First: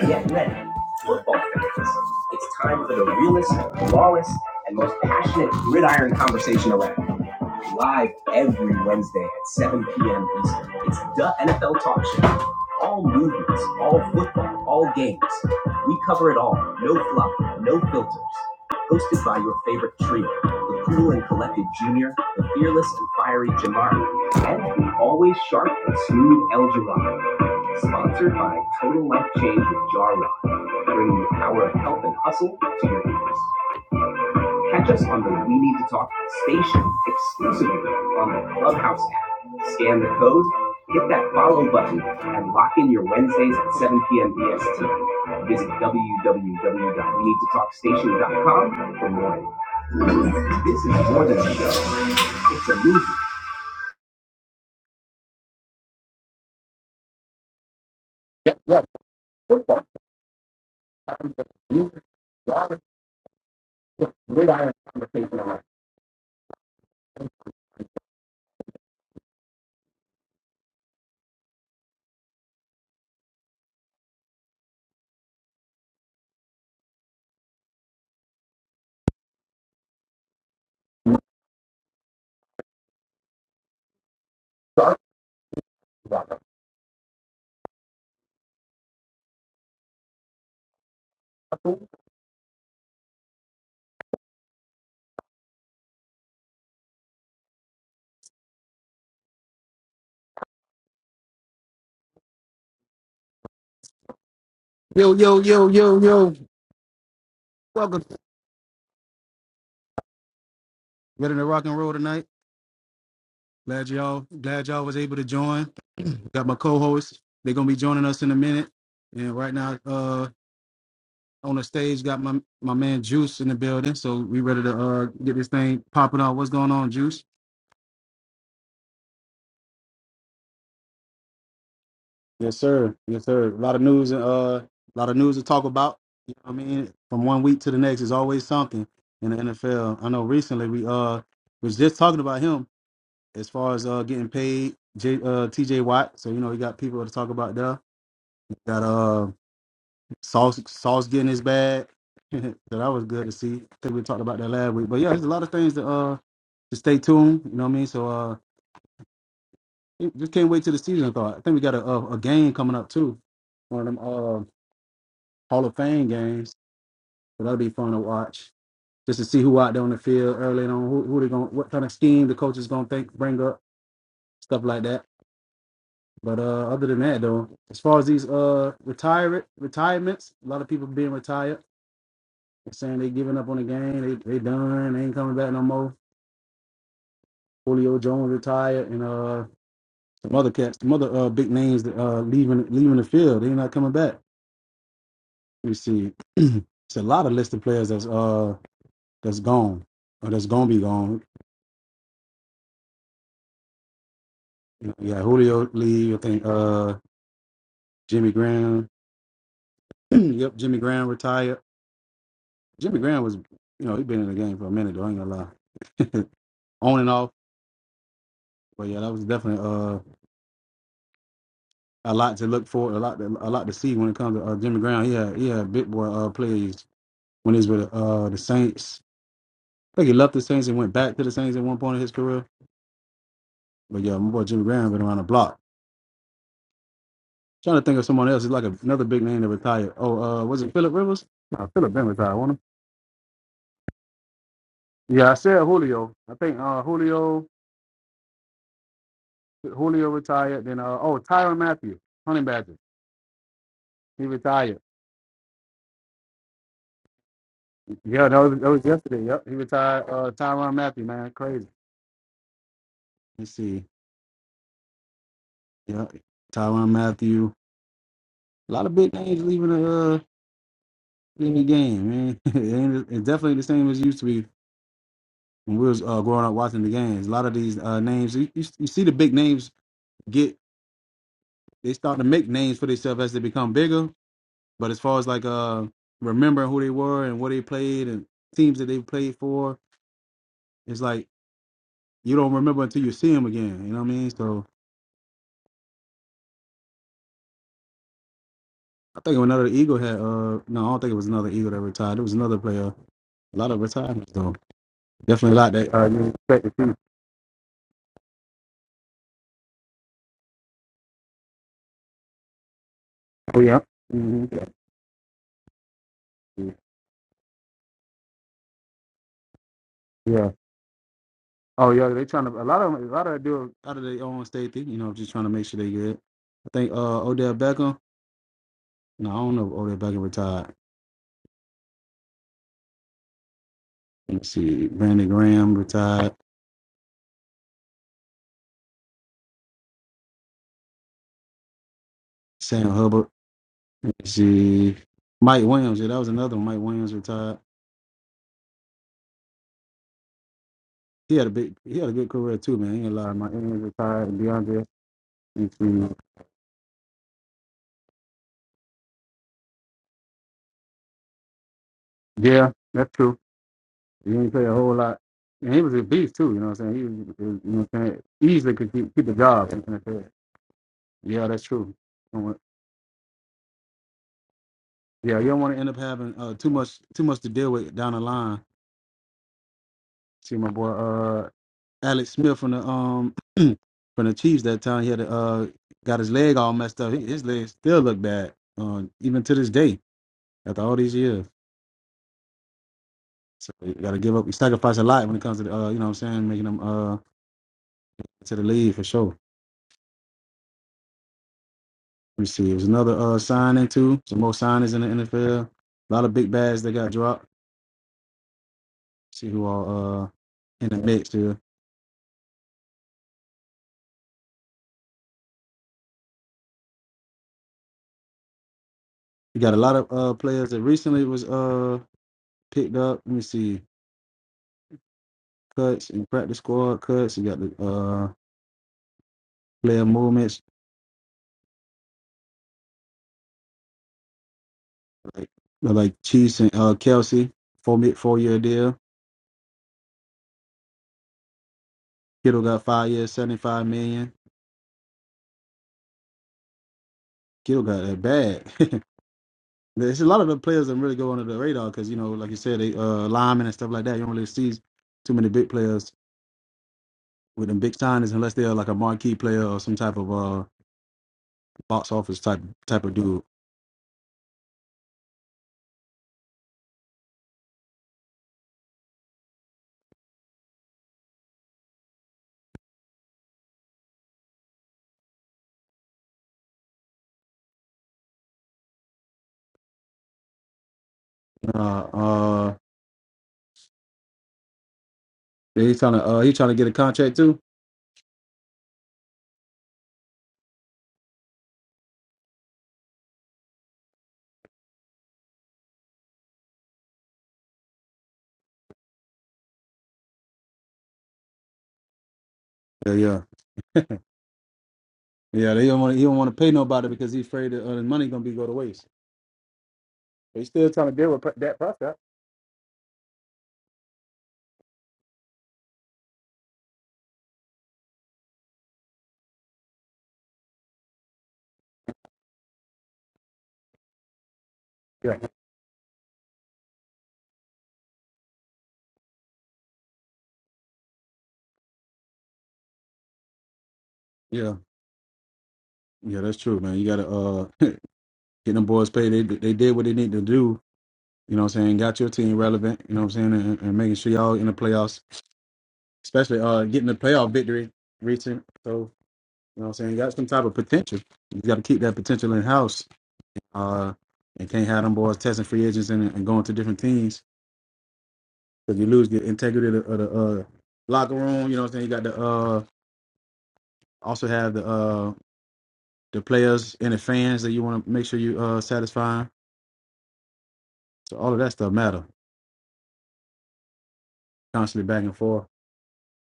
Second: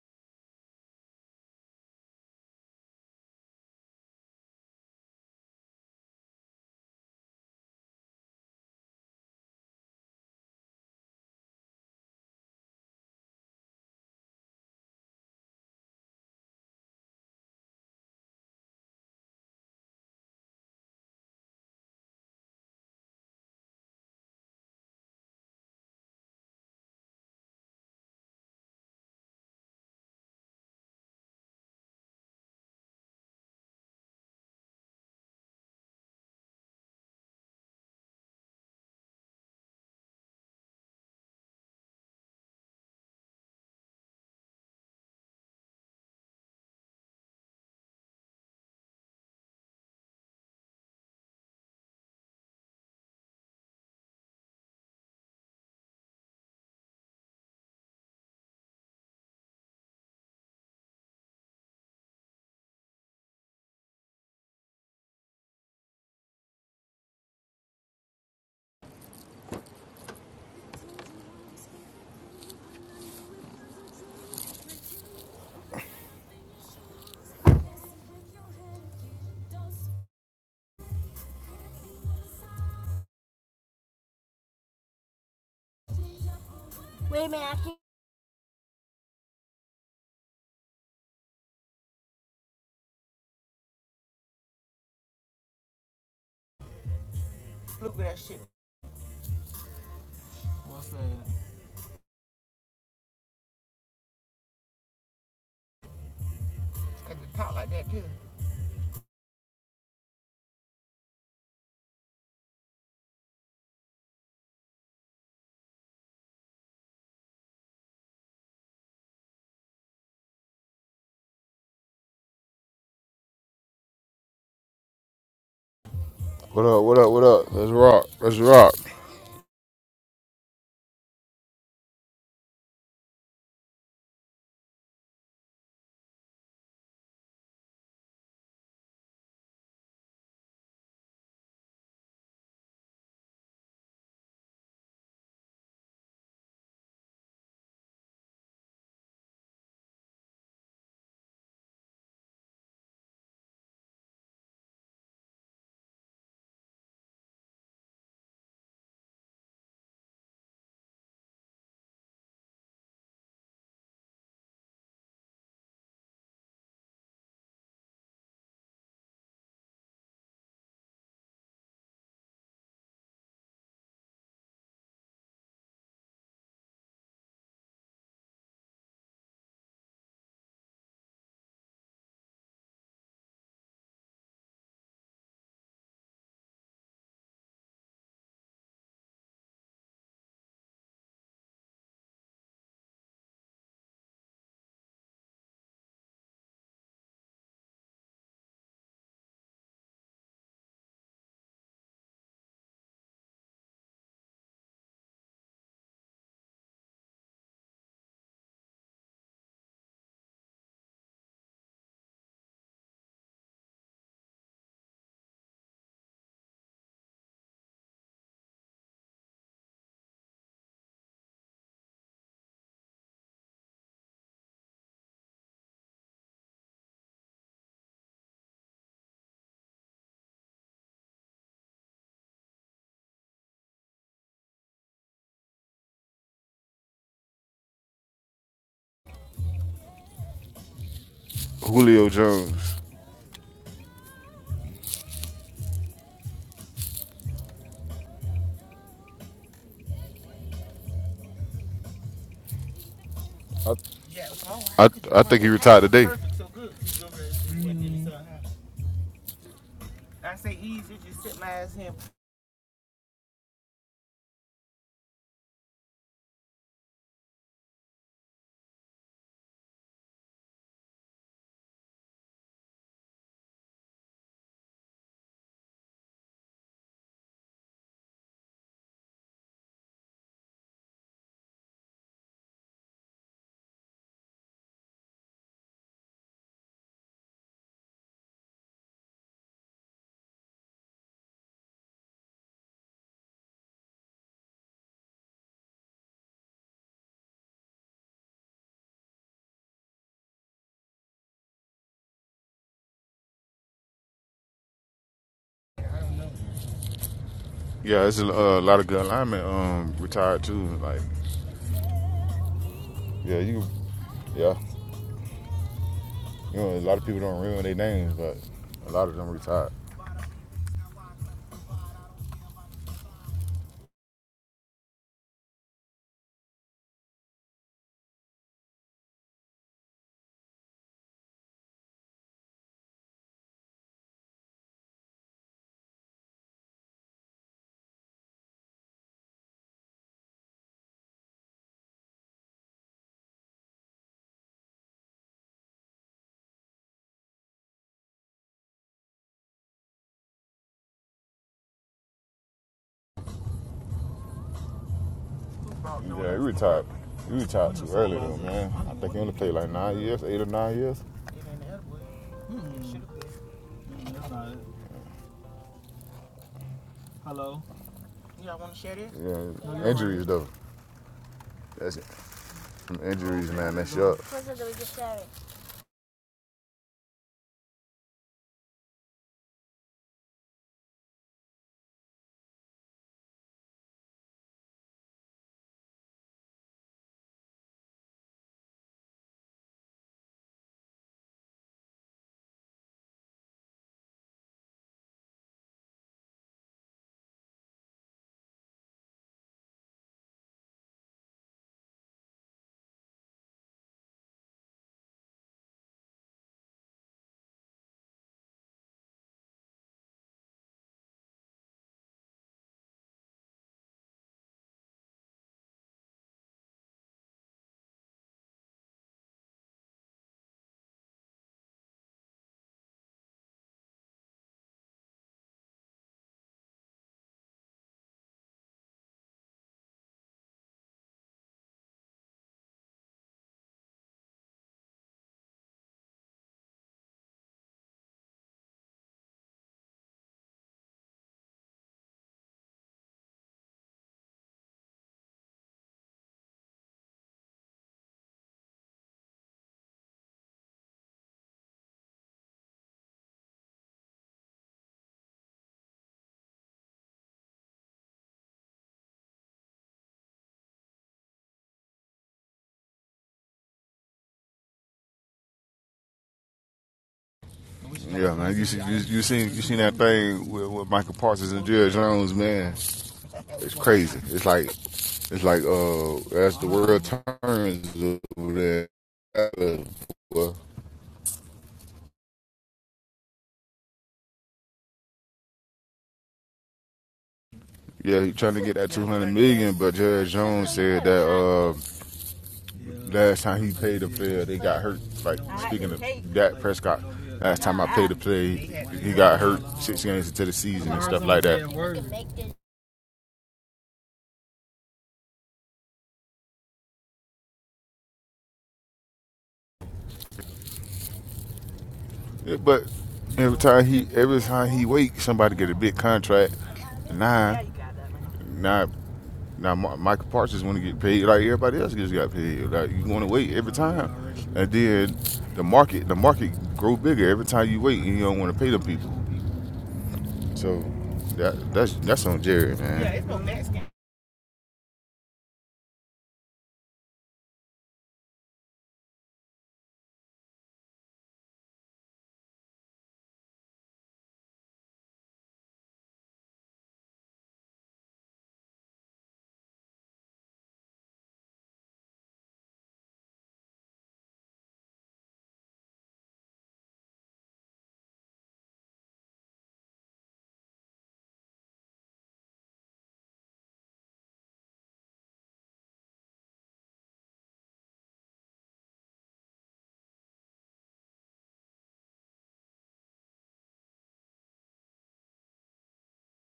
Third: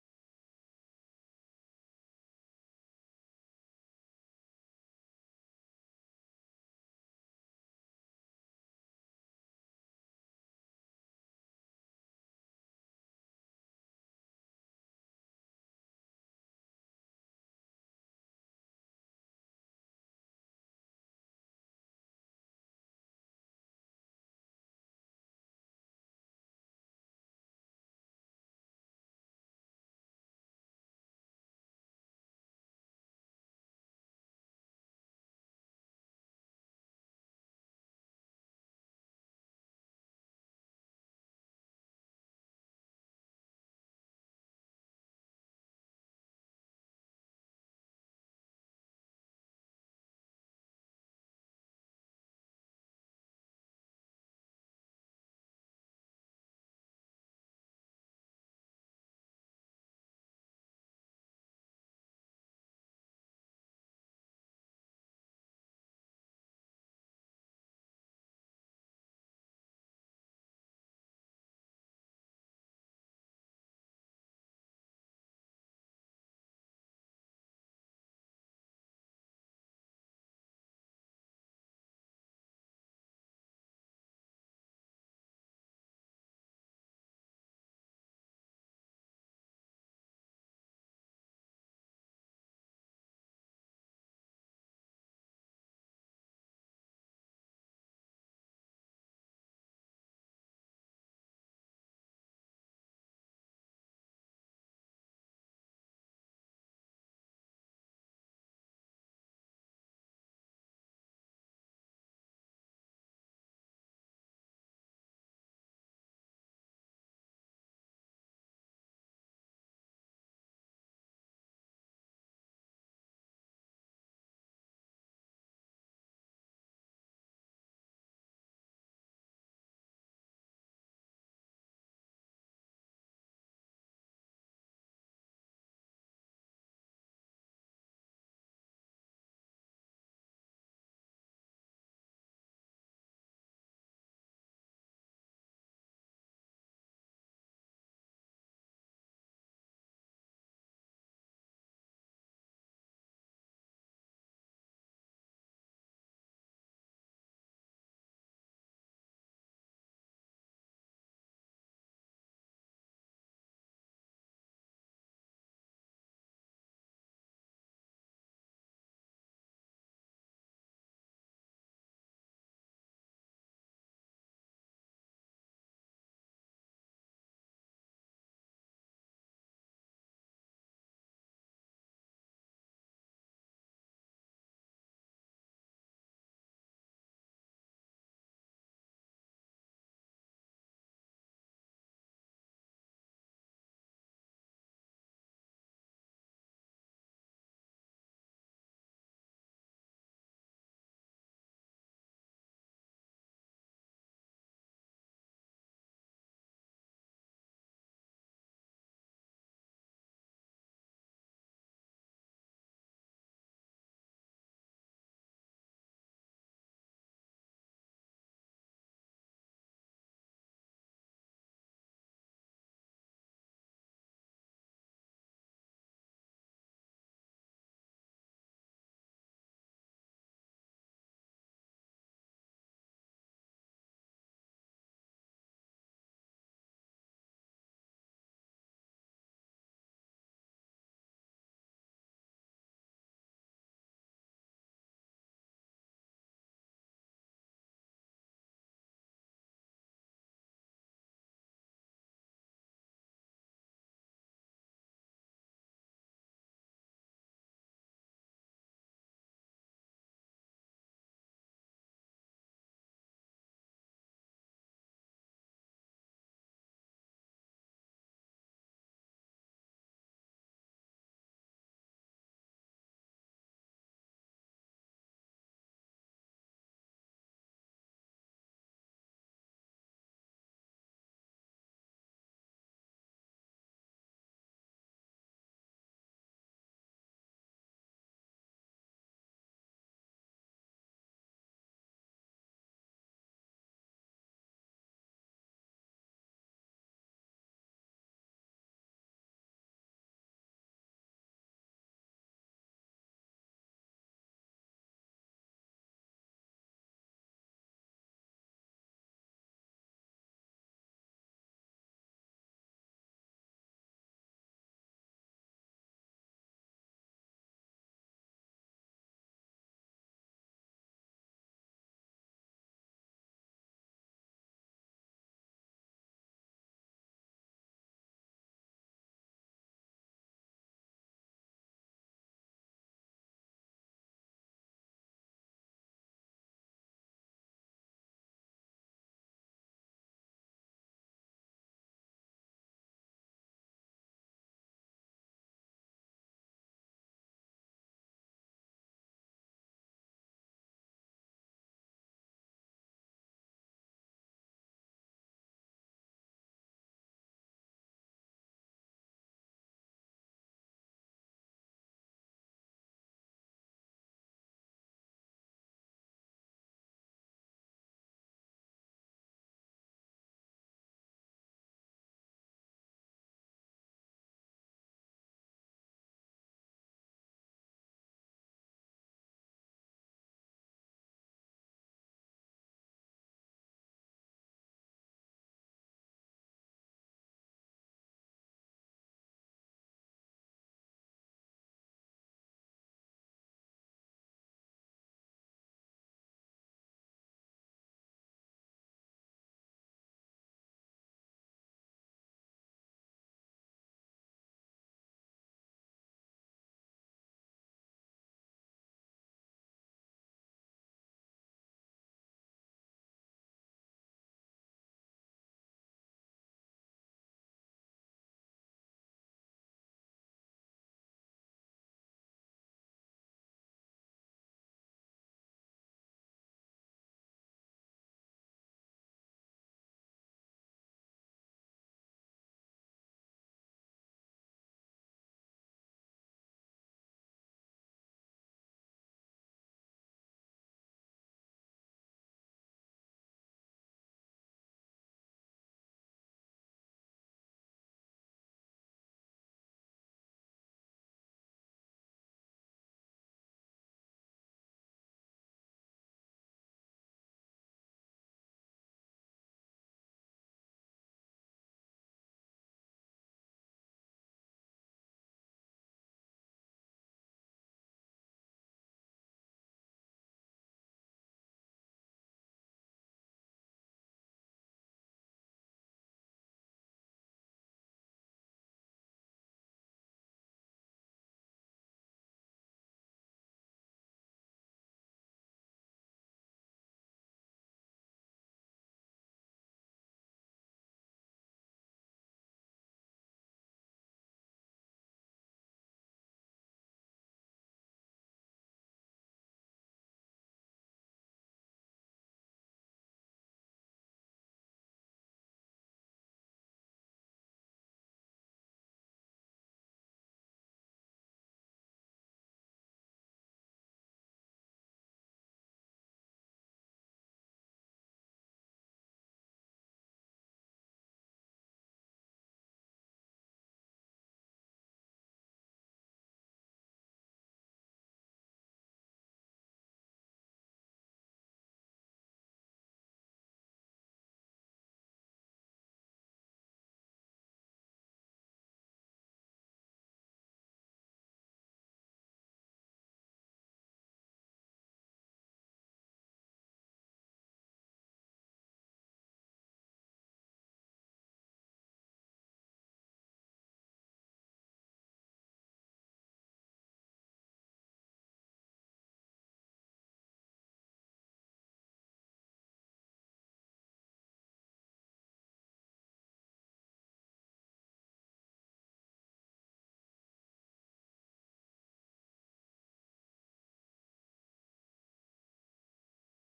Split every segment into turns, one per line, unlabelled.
Get ready. Football fans. It's time for the realest, rawest, and most passionate gridiron conversation around. Live every Wednesday at 7 p.m. Eastern. It's the NFL Talk Show. All movements, all football, all games. We cover it all. No fluff, no filters. Hosted by your favorite trio, the cool and collected Junior, the fearless and fiery Jamari, and the always sharp and smooth El Jirado. Sponsored by Total Life Change with Jar Rock, bringing the power of health and hustle to your ears. Catch us on the We Need to Talk station exclusively on the Clubhouse app. Scan the code, hit that follow button, and lock in your Wednesdays at 7 p.m. EST. Visit www.weneedtotalkstation.com for more. This is more than a show, it's a movement. We Yo, yo, yo, yo, Welcome. ready to rock and roll tonight. Glad y'all, glad y'all was able to join. Got my co-hosts. They're gonna be joining us in a minute. And right now, uh, on the stage, got my my man Juice in the building. So we ready to uh get this thing popping off. What's
What
going
up?
on,
What up?
Juice?
What up? Let's rock. Let's rock.
Yes, sir. Yes, sir. A lot of news and uh, a lot of news to talk about. You know what I mean, from one week to the next is always something in the NFL. I know recently we uh was just talking about him as far as uh getting paid, J, uh, T.J. Watt. So you know we got people to talk about there. Got uh sauce sauce getting his bag. so that was good to see. I think we talked about that last week. But yeah, there's a lot of things to uh to stay tuned. You know what I mean? So uh it- just can't wait till the season. Thought I think we got a, a a game coming up too. One of them uh Hall of Fame games. So that'll be fun to watch. Just to see who out there on the field early on, who who they going what kind of scheme the coach is gonna think bring up, stuff like that. But uh other than that though, as far as these uh retirement retirements, a lot of people being retired saying they giving up on the game. They they done. They ain't coming back no more. Julio Jones retired, and uh, some other cats, some other uh, big names that uh leaving leaving the field. They not coming back. You see, it's a lot of listed players that's uh that's gone or that's gonna be gone. You know, yeah, Julio leave. I think uh Jimmy Graham. yep, Jimmy Graham retired. Jimmy Graham was, you know, he been in the game for a minute. though, I ain't gonna lie, on and off. But yeah, that was definitely uh. a lot to look for, a lot to, a lot to see when it comes to uh, Jimmy Graham. He had he had big boy uh, plays when he was with uh, the Saints. I think he left the Saints and went back to the Saints at one point in his career. But yeah, my boy Jimmy Graham been around the block. Trying to think of someone else. He's like a, another big name that retired. Oh, uh, was it Phillip Rivers? No, Phillip been
Julio
retired, wasn't
Jones.
he? Yeah, I said Julio. I think uh, Julio Julio retired. Then uh, oh, Tyron Matthew, Honey Badger.
I
He retired.
I, I think he retired today.
Yeah, that was, that was yesterday. Yep, he retired. Uh, Tyron Matthew, man, crazy. Let's see. Yeah, Tyron Matthew. A lot of big names leaving the uh, leaving the game, man. it ain't, it's definitely the same as it used to be when we was uh, growing up watching the games. A lot of these uh, names, you, you, you see the big names get they start to make names for themselves as they become bigger. But as far as like uh, remembering who they were and what they played and teams that they played for, it's like you don't remember until you see them again. You know what I mean? So I think another Eagle had uh no, I don't think it was another Eagle that retired. It was another player. A lot of retirements though. Definitely like that uh, you expect to see.
Yeah, it's a uh, lot of good linemen um retired too. Like yeah,
Oh
you
yeah. hmm
yeah, you know
Yeah.
a lot of people don't remember their names, but a lot of them retired.
Yeah. Oh yeah. They trying to a lot of 'em- a lot of them do it out of their own state thing. You know, just trying to make sure they good. I think uh Odell Beckham. No, I don't know. if Odell Beckham retired. Let's see. Brandon Graham retired. Sam Hubbard. Let's see. Mike Williams. Yeah, that was another one. Mike Williams retired. He had a big. He had a good career too, man. He ain't a lot. of Mike Williams retired. And DeAndre. Let's
Yeah,
see.
he retired. He retired too early though, man. I think he only played like nine years, eight or nine years.
Yeah, that's true. He didn't play a whole lot. And he was a beast too, you know what I'm saying? He was, you know what I'm saying? Easily could keep, keep the
Yeah,
job.
injuries though.
Yeah, that's true.
That's it.
Don't want-
From injuries, man. That's up.
Yeah, you don't want to end up having uh, too much too much to deal with down the line. See my boy uh Alex Smith from the um from the Chiefs that time he had a, uh got his leg all messed up. He- His legs still look bad, uh, even to this day, after all these years. So you gotta give up you sacrifice a lot when it comes to the, uh, you know what I'm saying, making them uh to the league for sure. Let me see. There's another uh, signing too. Some more signings in the NFL. A lot of big bags that got dropped. See who are uh, in the mix here. You got a lot of uh, players that recently was uh, picked up. Let me see. Cuts and practice squad cuts. You got the uh, player movements like like Chiefs and uh, Kelsey four four year deal. Kittle got five years, seventy five million. Kittle got that bag. There's a lot of the players that really go under the radar because you know, like you said, they uh, linemen and stuff like that. You don't really see too many big players with them big signings unless they're like a marquee player or some type of uh box office type type of dude.
Yeah, man. You see, you, you seen you seen that thing with, with Michael Parsons and Jerry Jones, man. It's crazy. It's like it's like uh as the world turns over there. Well,
Uh uh he's trying to uh he's trying to get a contract too.
yeah, he trying to get that two hundred million, but Jerry Jones said that uh last time he paid a player, they got hurt. Like speaking of Dak Prescott, last time I played a player, he, he got hurt six games into the season and stuff like that.
Yeah, yeah. Yeah, they don't want he don't want to pay nobody because he's afraid that uh, the money gonna be go to waste. They still trying to deal with that Prescott.
Yeah, but every time he every time he wake, somebody get a big contract. Nah, nah, nah. Ma- Michael Parsons want to get paid like everybody else just got paid. Like you want to wait every time, and then
Yeah.
the market the market grow bigger every time you wait, and you don't want to pay them people. So that that's that's on Jerry, man. Yeah, it's no next game.
Yeah. Yeah, that's true, man. You gotta uh get them boys paid. They they did what they need to do, you know what I'm saying, got your team relevant, you know what I'm saying, and, and making sure y'all in the playoffs, especially uh getting the playoff victory recent. So You know what I'm saying? You got some type of potential. You got to keep that potential in house. Uh, and can't have them boys testing free agents and, and going to different teams because you lose the integrity of the, of the uh, locker room. You know what I'm saying? You got the uh, also have the uh, the players and the fans that you want to make sure you uh satisfy. So all of that stuff matter. Constantly back and forth.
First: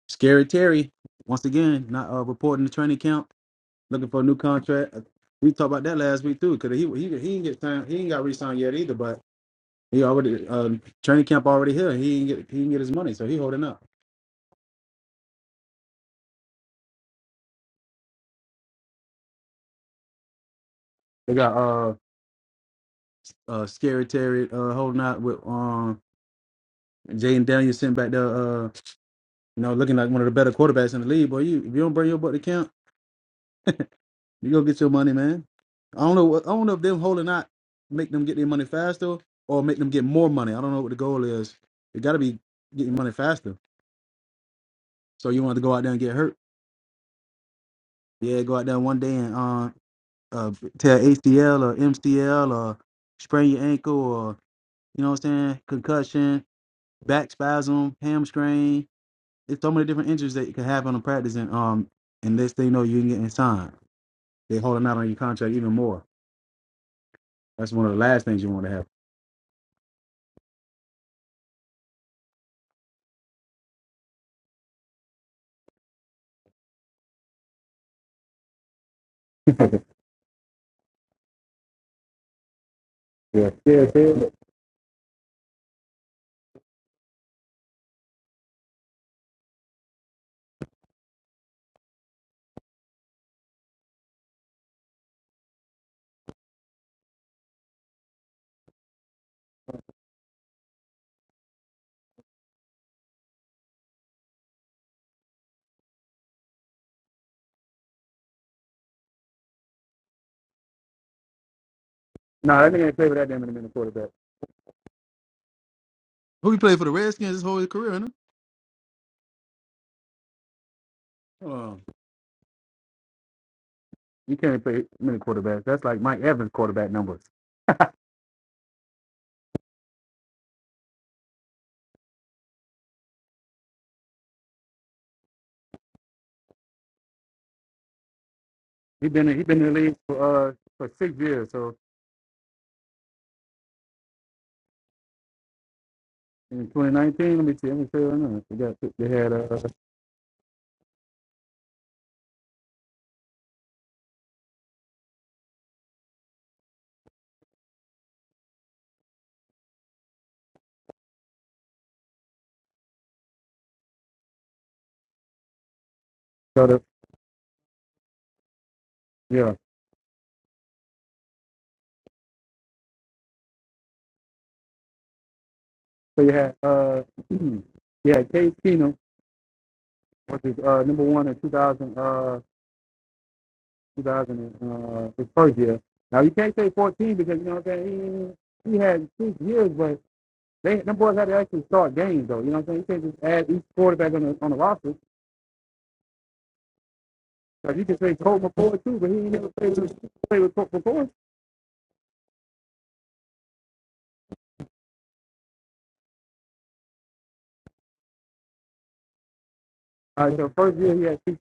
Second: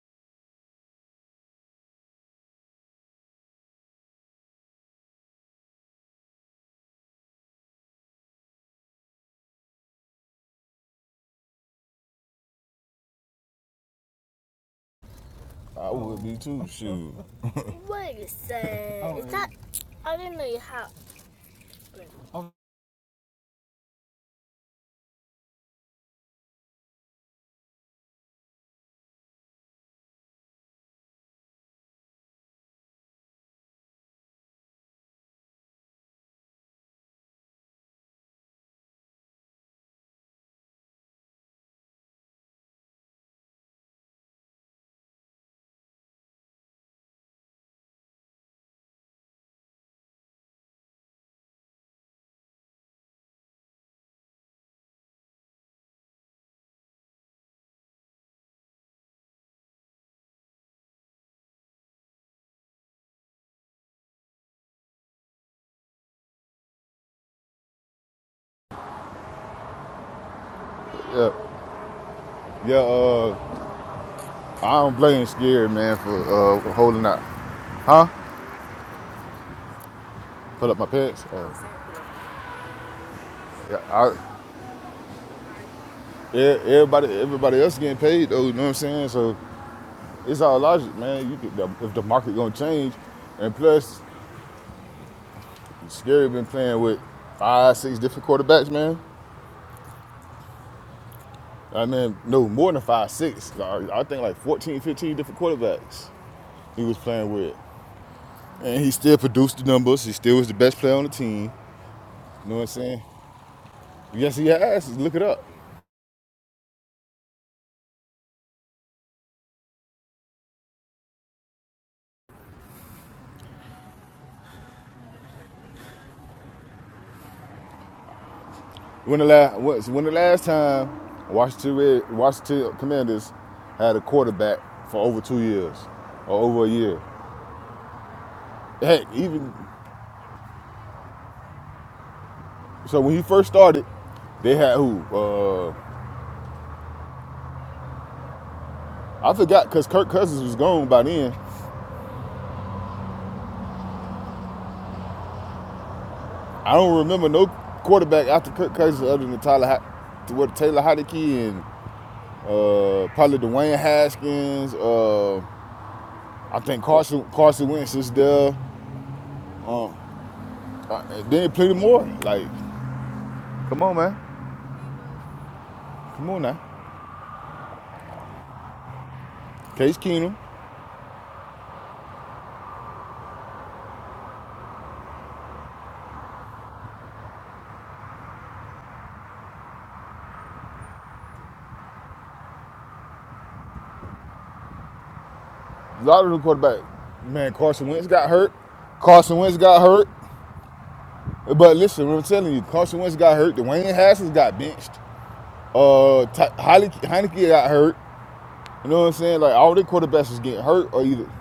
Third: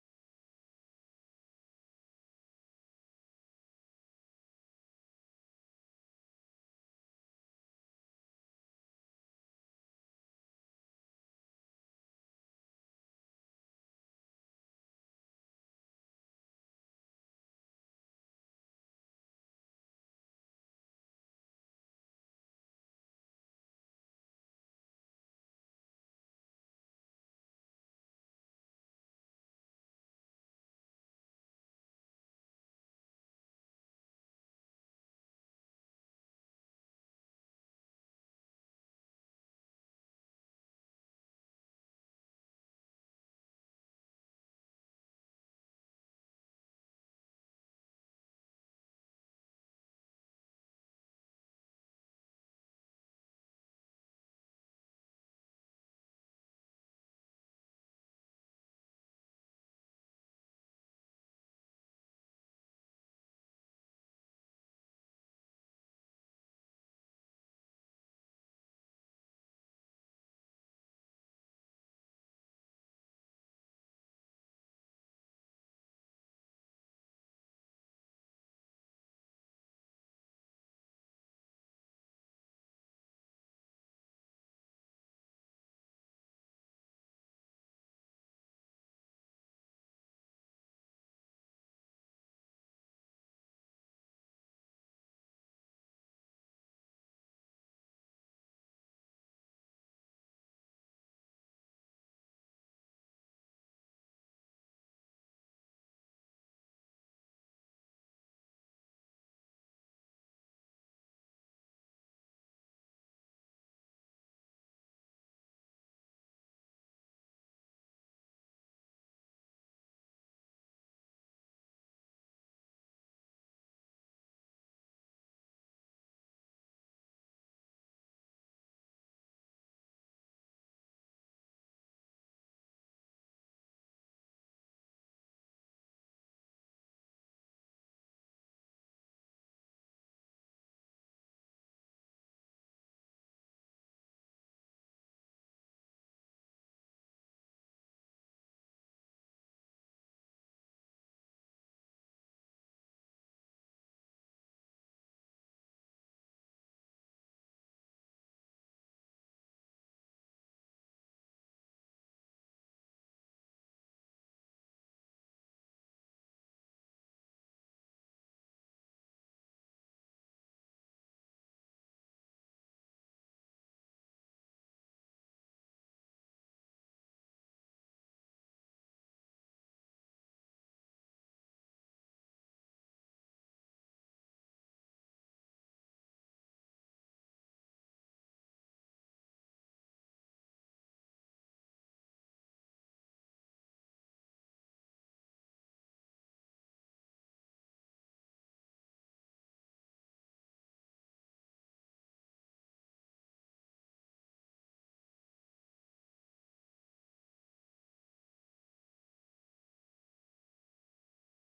Scary Terry once again not uh, reporting the training camp, looking for a new contract. We talked about that last week too because he he he didn't get signed, he ain't got re-signed yet either, but. He already uh training camp already here. He didn't get he didn't get his money, so he holding up.
I would be too. Shoot.
They got uh uh scary Terry uh holding out with um Jaden Daniels sitting back there uh you know looking like one of the better quarterbacks in the league. Boy, you if you don't bring your butt to camp, you go get your money, man. I don't know what I don't know if them holding out make them get their money faster or make them get more money. I don't know what the goal is. It gotta be getting money faster. So you want to go out there and get hurt. Yeah, go out there one day and uh. uh, tear ACL or MCL or sprain your ankle or you know what I'm saying, concussion, back spasm, hamstring. It's so many different injuries that you can have on a practice, and um, and next thing you know, you ain't getting signed. They're holding out on your contract even more. That's one of the last things you want to
Yeah, yeah. Uh, I don't blame Scary man for uh holding out. Huh?
have.
Put up my pants. Uh,
Yeah,
yeah,
yeah, yeah.
I Yeah, everybody, everybody else getting paid though. You know what I'm saying? So it's all logic, man. You could, if the market gonna change, and plus, Scary been playing with five, six different quarterbacks, man. I mean, no more than five, six. I, I think like 14, 15 different quarterbacks he was playing with, and he still produced the numbers. He still was the best player on the team. You know what
Nah,
I'm
that nigga ain't
saying?
play for that damn many minute quarterback.
Yes, he has. Look it up.
Who he played for the Redskins his whole career, ain't he? Um, you can't play many quarterbacks. That's like Mike Evans' quarterback numbers.
When the last when the last time Washington Red, Washington Commanders had a quarterback for over two years or over a year? Heck,
He been he
even
been in the league for uh for six years, so
so when he first started, they had who? Uh,
in 2019. Let me see. Let me see. Right now. They got they had
I
uh
forgot because Kirk Cousins was gone by then. I don't remember no quarterback after Kirk Cousins other than Tyler Ho- what Taylor Heinicke and uh, probably Dwayne Haskins. Uh, I
got a,
think Carson Carson Wentz is there.
yeah.
Um, uh, then plenty more. Like, come on, man.
So
Come
you
on
had
now.
uh you had Case Keenum,
Case Keenum.
which is uh number one in 2000 uh 2000 and, uh his first year. Now you can't say 14 because you know what I'm saying. He, he had six years, but they them boys had to actually start games though. You know what I'm saying? You can't just add each quarterback on the on the roster.
A lot of the quarterback. Man,
Like you
Carson
can
Wentz
say
got
Colt
hurt.
McCoy too, but he ain't
Carson
never
Wentz
played
got
with
hurt.
played with Colt McCoy.
But listen, what I'm telling you, Carson Wentz got hurt. Dwayne Haskins got benched. Uh, Heineke got hurt. You know what I'm saying? Like all the
All
quarterbacks
right,
is
so
getting
first
hurt
year
or
he had
either,
first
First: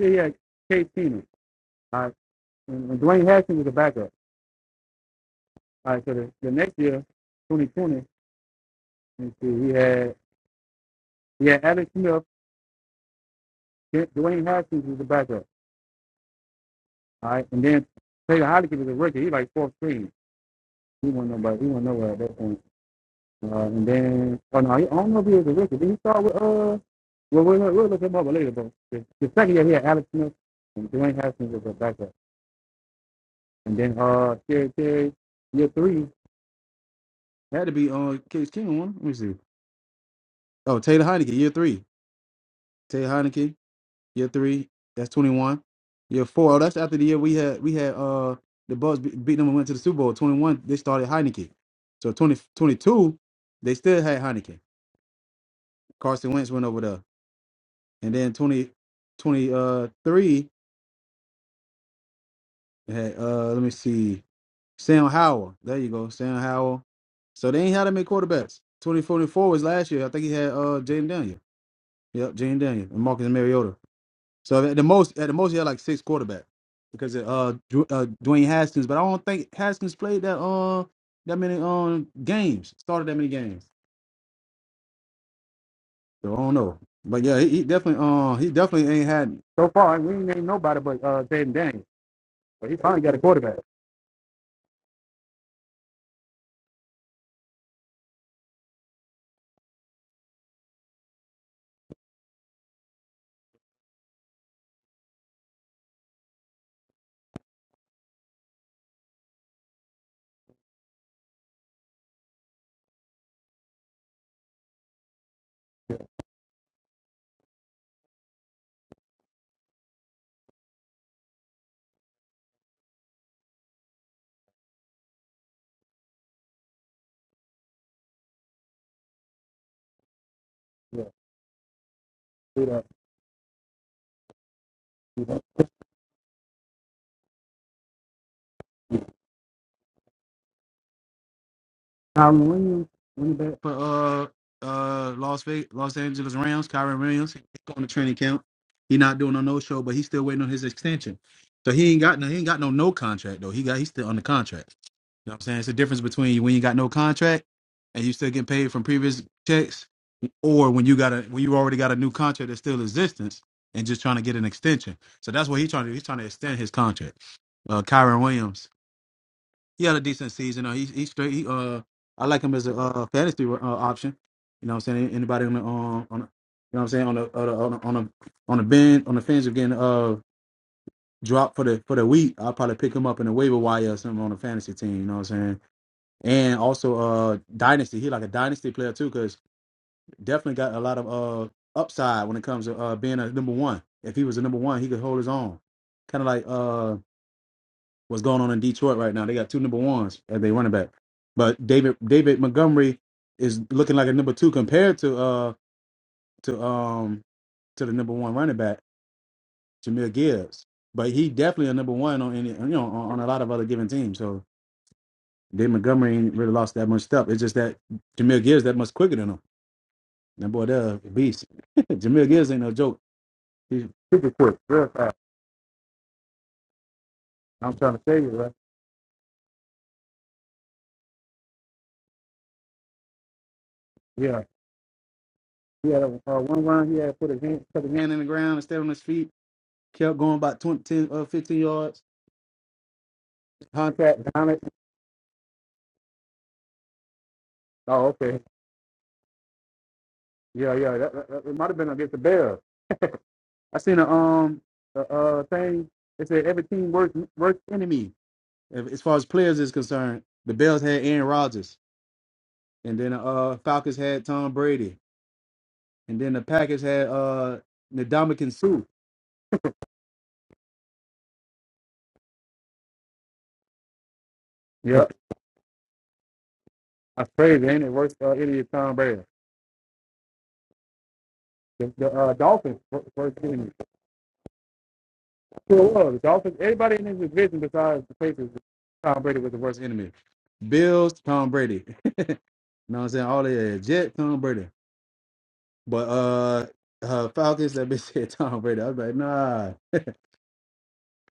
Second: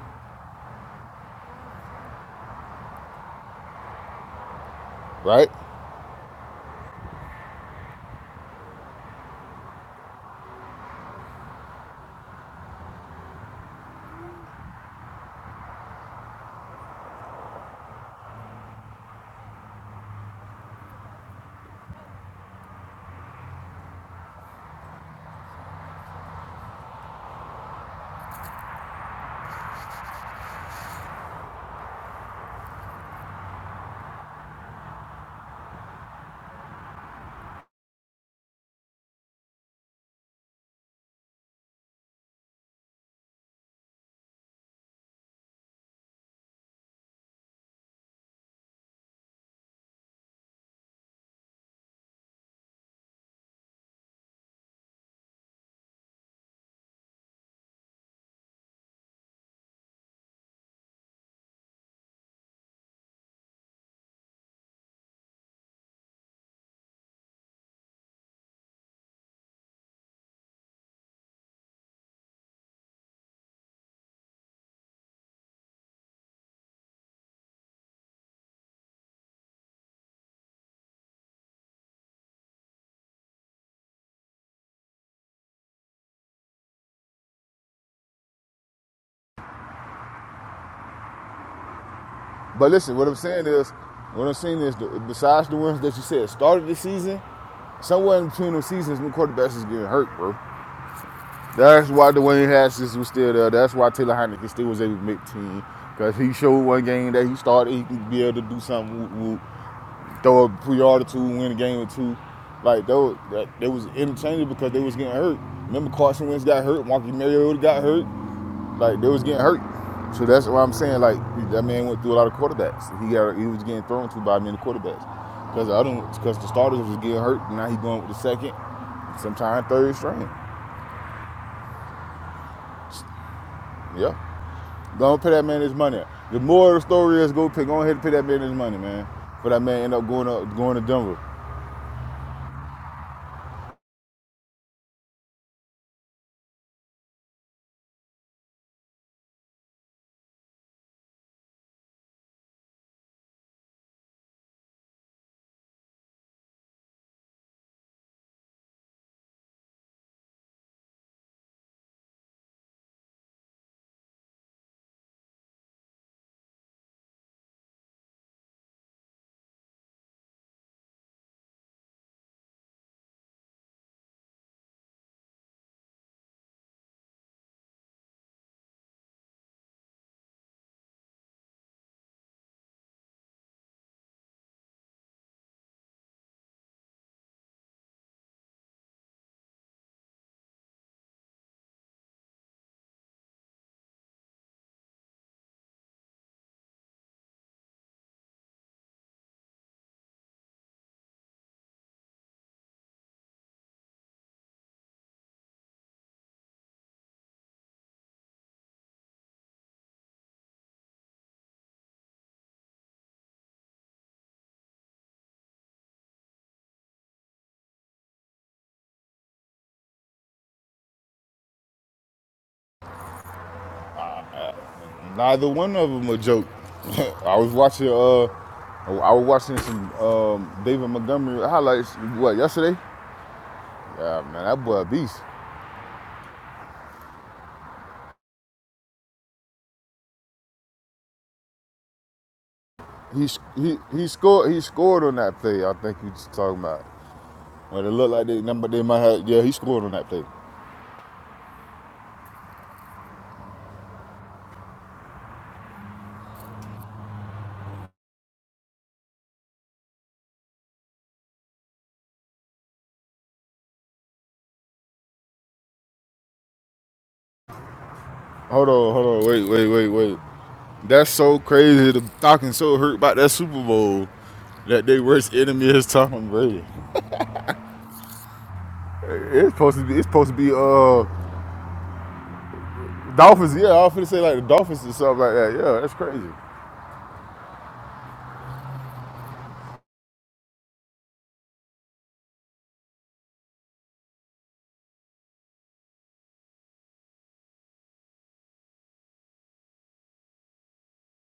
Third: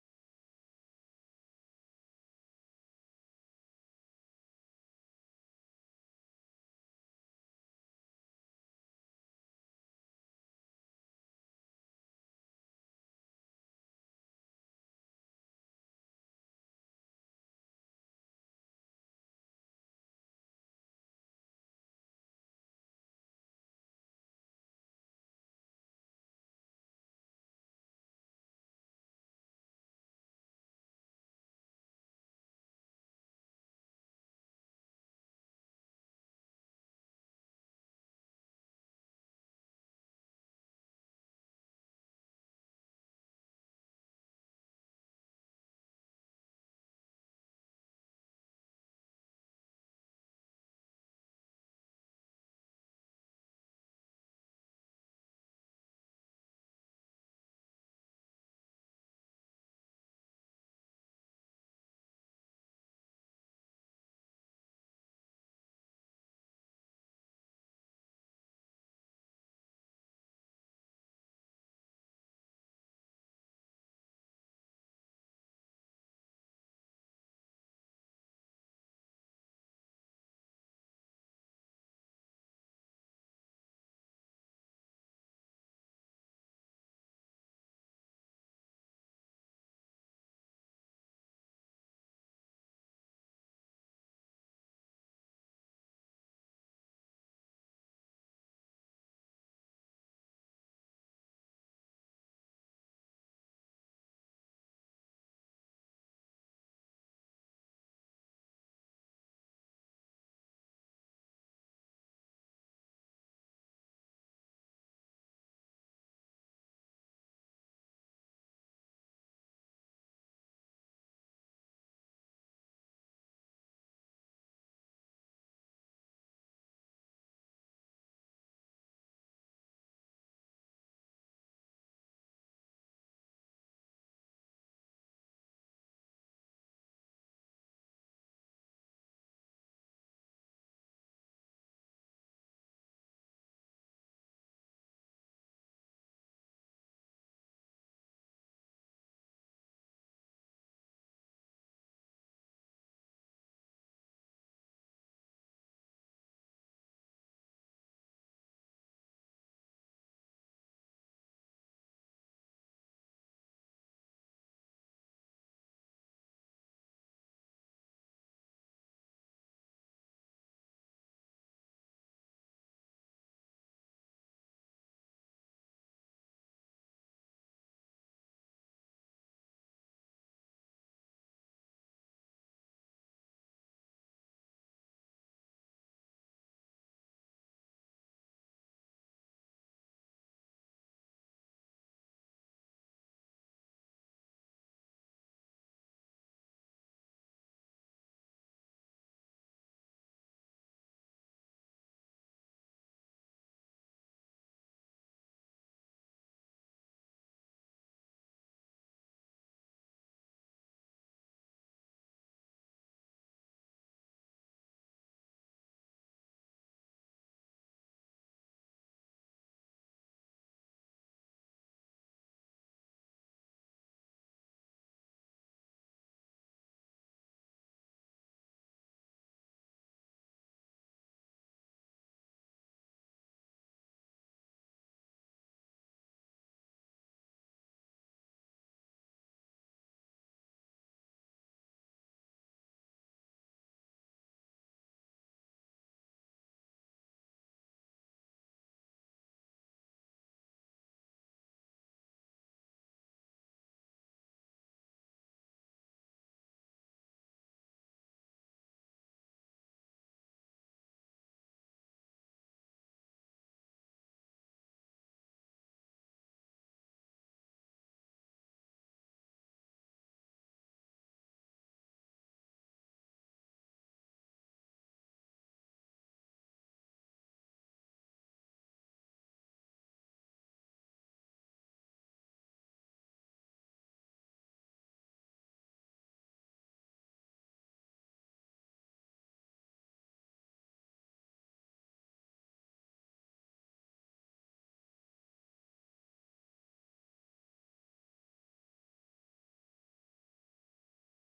year he had Case Keenum. All right, and, and Dwayne Haskins was a backup.
right?
All right, so the, the next year, 2020, let see, we had we had Alex Smith, Dwayne Haskins was the backup. All right, and then Taylor Heineke was a rookie. He like fourth string. He wasn't nobody. He wasn't nowhere at that point. Uh, and then, oh no, he, I don't know if he was a rookie. Did he start with uh? Well, we'll, we'll look him up later. But the, the second year, he had Alex Smith and Dwayne Haskins was a backup. And then uh, Terry Terry, year three, Had to be uh Case Keenum. Let me see. Oh, Taylor Heineke, year three. Taylor Heineke. Year three, that's twenty one. Year four, oh, that's after the year we had we had uh the Bucks be- beat them and went to the Super Bowl. Twenty one, they started Heineken. So 20 22, they still had Heineken. Carson Wentz went over there, and then 20, 23, they had uh let me see, Sam Howell. There you go, Sam Howell. So they ain't had that many quarterbacks. Twenty twenty four was last year. I think he had uh Jaden Daniel. Yep, Jaden Daniel and Marcus Mariota. So at the most, at the most, he had like six quarterbacks because of, uh, Dw- uh Dwayne Haskins, but I don't think Haskins played that uh that many um games, started that many games. So I don't know, but yeah, he, he definitely uh he definitely ain't had so far. We ain't named nobody but uh Jaden Daniels, but
But
he
listen,
finally
what I'm
got a
saying
quarterback.
is, what I'm saying is, besides the ones that you said started the season, somewhere in between the seasons, new quarterbacks is getting hurt, bro. That's why Dwayne Haskins was still there. That's why Taylor Heineken still was able to make team. Because he showed one game that he started, he could be able to do something, whoop, whoop, throw a pre or two, win a game or two. Like, they, were, they was interchangeable because they was getting hurt. Remember Carson Wentz got hurt, Marcus Mariota got hurt. Like, they was getting hurt. So that's what I'm saying. Like, that man went through a lot of quarterbacks. He got he was getting thrown to by many quarterbacks. Because the, other one- 'cause the starters was getting hurt, and now he going with the second, sometime third string.
Yeah, do that.
Yeah. Don't pay that man his money. The moral of the story is go pay, go ahead and pay that man his money, man. But that man end up going up going to Denver.
Kyron Williams went back for uh uh Las Vegas, Los Angeles Rams. Kyron Williams he's going to training camp. He not doing a no show, but he's still waiting on his extension. So he ain't got no he ain't got no no contract though. He got he's still on the contract. You know what I'm saying? It's the difference between when you got no contract and you still getting paid from previous checks, or when you got a when you already got a new contract that's still in existence and just trying to get an extension. So that's what he's trying to do. He's trying to extend his contract. Uh Kyron Williams he had a decent season. Uh, he he straight. He, uh, I like him as a uh, fantasy uh, option. You know, what I'm saying anybody on the um, on, the, you know, what I'm saying on the on the on the on the, on the bend on the fence of getting uh dropped for the for the week. I'll probably pick him up in the waiver wire or something on a fantasy team. You know what I'm saying? And also uh dynasty. He like a dynasty player too, because definitely got a lot of uh upside when it comes to uh being a number one. If he was a number one, he could hold his own. Kind of like uh what's going on in Detroit right now. They got two number ones as they running back. But David David Montgomery is looking like a number two compared to uh to um to the number one running back, Jameer Gibbs. But he definitely a number one on any you know on, on a lot of other given teams. So David Montgomery ain't really lost that much stuff. It's just that Jameer Gibbs that much quicker than him. That boy there a beast. Jameer Gibbs ain't no joke. He's super quick, real fast.
Neither one of them a joke. I was
I'm
watching
trying to tell
uh
you, right?
I was watching some um, David Montgomery highlights what yesterday. Yeah,
Yeah.
man, that boy a beast.
He had a, uh, one run, he had to put his hand, put his hand in the ground and stay on his feet kept going about 20 10 uh, 15 yards.
He he he
Contact down
scored he
it.
scored on that play. I think you just talking about. Well, it looked
Oh,
like
okay.
they number they might have. Yeah, he scored on that play.
Yeah, yeah. That, that, that- it might have been against the Bears. I seen a um a, uh thing. It said every team works works enemy. If- As far as players is concerned, the Bears had Aaron Rodgers, and then uh Falcons had Tom Brady, and then the Packers had uh Ndamukong
Hold
Suh.
on, hold on, wait, wait, wait, wait. That's so crazy. The Falcons so hurt about that Super Bowl that their
Yep,
worst enemy is Tom Brady.
that's crazy, ain't it? Worst uh, enemy is Tom Brady.
It's supposed to be. It's supposed to be uh
The, the uh, Dolphins wor- worst
Dolphins.
enemy.
Yeah, I was gonna say like the Dolphins or something like that.
It
Yeah, that's
was.
crazy.
Dolphins, everybody in his division besides the Patriots, Tom Brady was the worst enemy. Bills, Tom Brady. You know what I'm saying? All they had Jet, Tom Brady. But uh, uh Falcons, that bitch said Tom Brady. I was like, nah.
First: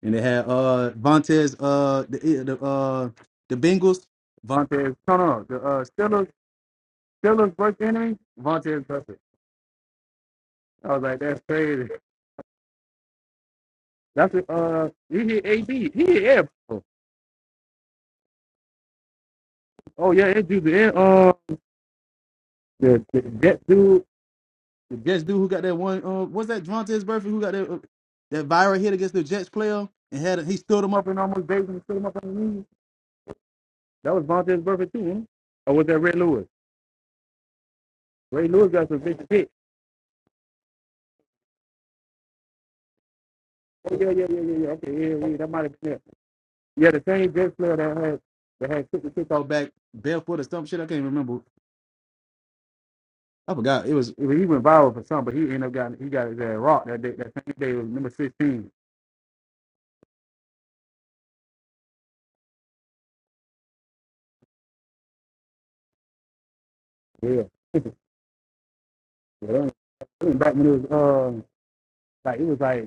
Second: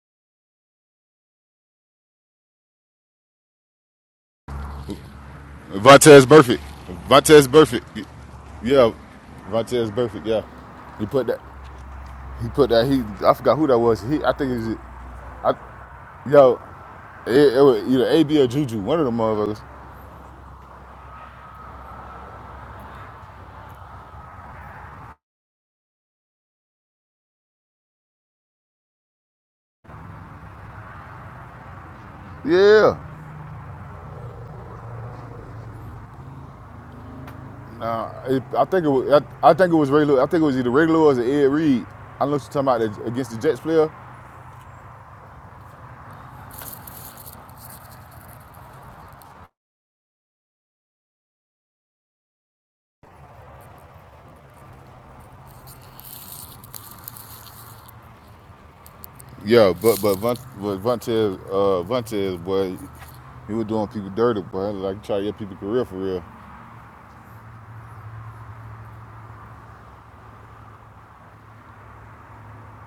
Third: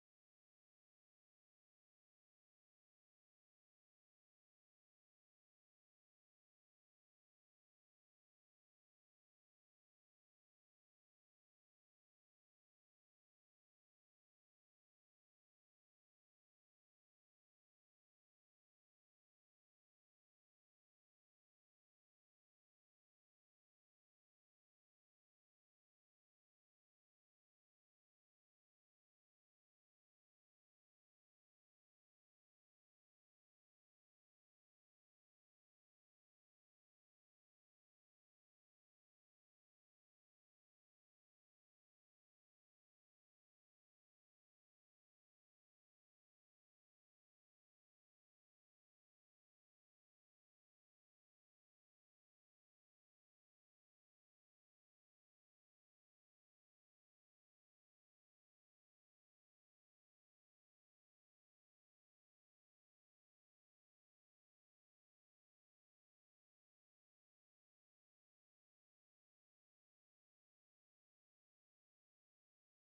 And they had uh Vontez, uh the eh, the uh the Bengals, Vontez, no no, the uh
Vontez
Steelers,
Burfict. Vontez
Steelers worst
Burfict.
enemy, Vontez
Yeah,
Buffett.
Vontez Burfict. Yeah,
I was
he
like,
put that.
that's crazy.
He put that. He. I forgot who that was. He. I
That's a,
think it was.
uh he hit A
I.
B. He hit air.
Yo, it, it was either AB or Juju. One of them motherfuckers.
Oh yeah, it's dude and uh the, the Jet dude The Jets dude who got that one, uh, was that Vontez Burfict who got that uh, that viral hit against the Jets player and had he stood him up and almost based him and stood him up on the knee?
Yeah.
That was Vontez Burfict too, huh? Or was that Ray Lewis?
Now it,
Ray
I
Lewis
think
got
it
some
was.
vicious
I,
hit.
I think it was regular. I think it was either regular or it was Ed Reed. I know you're talking about the, against the Jets player.
Oh yeah, yeah, yeah, yeah, yeah. Okay, yeah, yeah. That might have been it. Yeah, the same Jets player that had that had took the kickoff back barefoot or some shit. I can't remember. I forgot. It was it, was- he went viral for something, but he ended up got he got his ass rocked that day. That same day it was number sixteen.
Yeah, but but Von, but Vontez, uh, Vontez, boy, he was doing people dirty, boy. Like try to get people career for real.
Yeah, yeah. That was that was back when it was um like it was like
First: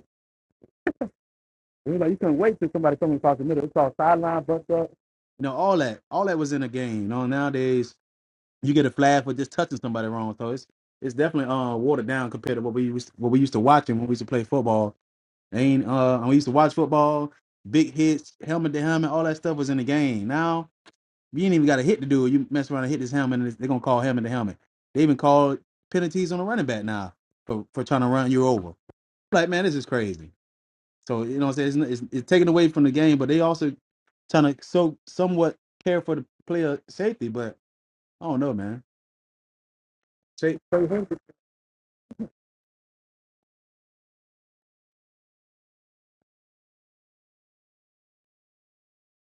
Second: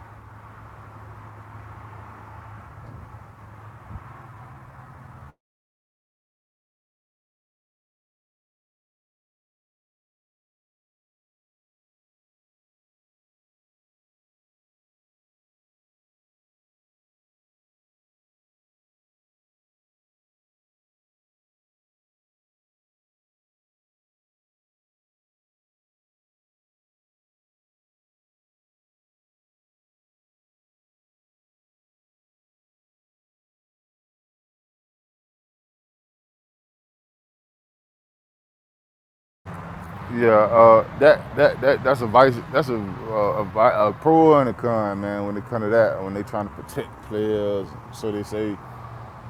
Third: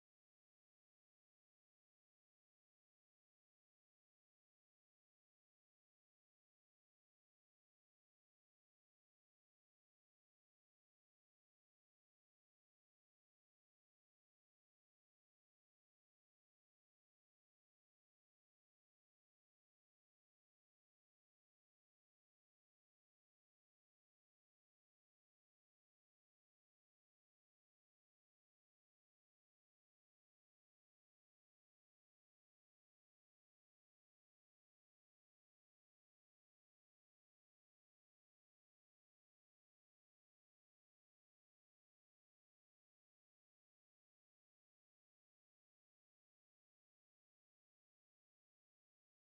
It was like you couldn't wait till somebody coming across the middle. It's called sideline bust up. You know, all that. All that was in the game. You know, nowadays you get a flag for just touching somebody wrong. So it's it's definitely uh watered down compared to what we used what we used to watch and when we used to play football. Ain't uh and we used to watch football, big hits, helmet to helmet, all that stuff was in the game. Now you ain't even got a hit to do. You mess around and hit this helmet, and they're gonna call helmet to helmet. They even call penalties on a running back now for, for trying to run you over. Like man, this is crazy. So you know, what I'm saying it's, it's, it's taken away from the game, but they also trying to so somewhat care for the player safety. But I don't know, man.
Yeah,
Say,
uh, that that that that's a vice. That's a a, a, a pro and a con, man. When it comes to that, when they trying to protect players, so they say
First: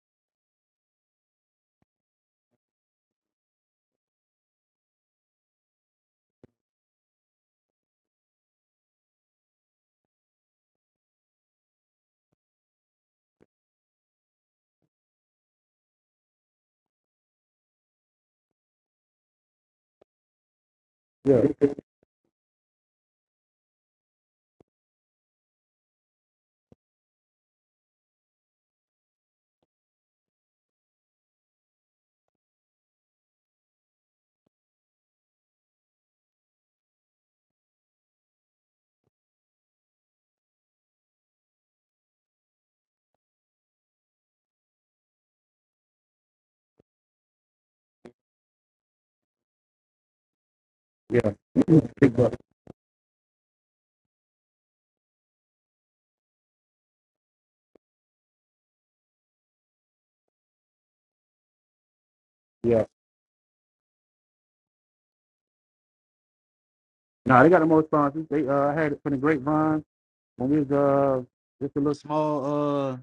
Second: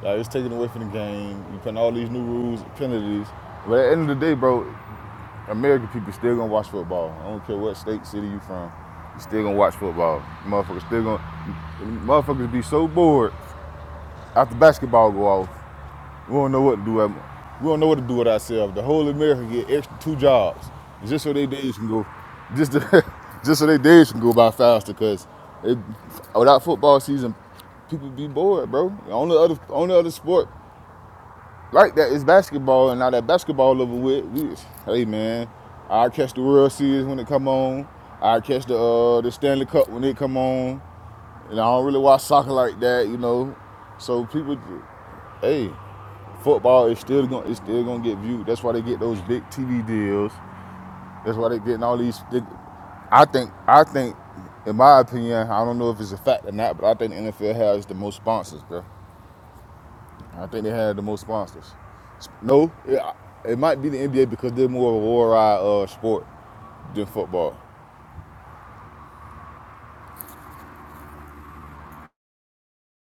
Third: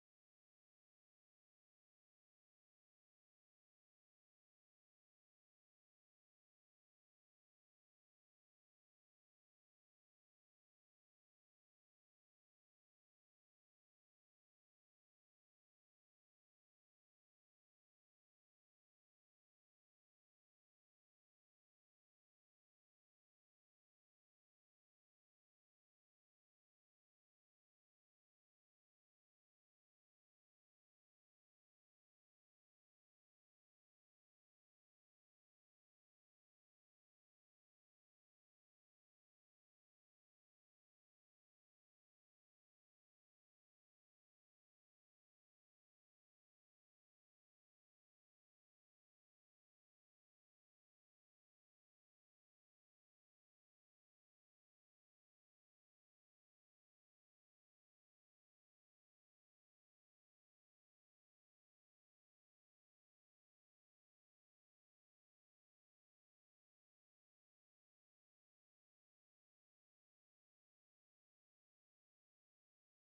like it's taken away from the game. You putting all these new rules, penalties. But at the end of the day, bro, American people still gonna watch football. I don't care what state, city you from. You still gonna watch football. Motherfuckers still gonna motherfuckers be so bored after basketball go off. We don't know what to do. At, we don't know what to do with ourselves. The whole America get extra two jobs just so
yeah,
their days can go just to, just so their days can go by faster. Cause it, without football season, people be bored, bro. Only other only other sport like that, it's basketball, and now that basketball over with, we just, hey man, I catch the World Series when it come on. I catch the uh, the Stanley Cup when it come on, and I don't really watch soccer like that, you know. So people, hey, football is still going to it's still gonna get viewed. That's why they get those big TV deals.
yeah,
That's why they getting all
big
these.
bucks,
They, I think I think, in my opinion, I don't know if it's a fact or not, but I think the NFL has the most sponsors, bro. I think they had the most sponsors. No,
yeah.
it, it might be the NBA because they're more of a worldwide uh, sport than
Nah, they
football.
got the most sponsors. They uh had it from the grapevine when we was uh just a little small uh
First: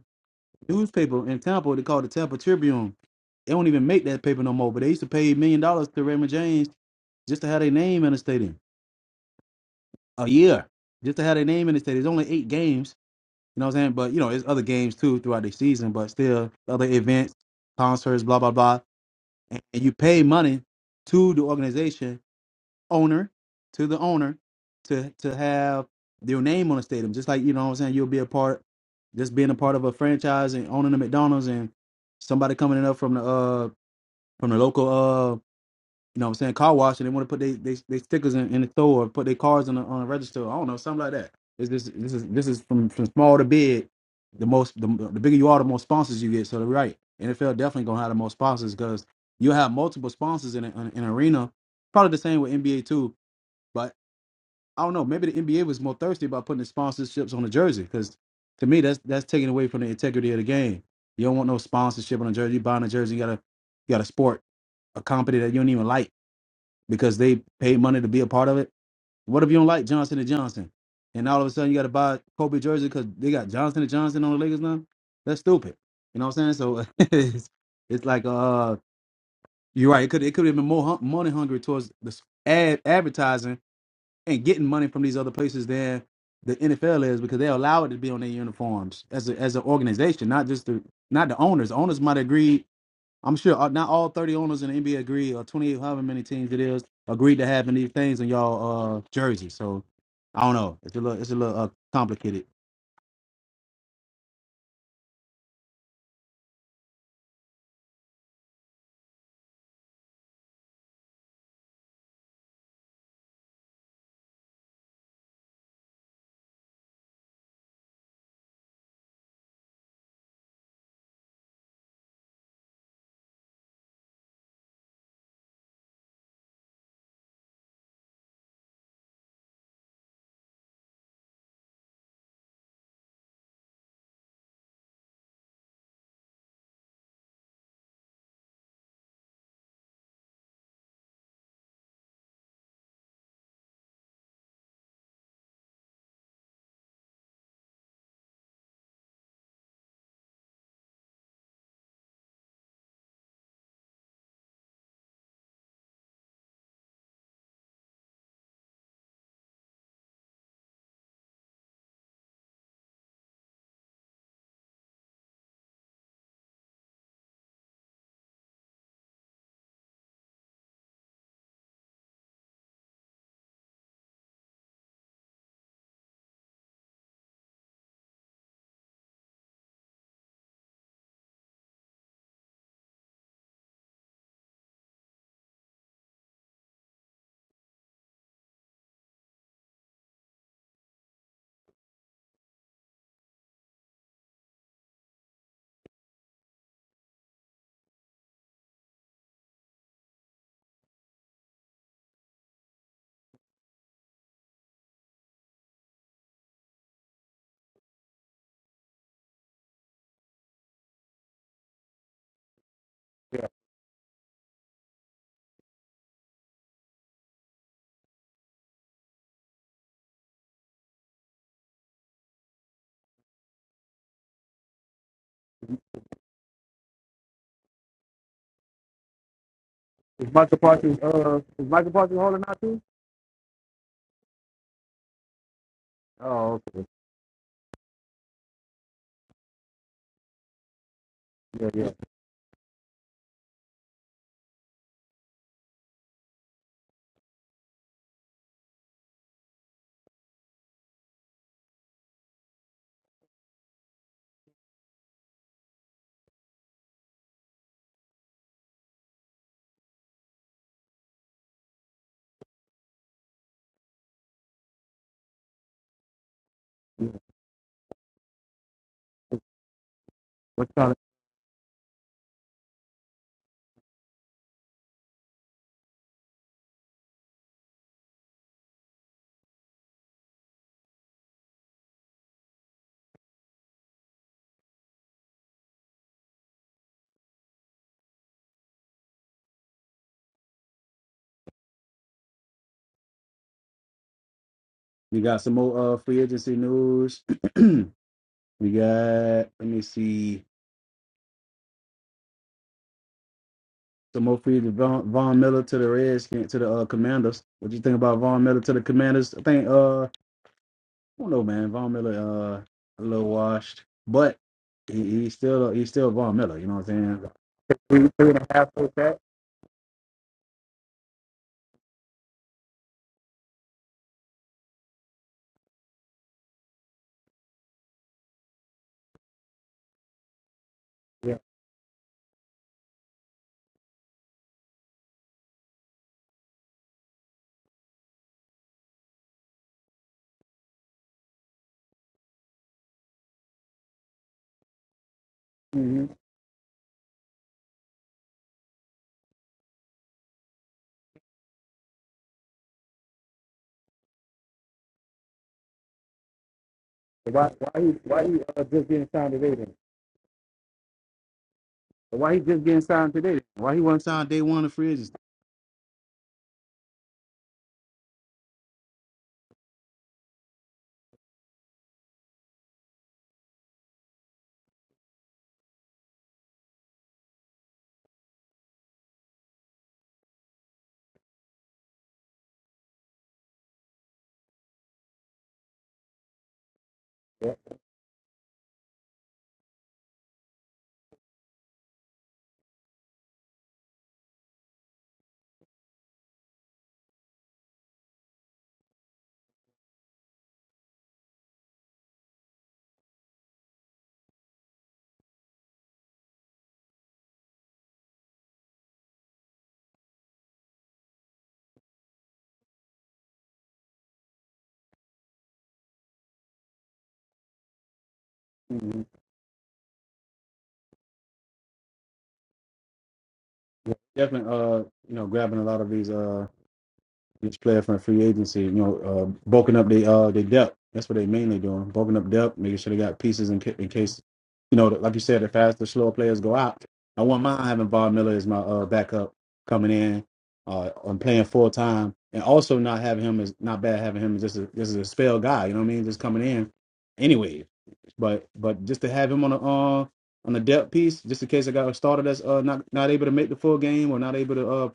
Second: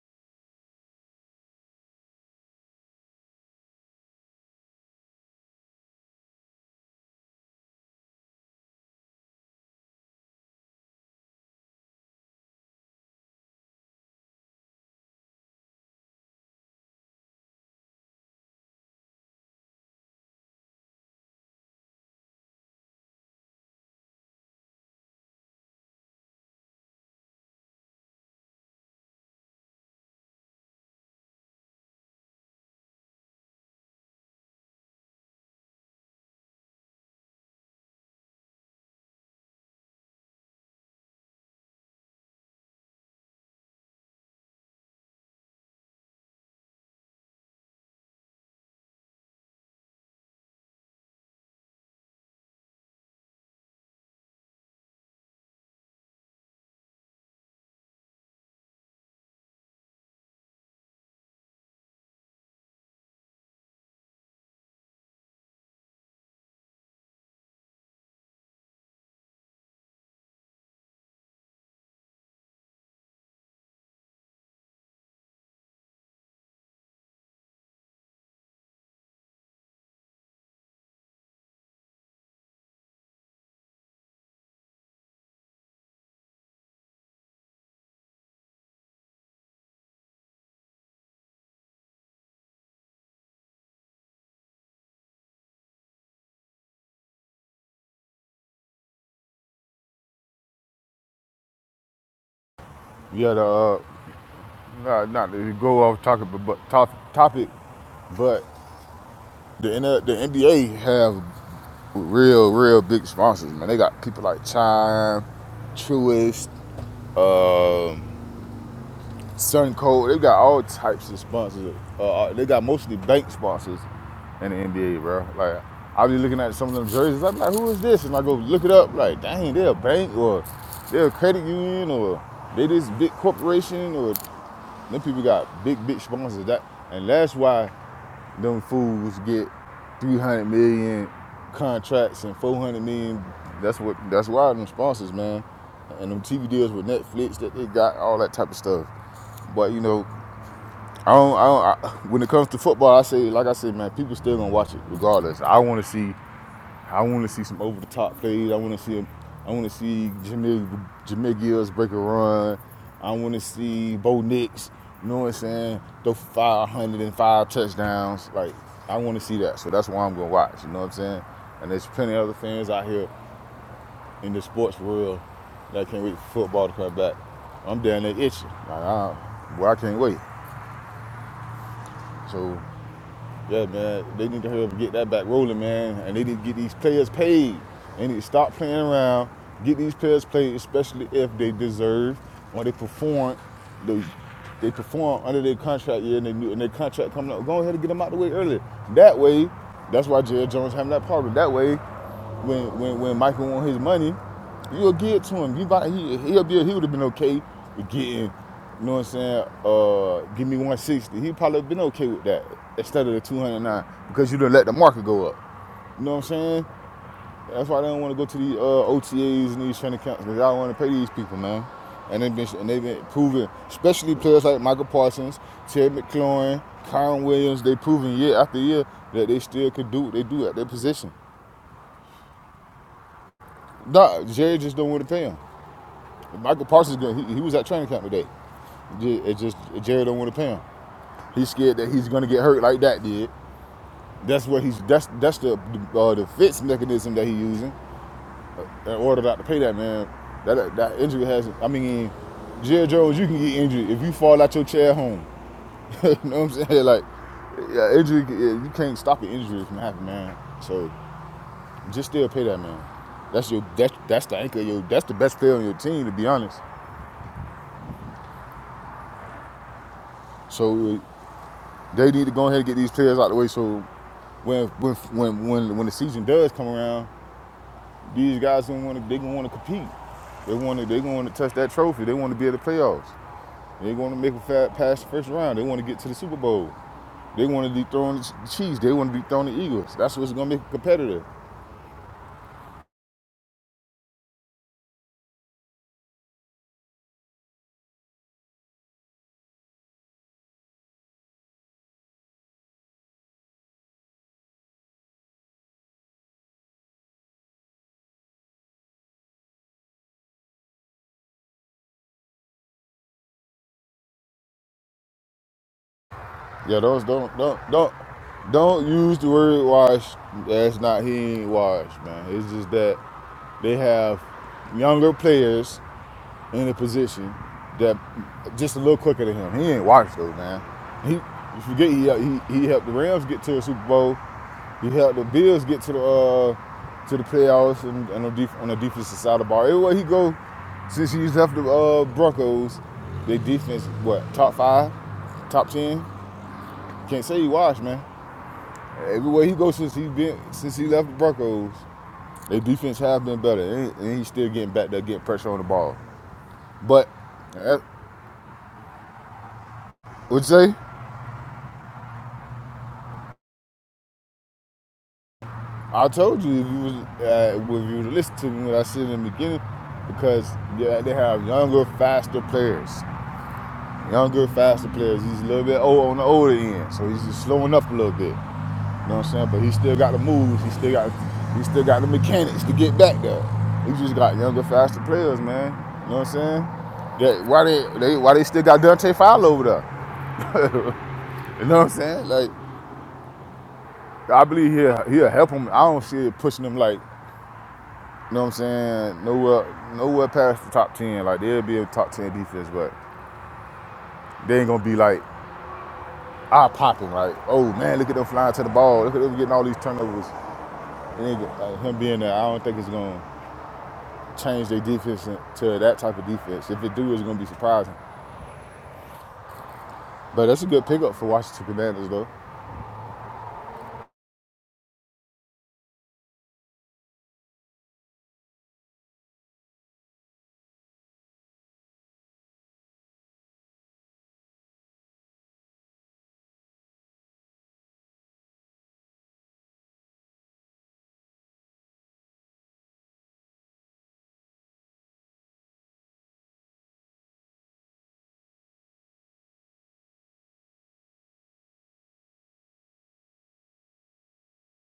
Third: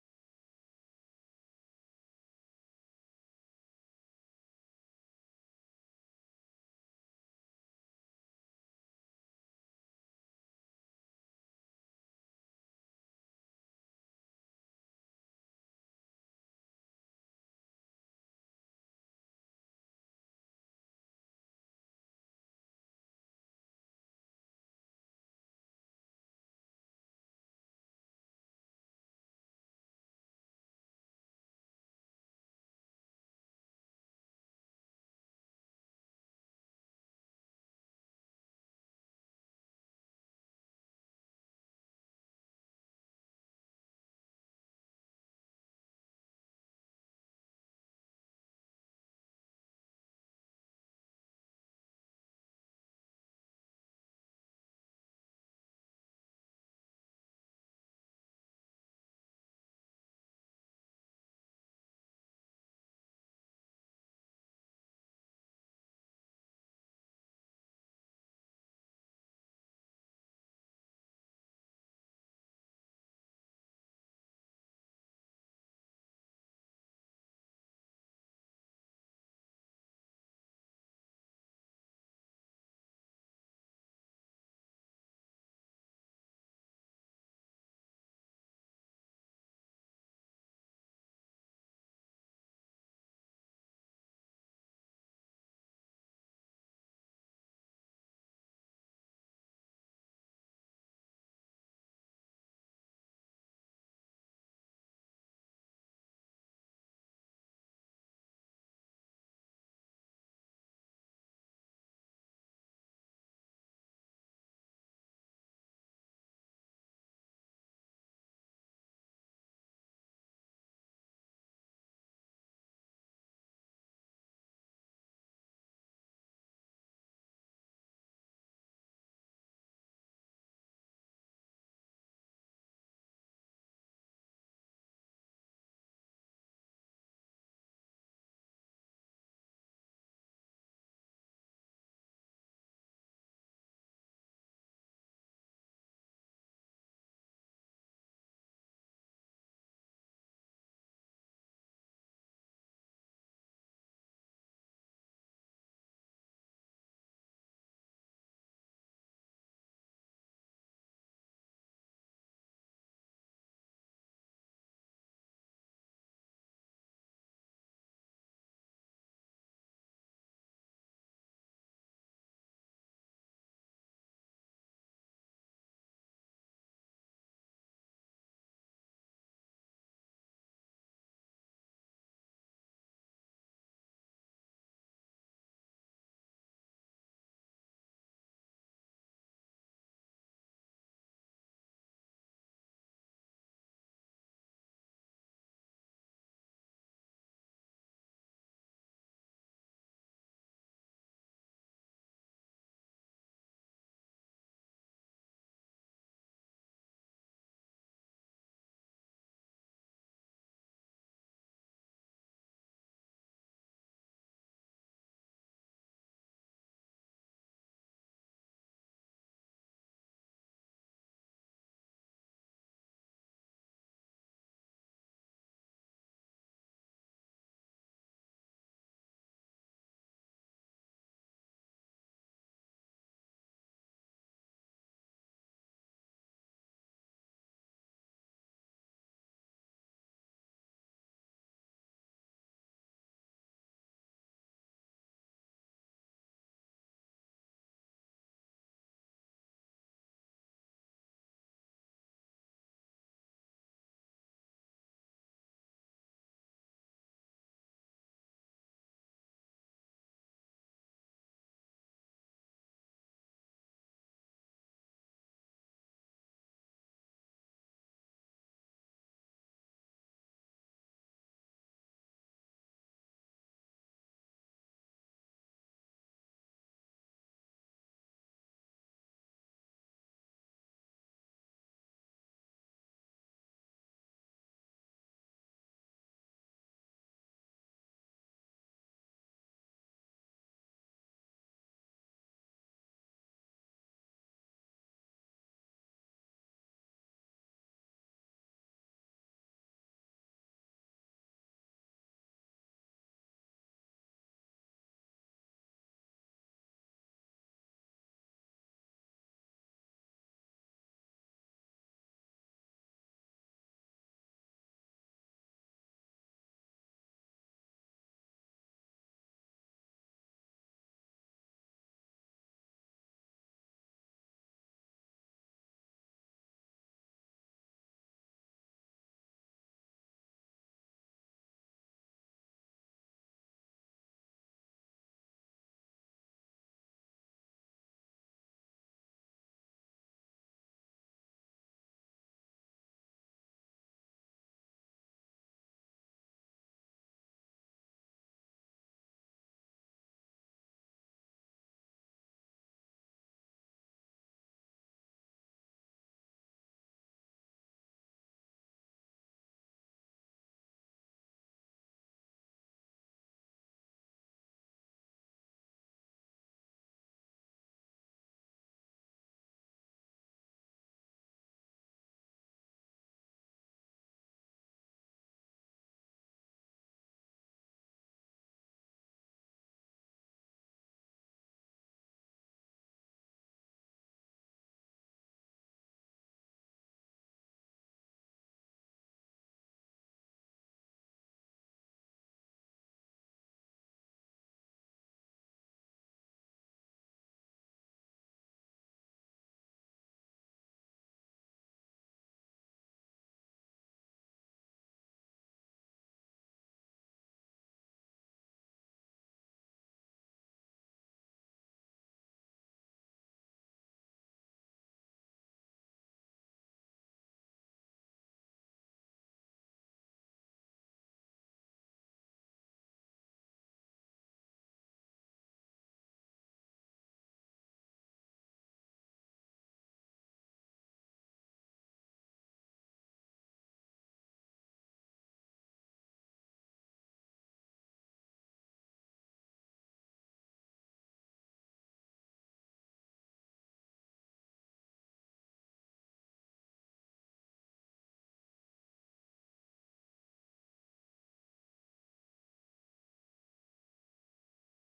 newspaper in Tampa. They called the Tampa Tribune. They don't even make that paper no more. But they used to pay million dollars to Raymond James just to have their name in the stadium a year, just to have their name in the stadium. It's only eight games You know what I'm saying? But you know, there's other games too throughout the season, but still other events, concerts, blah blah blah. And, and you pay money to the organization owner, to the owner, to to have your name on the stadium. Just like you know what I'm saying, you'll be a part, just being a part of a franchise and owning a McDonald's and somebody coming in up from the uh from the local uh, you know what I'm saying? Car wash and they want to put they, they, they stickers in, in the store or put their cars on the on the register. I don't know, something like that. It's this this is this is from, from small to big. The most the, the bigger you are, the more sponsors you get. So they're right. NFL definitely gonna have the most sponsors because you have multiple sponsors in, a, in an arena. Probably the same with NBA too. But I don't know. Maybe the NBA was more thirsty about putting the sponsorships on the jersey because to me that's that's taken away from the integrity of the game. You don't want no sponsorship on a jersey. You buying a jersey, you gotta you gotta sport a company that you don't even like because they paid money to be a part of it. What if you don't like Johnson and Johnson, and all of a sudden you got to buy Kobe jersey because they got Johnson and Johnson on the Lakers now? That's stupid. You know what I'm saying? So it's, it's like uh, you're right. It could it could have been more hun- money hungry towards the s- ad advertising and getting money from these other places than the NFL is because they allow it to be on their uniforms as a, as an organization, not just the not the owners. owners might agree I'm sure uh, not all 30 owners in the NBA agree, or 28, however many teams it is, agreed to having these things in y'all uh, jerseys. So I don't know. It's a little, it's a little uh, complicated.
Yeah, the uh, not not to go off topic, but, top, topic, but the the NBA have real real big sponsors. Man, they got people like Chime, Truist, um, Sun Cold. They got all types of sponsors. Uh, uh, they got mostly bank sponsors in the NBA, bro. Like I be looking at some of them jerseys. I'm like, who is this? And I go look it up. Like, dang, they're a bank or they're a credit union or they this big corporation or them people got big big sponsors. That and that's why them fools get 300 million contracts and 400 million. That's what. That's why them sponsors, man, and them TV deals with Netflix that they got all that type of stuff. But you know, I don't. I don't I, when it comes to football, I say, like I said, man, people still gonna watch it regardless. I want to see. I want to see some over the top plays. I want to see. I want to see Jameer Jameer Gills break a run. I want to see Bo Nix. You know what I'm saying? Throw 505 touchdowns. Like I want to see that. So that's why I'm gonna watch. You know what I'm saying? And there's plenty of other fans out here in the sports world that can't wait for football to come back. I'm down there itching. Like, I, well, I can't wait. So Yeah, man. They need to help get that back rolling, man. And they need to get these players paid. They need to stop playing around, get these players paid, especially if they deserve or they perform. They, they perform under their contract year and, they, and their contract coming up. Go ahead and get them out the way early. That way, that's why Jared Jones having that problem. That way, when when, when Michael wants his money, You'll get to him. You about, he he'll be he would have been okay with getting, you know what I'm saying, uh give me 160. He probably been okay with that instead of the 209 because you done let the market go up. You know what I'm saying? That's why they don't want to go to these uh, OTAs and these training camps because I don't want to pay these people, man. And they've been and they've been proving, especially players like Michael Parsons, Terry McLaurin, Kyron Williams. They proving year after year that they still could do what they
Is
do at
Michael
their
Parsons
position.
uh is Michael Parsons holding out too?
Nah, Jerry just don't want to pay them.
Oh
Michael
okay.
Parsons, going he, he was at training camp today. It just Jerry don't want to pay him. He's
Yeah,
scared
yeah.
that he's gonna get hurt like that did. That's what he's that's that's the uh, defense mechanism that he's using in order not to pay that man. That that, injury has. I mean, Jerry Jones, you can get injured if you fall out your chair at home. you know what I'm saying? Like, yeah, injury. yeah, You can't stop an injury from happening, man. So just still pay that man. That's your that's that's the anchor. Your that's the best player on your team, to be honest.
What kind of-
So They need to go ahead and get these players out of the way so when when when when, when the season does come around, these guys don't want to they gonna want to compete. They want to they gonna want to touch that trophy. They want to be at the playoffs. They want to make a fat past the first round. They want to get to the Super Bowl. They want to be throwing the Chiefs. They want to be throwing the Eagles. That's what's gonna make it competitive.
You got some more uh, free agency news. We got, let me see, some more free to Von, Von Miller to the Redskins, to the uh, Commanders. What do you think about Von Miller to the Commanders? I think, uh, I don't know, man. Von Miller, uh, a little washed, but he, he's still he's still Von Miller. You know
Yeah,
what
those
I'm saying?
don't don't don't
Three, three and a half
don't
for
use
that.
the word wash. That's not he ain't washed, man. It's just that they have younger players in a position that just a little quicker than him. He ain't washed though, man. He
Yeah.
you forget he, uh, he he helped the Rams get to a Super Bowl. He helped the Bills get to the uh, to the playoffs and, and on, the def- on the defensive side of the ball. Everywhere he go, since he used to have the uh, Broncos, their defense what top five, top ten.
Mm-hmm.
Can't say he washed, man. Everywhere he goes since he been since he left the Broncos, their defense have been better, and, and he's still getting back there, getting pressure on the ball. But
Why why
that,
he why he uh, just getting signed today then?
What you say?
Why he just getting signed today? Why he wasn't signed day one of free agency?
I told you if you was uh, if you would listen to me when I said in the beginning, because yeah, they have younger, faster players. Younger, faster players. He's a little bit old on the older end, so he's just slowing up a little bit. You know what I'm saying? But he still got the moves. He still got he still got the mechanics to get back there. He just got younger, faster players, man. You know what I'm saying? That why they, they why they still got Dante Fowler over there? You know what I'm saying? Like I believe he'll he'll help him. I don't see it pushing him like You know what I'm saying? Nowhere, nowhere past the top ten. Like there'll be a top ten defense, but they ain't gonna be like eye popping. Like, oh man, look at them flying to the ball. Look at them getting all these turnovers. And like, him being there, I don't think it's gonna change their defense to that type of defense. If it do, it's gonna be surprising.
Mhm.
But that's a good pickup for Washington Commanders, though.
Definitely, uh, you know, grabbing a lot of these uh Each player from free agency, you know, uh, bulking up they uh they depth. That's what they mainly doing, bulking up depth, making sure they got pieces in, ca- in case, you know, like you said, the faster, slower players go out. I want mine having Bob Miller as my uh, backup coming in, uh, and playing full time, and also not having him as not bad having him as just a, just a spell guy. You know what I mean? Just coming in, anyway. But but just to have him on the uh on the depth piece, just in case I got a starter that's uh not not able to make the full game or not able to uh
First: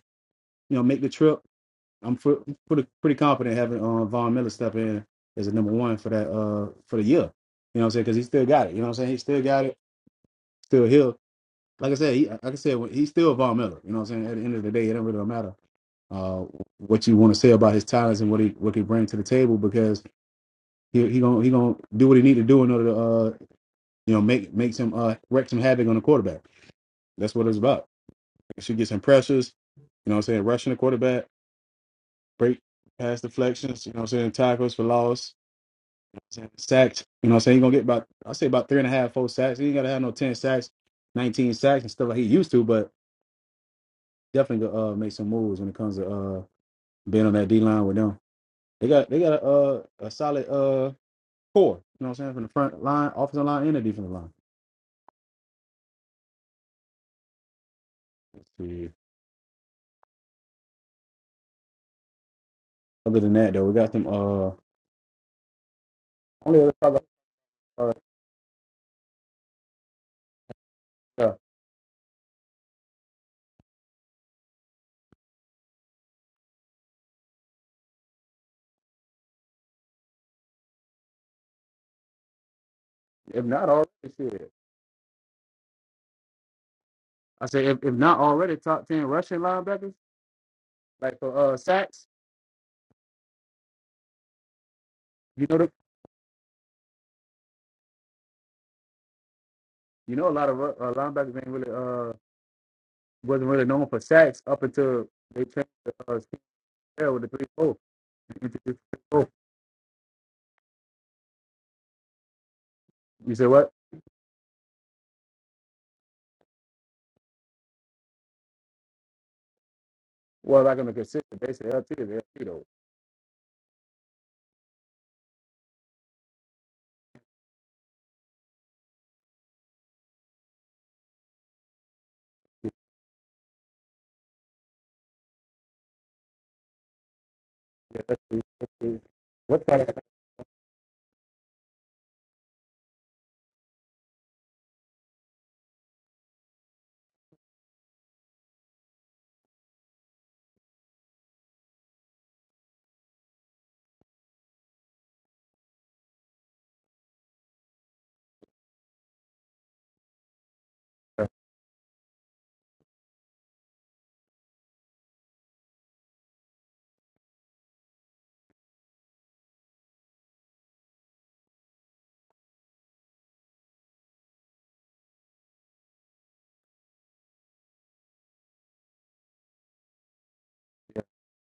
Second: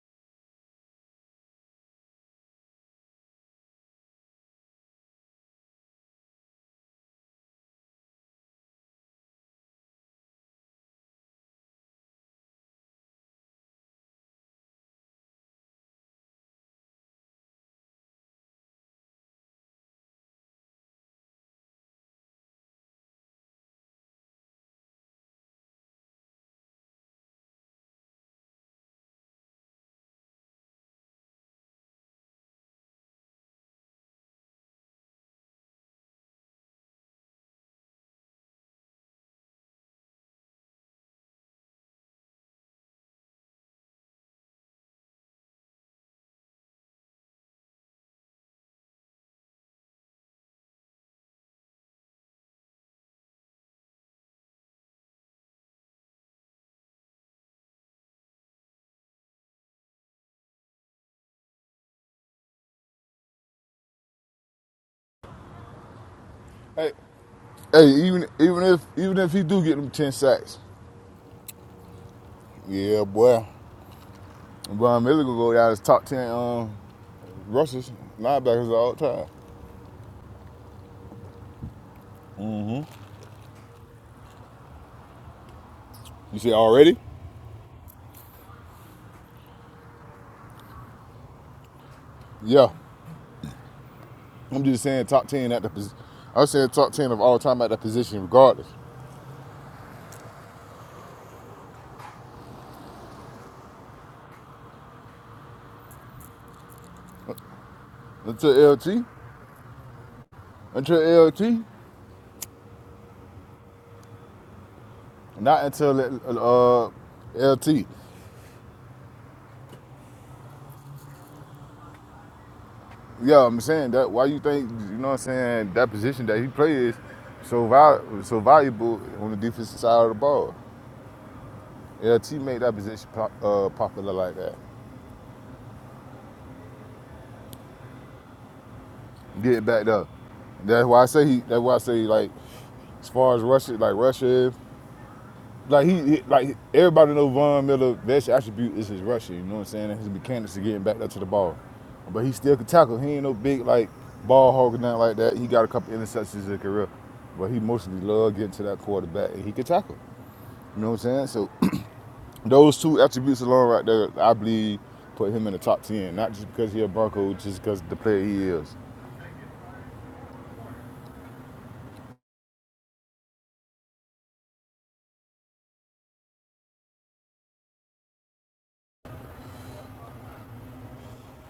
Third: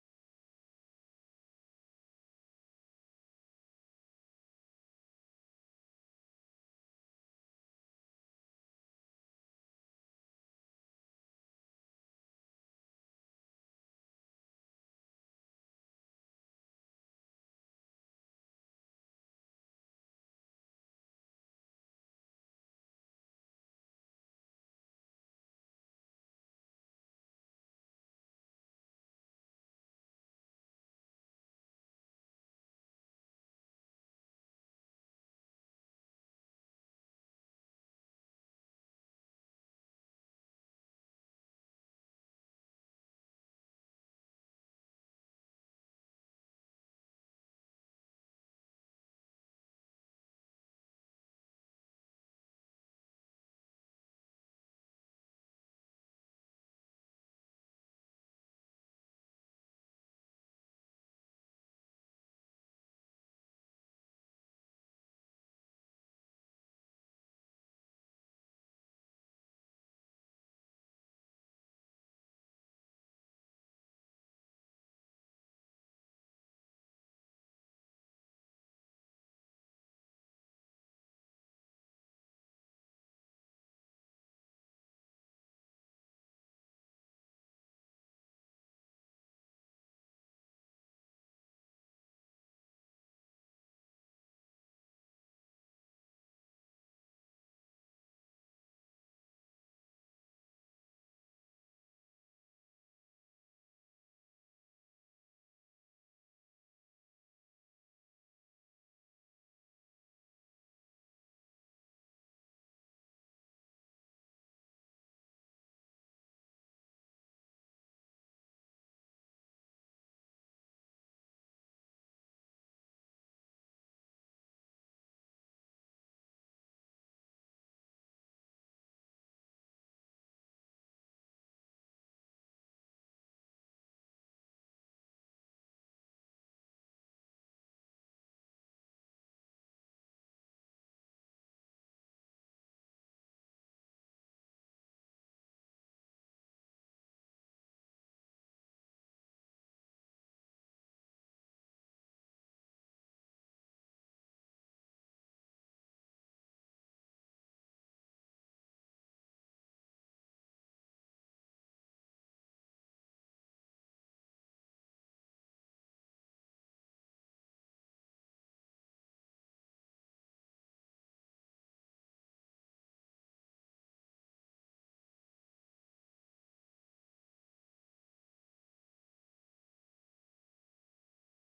you know make the trip I'm fr- pretty pretty confident having uh, Von Miller step in as a number one for that uh for the year. You know what I'm saying? Because he still got it. You know what I'm saying? He still got it. Still he'll like I said. He, like I said, when- he's still Von Miller. You know what I'm saying? At the end of the day, it don't really matter uh what you want to say about his talents and what he what he brings to the table because he he gonna he gonna do what he need to do in order to uh you know make make some uh wreck some havoc on the quarterback. That's what it's about. It should get some pressures. You know what I'm saying? Rushing the quarterback, break pass deflections. You know what I'm saying? Tackles for loss Sacks, you know what I'm saying? He's gonna get about I say about three and a half, four sacks. He ain't gotta have no ten sacks, nineteen sacks and stuff like he used to, but definitely gonna uh make some moves when it comes to uh being on that D line with them. They got they got a uh, a solid uh core, you know what I'm saying, from the front line, offensive line and the defensive line. Let's See, Other than that though, we got them uh only other
Hey, hey, even even if even if he do get them ten sacks,
uh,
yeah, boy, Von Miller gonna go down as top ten um rushers linebackers of all the time.
If not already shit.
You see already?
I say if, if not already top ten rushing linebackers, like for uh sacks,
Yeah, I'm just saying top
you
ten
know
at the
the
position. I'm saying top ten of all time at that position, regardless.
you know a lot of uh, linebackers ain't really uh wasn't really known for sacks up until they changed uh, Steve Carroll with the three four.
Until LT, until LT,
You say what?
not until uh, LT.
Well, I gonna consider. They say LT is LT though.
Yeah, I'm saying that. Why you think you know? what I'm saying that position that he plays so val- so valuable on the defensive side of the ball. LT made that position pop, uh, popular like that.
It-
Get it
What kind
back there. That's why I say he. That's why I say like, as far as Russia, like Russia, Like he, he- like everybody know Von Miller best attribute is his rushing. You know what I'm saying? And his mechanics to getting back up to the ball, but he still can tackle. He ain't no big like ball hog or nothing like that. He got a couple interceptions in his career, but he mostly loved getting to that quarterback and he could tackle. You know what I'm saying? So those two attributes alone right there, I believe, put him in the top ten. Not just because he a Bronco, just because the player he is.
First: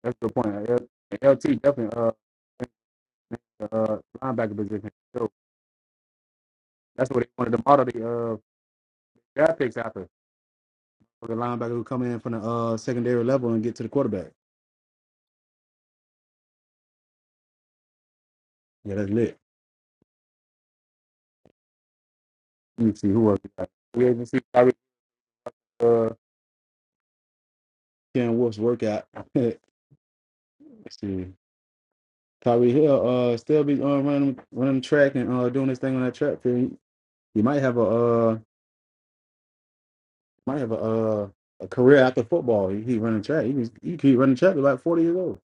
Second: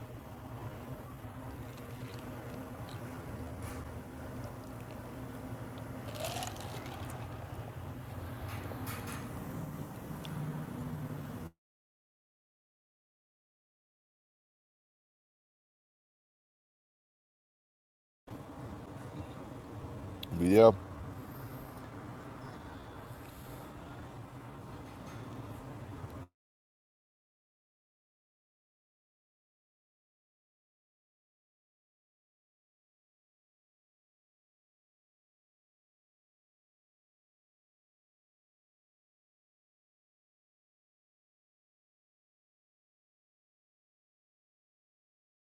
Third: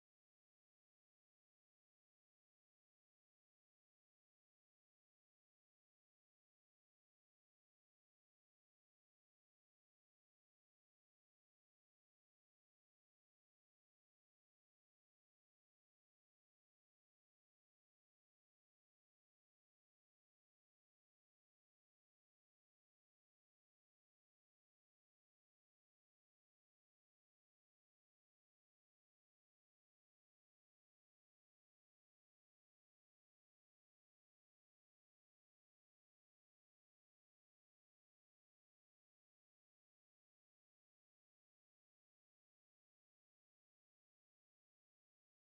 That's the point. Uh, LT definitely uh uh linebacker position. So that's what they wanted to model the uh draft picks after for the linebacker who come in from the uh secondary level and get to the quarterback. Yeah, that's lit.
But yeah,
Let me see who else. We got. We even see Tyreek, uh Ken Wolf's workout. Let's see. Tyreek Hill uh still be uh, running running track and uh doing his thing on that track field. He, he might have a uh might have a uh a career after football. He, he running track. He can he keep running track at like forty years old.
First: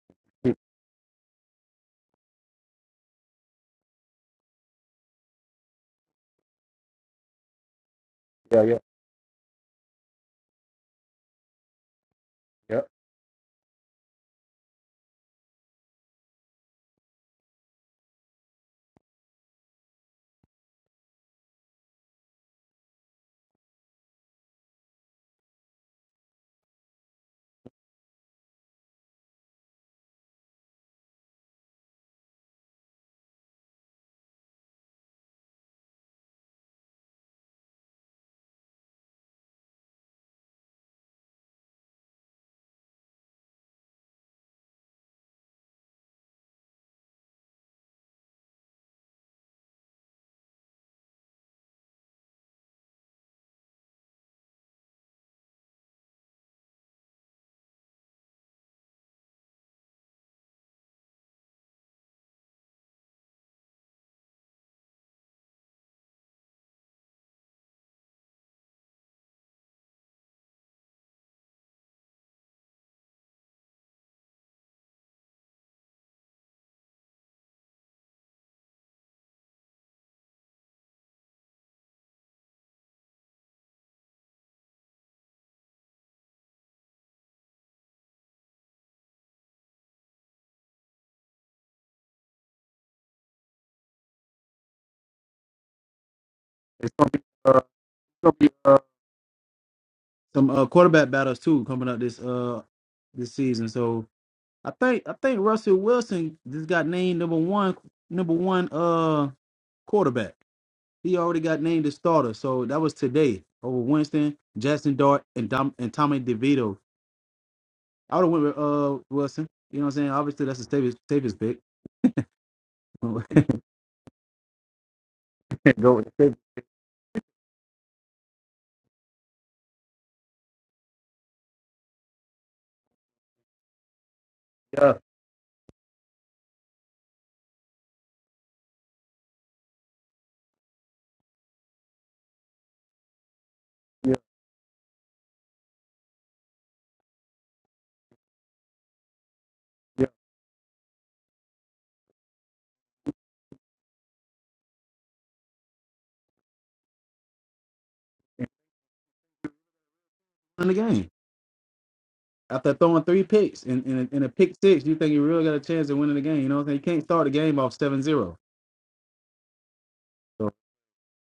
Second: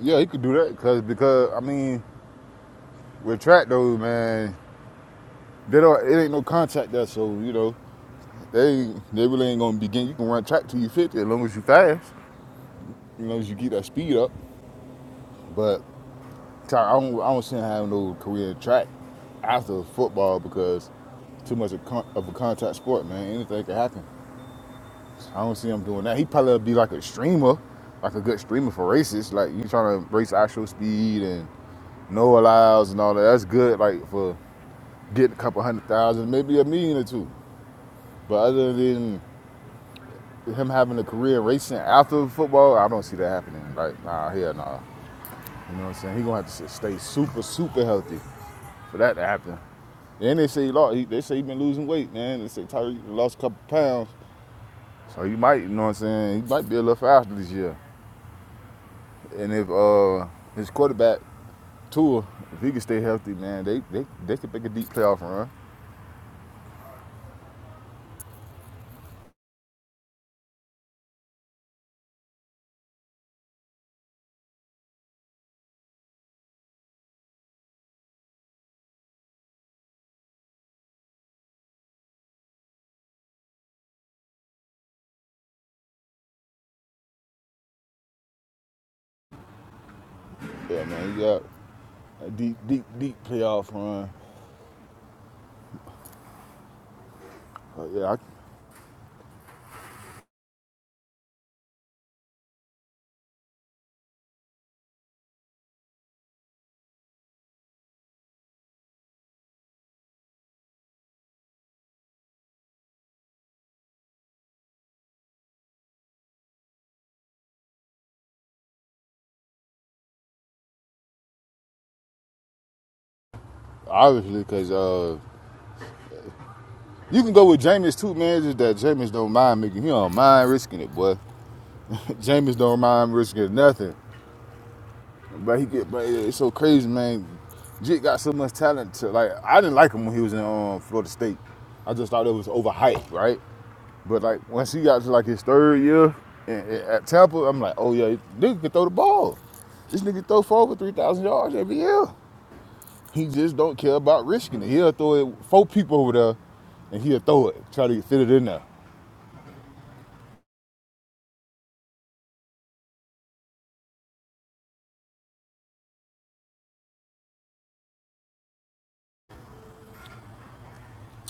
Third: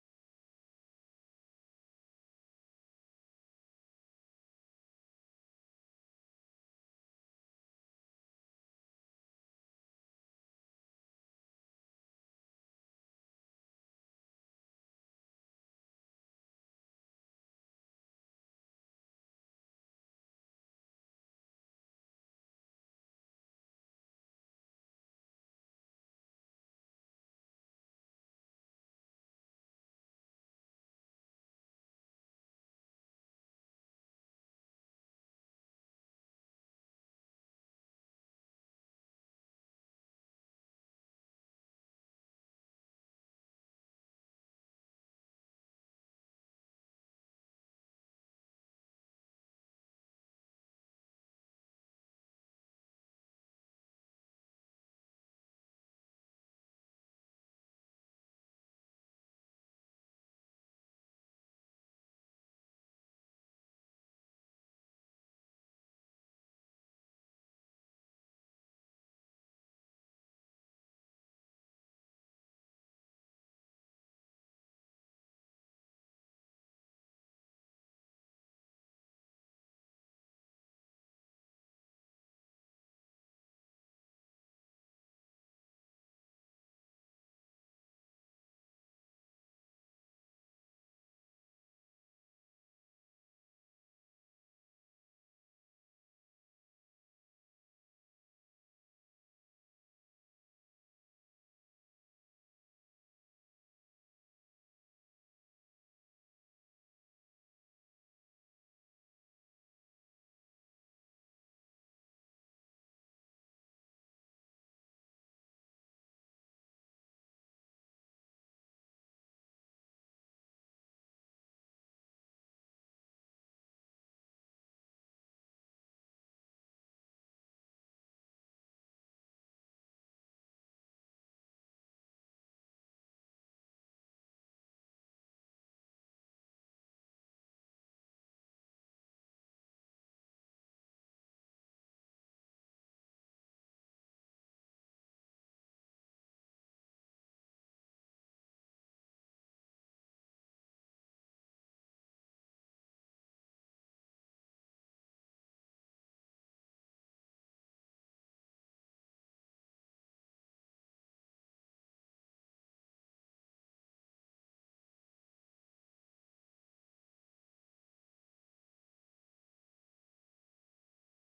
yeah, he could do that because because I mean with track though, man, they don't it ain't no contact there, so you know
Yeah, yeah,
They they really ain't gonna begin. You can run track till you 50 as long as you fast.
yeah.
You know, as you get that speed up. But so I don't I don't see him having no career in track after football because too much of, con- of a contact sport, man. Anything can happen. I don't see him doing that. He probably be like a streamer, like a good streamer for races. Like you trying to race actual speed and no allows and all that. That's good, like for getting a couple hundred thousand, maybe a million or two. But other than Him having a career racing after football, I don't see that happening. Like, nah, hell nah. You know what I'm saying? He gonna have to stay super, super healthy for that to happen. And they say he lost. He, they say he been losing weight, man. They say Tyreek lost a couple pounds, so he might. You know what I'm saying? He might be a little faster this year. And if uh his quarterback Tua, if he can stay healthy, man, they they they could make a deep playoff run. Yeah, man, you got a deep, deep, deep playoff run.
It's gonna be uh, it's
But yeah,
gonna be uh, some uh, quarterback battles too coming up this uh this season. So I think I think Russell Wilson just got named number one number one uh quarterback. He already got named the starter. So that was today over Winston, Jackson Dart, and Dom, and Tommy DeVito. I would have went with uh Wilson. You know what I'm saying? Obviously, that's the safest safest pick.
I, obviously because uh,
Go with
You can go with Jameis too, man. Just that Jameis don't mind making. He don't mind risking it, boy. Jameis don't mind risking nothing.
Yeah,
But he get, but it's so crazy, man. Jit got so much talent. To, like I didn't like him when he was in um, Florida State. I just thought it was overhyped, right?
yeah,
But like once he got to like his third year and, and at Tampa, I'm like, oh yeah, this nigga can throw the ball. This
yeah.
nigga throw for over three thousand yards every year. He just don't care about risking it. He'll throw it four people over there, and he'll throw it, try to fit it in there.
win the game. After throwing three picks and in, in, a, in a pick six, you think you really got a chance of winning the game. You know what I'm saying? You can't start the game off seven zero.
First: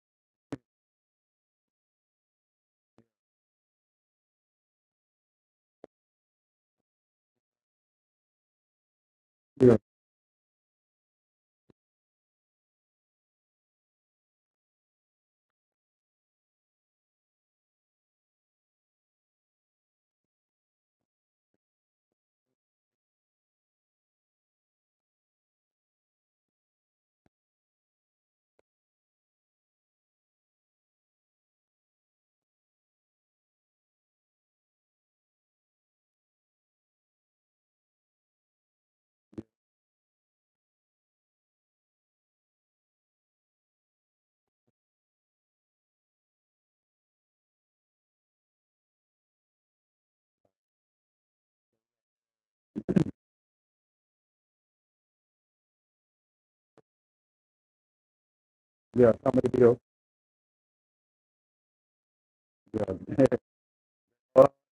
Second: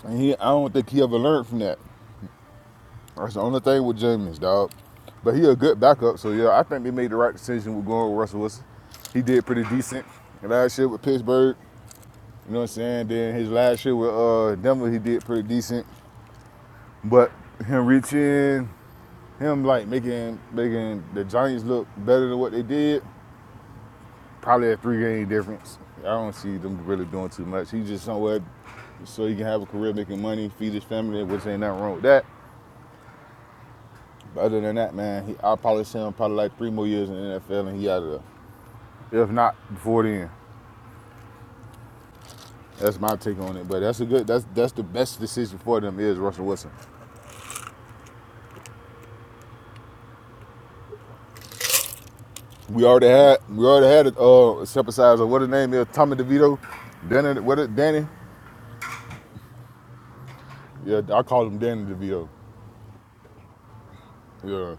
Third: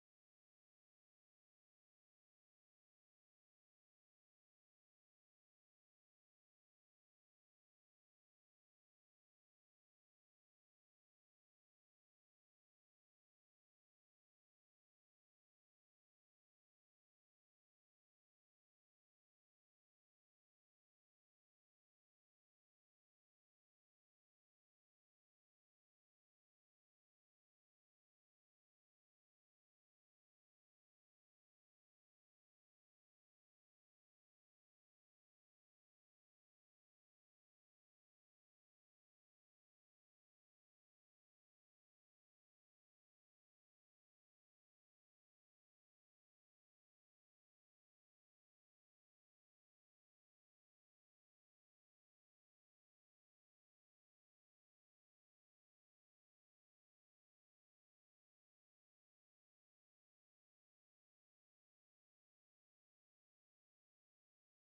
And he, I don't think he ever learned from that. That's the only thing with Jameis, dog. But he a good backup, so yeah, I think they made the right decision with going with Russell Wilson. He did pretty
So, Yeah,
decent last year with Pittsburgh. You know what I'm saying? Then his last year with uh, Denver, he did pretty decent. But him reaching, him like making making the Giants look better than what they did, probably a three game difference. I don't see them really doing too much. He just somewhere so he can have a career making money, feed his family, which ain't nothing wrong with that. Other than that, man, he, I'll probably see him probably like three more years in the NFL and he out of there. If not before then. That's my take on it. But that's a good that's that's the best decision for them is Russell Wilson. We already had we already had a uh step aside of what his name is, Tommy DeVito. Danny what it Danny?
yeah. Some deal.
Yeah, I call him Danny DeVito.
Yeah. Uh,
Yeah.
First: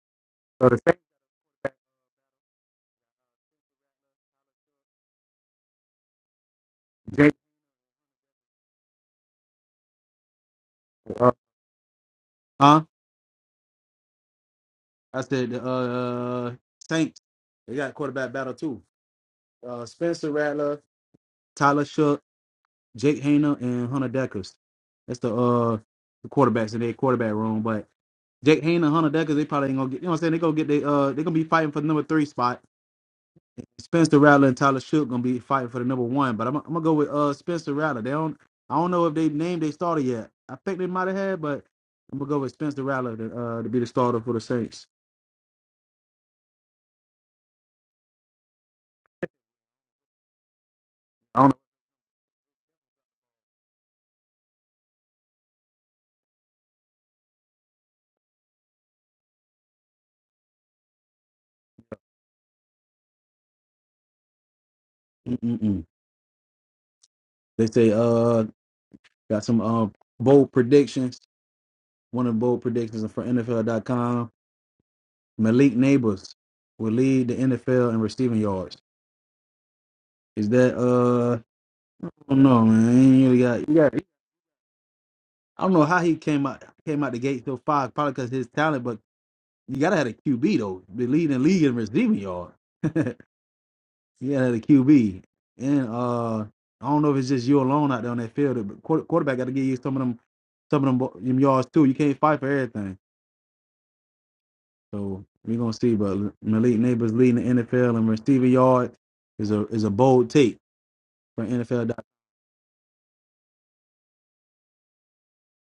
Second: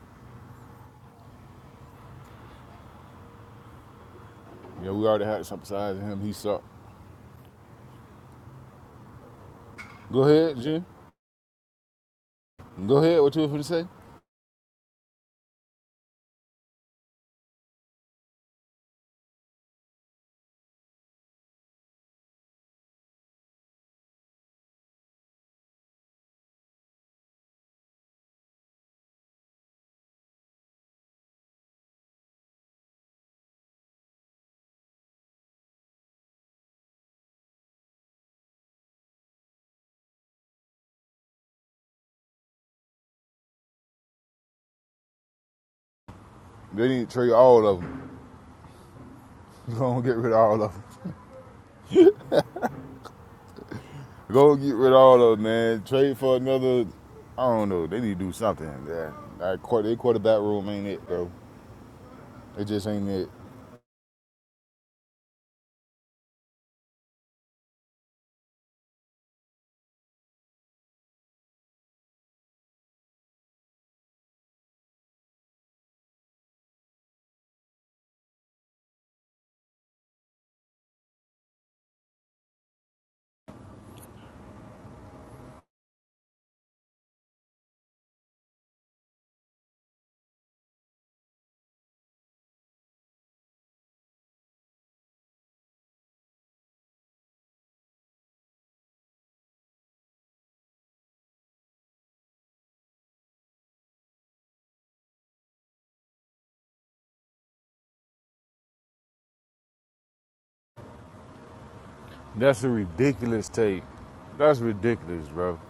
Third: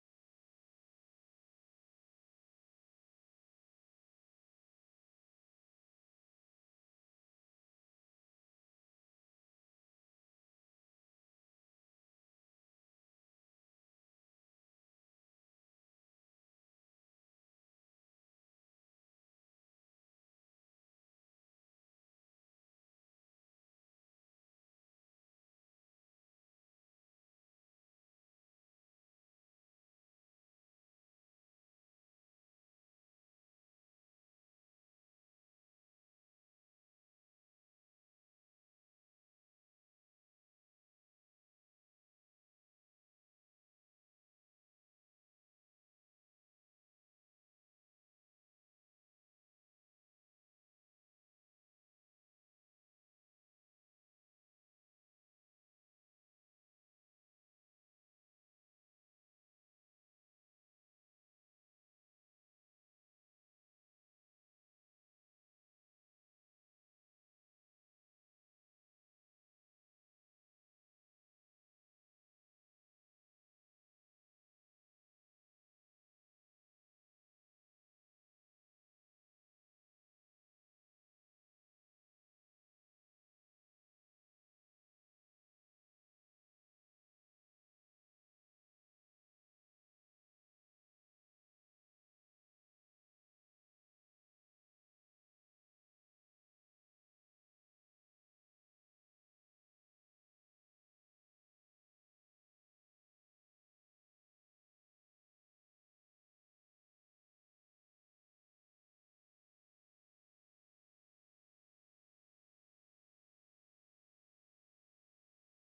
so the same
Yeah, we already had step aside him, he sucked.
Jake.
Go ahead, Jim.
Uh, huh?
Go ahead, what you was gonna say?
I said, the, uh, Saints, they got quarterback battle too. Uh, Spencer Rattler, Tyler Shook. Jake Hayner and Hunter Deckers. That's the uh the quarterbacks in their quarterback room. But Jake Hayner and Hunter Deckers, they probably ain't gonna get. You know what I'm saying? They gonna get they uh they gonna be fighting for the number three spot. Spencer Rattler and Tyler Shook gonna be fighting for the number one. But I'm, I'm gonna go with uh Spencer Rattler. They don't. I don't know if they named their starter yet. I think they might have had, but I'm gonna go with Spencer Rattler to, uh, to be the starter for the Saints.
They need to trade all of them. Go and get rid of all of them.
I don't.
Go get rid of all of them, man. Trade for another. I don't know. They need to do something. Yeah, that quarter, their quarterback room ain't it, bro. It just ain't it.
Know. Mm-mm-mm. They say uh got some uh bold predictions. One of the bold predictions is from NFL.com Malik Neighbors will lead the NFL in receiving yards. Is that uh? I don't know, man. He ain't really got, yeah. I don't know how he came out came out the gate so far. Probably because his talent, but you gotta have a QB though. The leading league in receiving yards. you gotta have a QB, and uh, I don't know if it's just you alone out there on that field, but quarter, quarterback gotta give you some of them some of them, bo- them yards too. You can't fight for everything. So we're gonna see. But Malik Neighbors leading the NFL in receiving yards is a is a bold take for NFL.
That's a ridiculous take. That's ridiculous, bro.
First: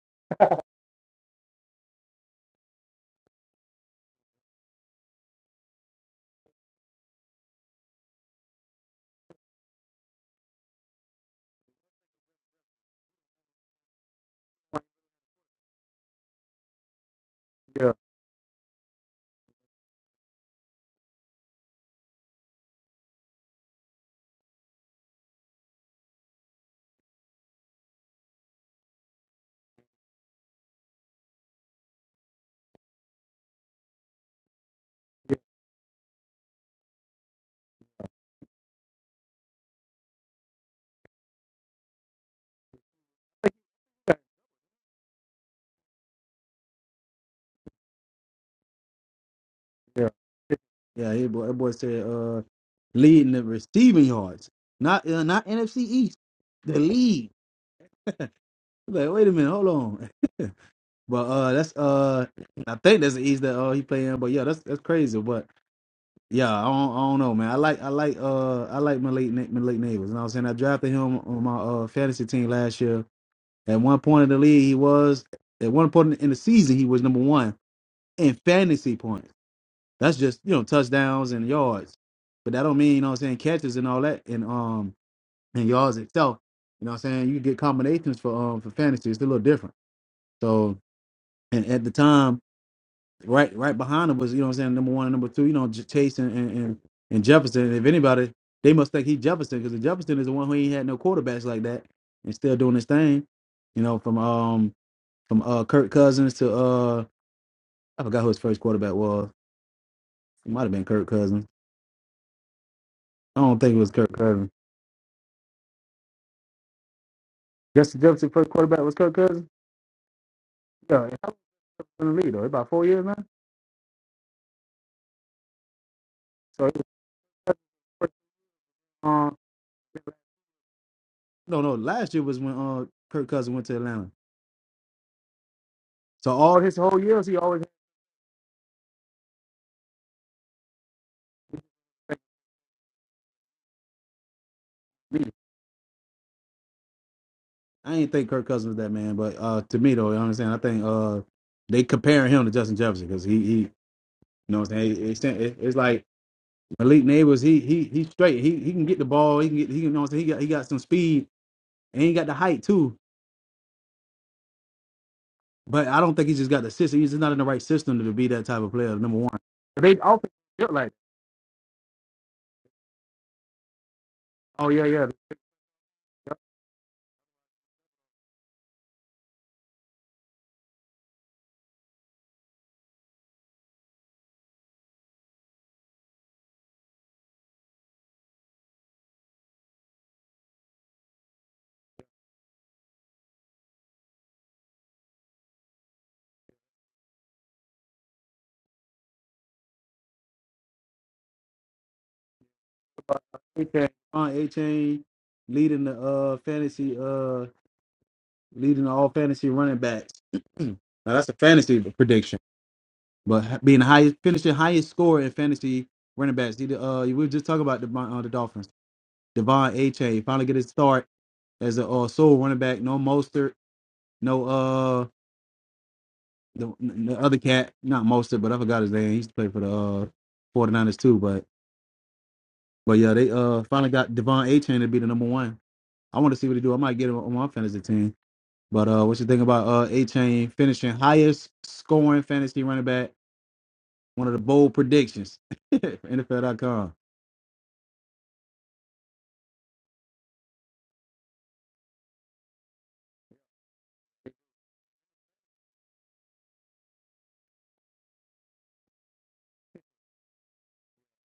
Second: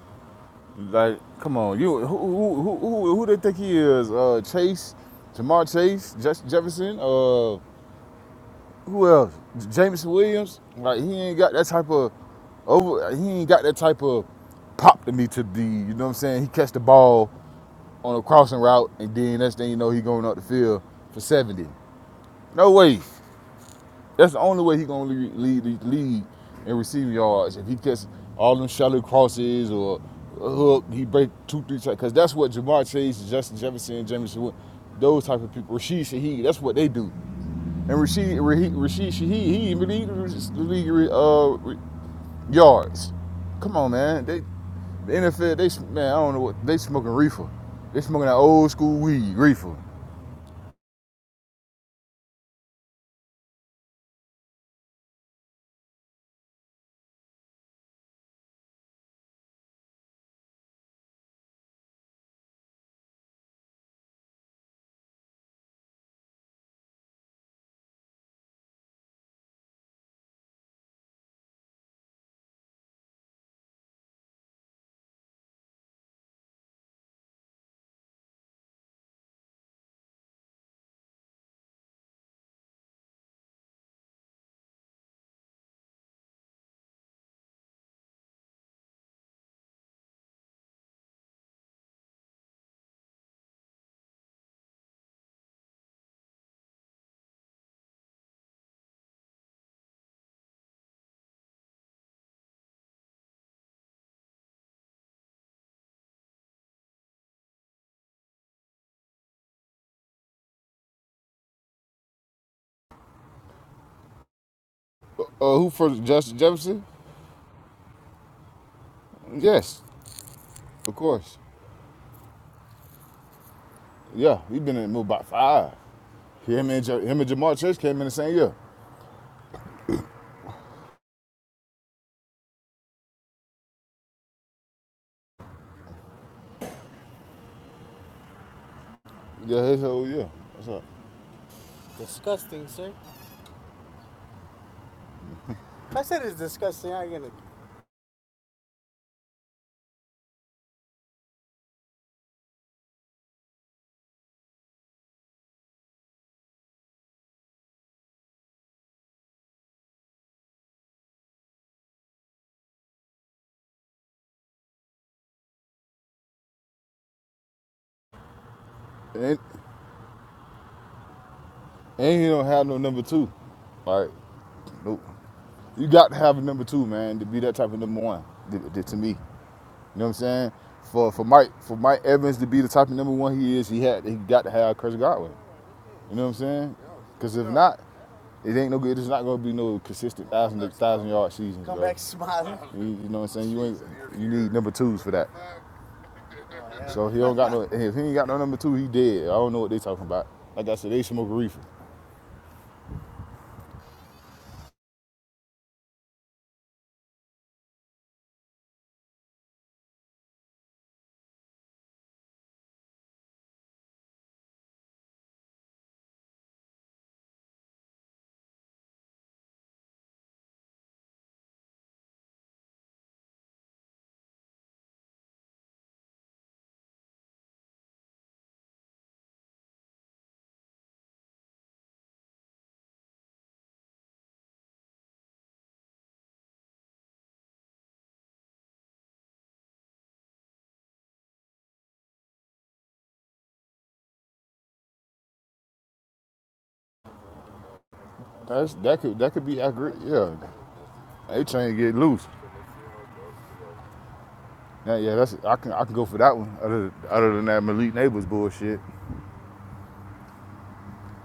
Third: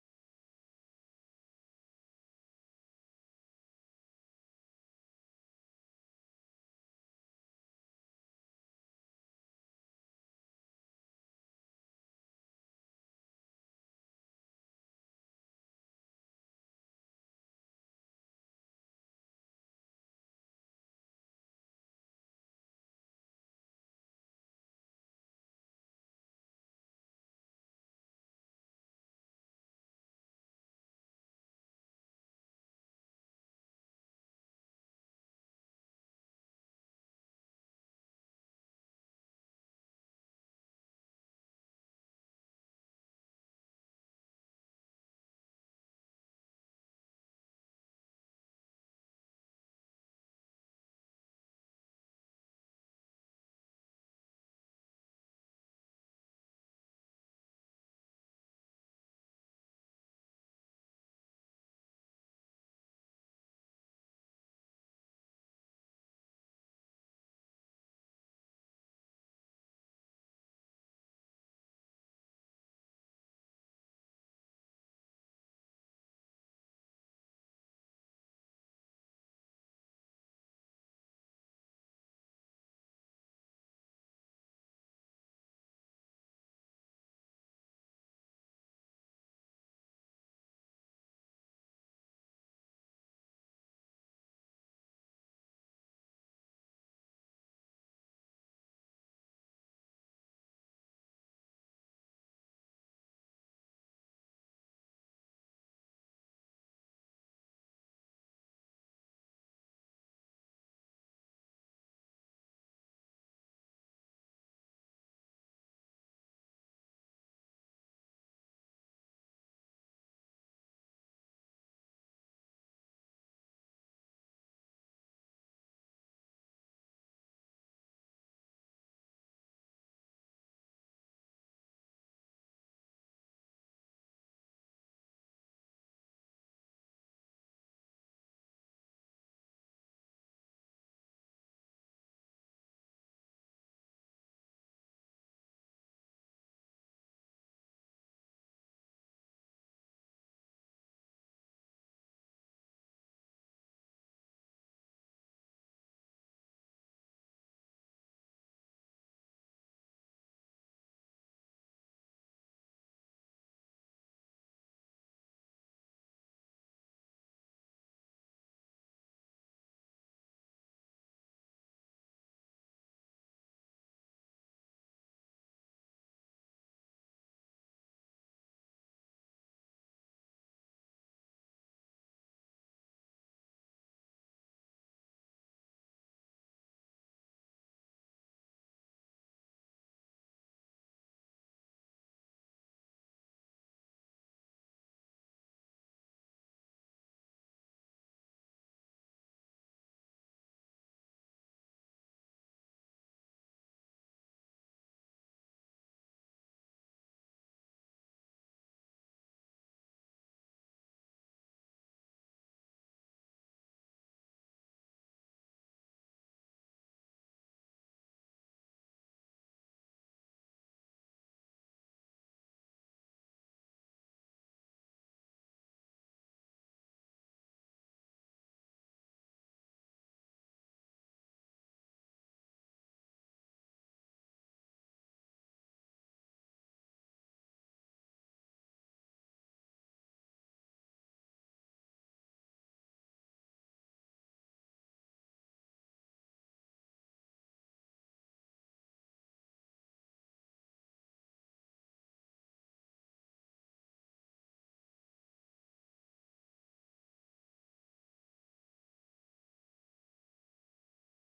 Like, come on, you who who who, who, who they think he is? Uh, Chase, Jamar Chase, Jess Jefferson. Uh, who else? Jameson Williams. Like, he ain't got that type of over. He ain't got that type of pop to me to be. You know what I'm saying? He catch the ball.
Yeah,
on a crossing route, and then next thing you know, he going up the field for 70. No way. That's the only way he gonna lead, lead, lead, in receiving yards. If he gets all them shallow crosses or a hook, he break two, three, because that's what Jamar Chase, Justin Jefferson, Jameson, those
yeah,
type of people, Rashid Shaheed, that's what they do. And Rashid, Rahe- Rashid Shaheed, he even lead uh, yards. Come on, man. They the NFL, they man, I don't know what they smoking reefer. They smoking that old school weed reefer.
yeah. Yeah, hey boy, that boy said uh leading the receiving yards. Not uh, not NFC East. The lead. I'm Like, wait a minute, hold on. But uh that's uh I think that's the East that uh he playing, but yeah, that's that's crazy. But yeah, I don't, I don't know, man. I like I like uh I like Malik Na- Malik Neighbors. You know what I'm saying? I drafted him on my uh fantasy team last year. At one point in the league he was at one point in the season he was number one in fantasy points. That's just, you know, touchdowns and yards. But that don't mean, you know what I'm saying, catches and all that and um and yards itself. You know what I'm saying? You get combinations for um for fantasy. It's a little different. So and at the time, right right behind him was, you know what I'm saying, number one and number two, you know, J- Chase and and, and, and Jefferson. And if anybody, they must think he Jefferson, because Jefferson is the one who ain't had no quarterbacks like that and still doing his thing. You know, from um from uh Kirk Cousins to uh I forgot who his first quarterback was. It might have been Kirk Cousins. I don't think it was Kirk Cousins.
Uh, who for Justin Jefferson?
Justin Jefferson first quarterback was Kirk Cousins.
Yes, of
Yeah, how
course.
long was he in the league though? About four years now.
Yeah, he been in the move about five.
So
Him
it
and Ja- him and
was
Jamar Chase came in the
first,
same year.
um no no last year was when uh Kirk Cousins went to Atlanta. So all his whole years he always
Yeah, his whole year. That's up.
had me. I ain't think Kirk Cousins was that man, but uh to me though, you know what I'm saying? I think uh they comparing him to Justin Jefferson because he he you know what I'm saying it's, it's like Malik Neighbors he he he's straight. He he can get the ball, he can get he you know what I'm saying he got he got some speed and he got the height too. But I don't think he's just got the system. He's just not in the right system to be that type of player. Number one,
And
they often look like,
and he don't have no number two. Like,
oh yeah,
nope.
yeah,
You got to have a number two, man, to be that type of number one. To me, you know what I'm saying? For for Mike for Mike Evans to be the type of number one he is, he had he got to have Chris Godwin. You know what I'm saying? Because if not, it ain't no good. It's not gonna be no consistent thousand thousand yard seasons, bro. You, you know what I'm saying? You ain't you need number twos for that. Yeah. So he don't got no if he ain't got no number two, he dead. I don't know what they talking about. Like I said, they smoke a reefer.
A-Chain, on A-Chain leading the uh fantasy, uh leading all fantasy running backs. now that's a fantasy prediction, but ha- being the highest, finishing highest score in fantasy running backs. He, the, uh, we were just talking about the uh, the Dolphins. Devon A-Chain finally get his start as a uh, sole running back. No Mostert, no uh, the, the other cat, not Mostert, but I forgot his name. He used to play for the uh, 49ers too. But but yeah, they uh finally got Devon A Chain to be the number one. I want to see what he do. I might get him on my fantasy team. But uh, what you think about uh A Chain finishing highest scoring fantasy running back? One of the bold predictions. NFL.com.
That's that could that could be accurate. Yeah, they trying to get loose. Yeah, yeah, that's I can I can go for that one. Other other than that Malik Neighbors bullshit,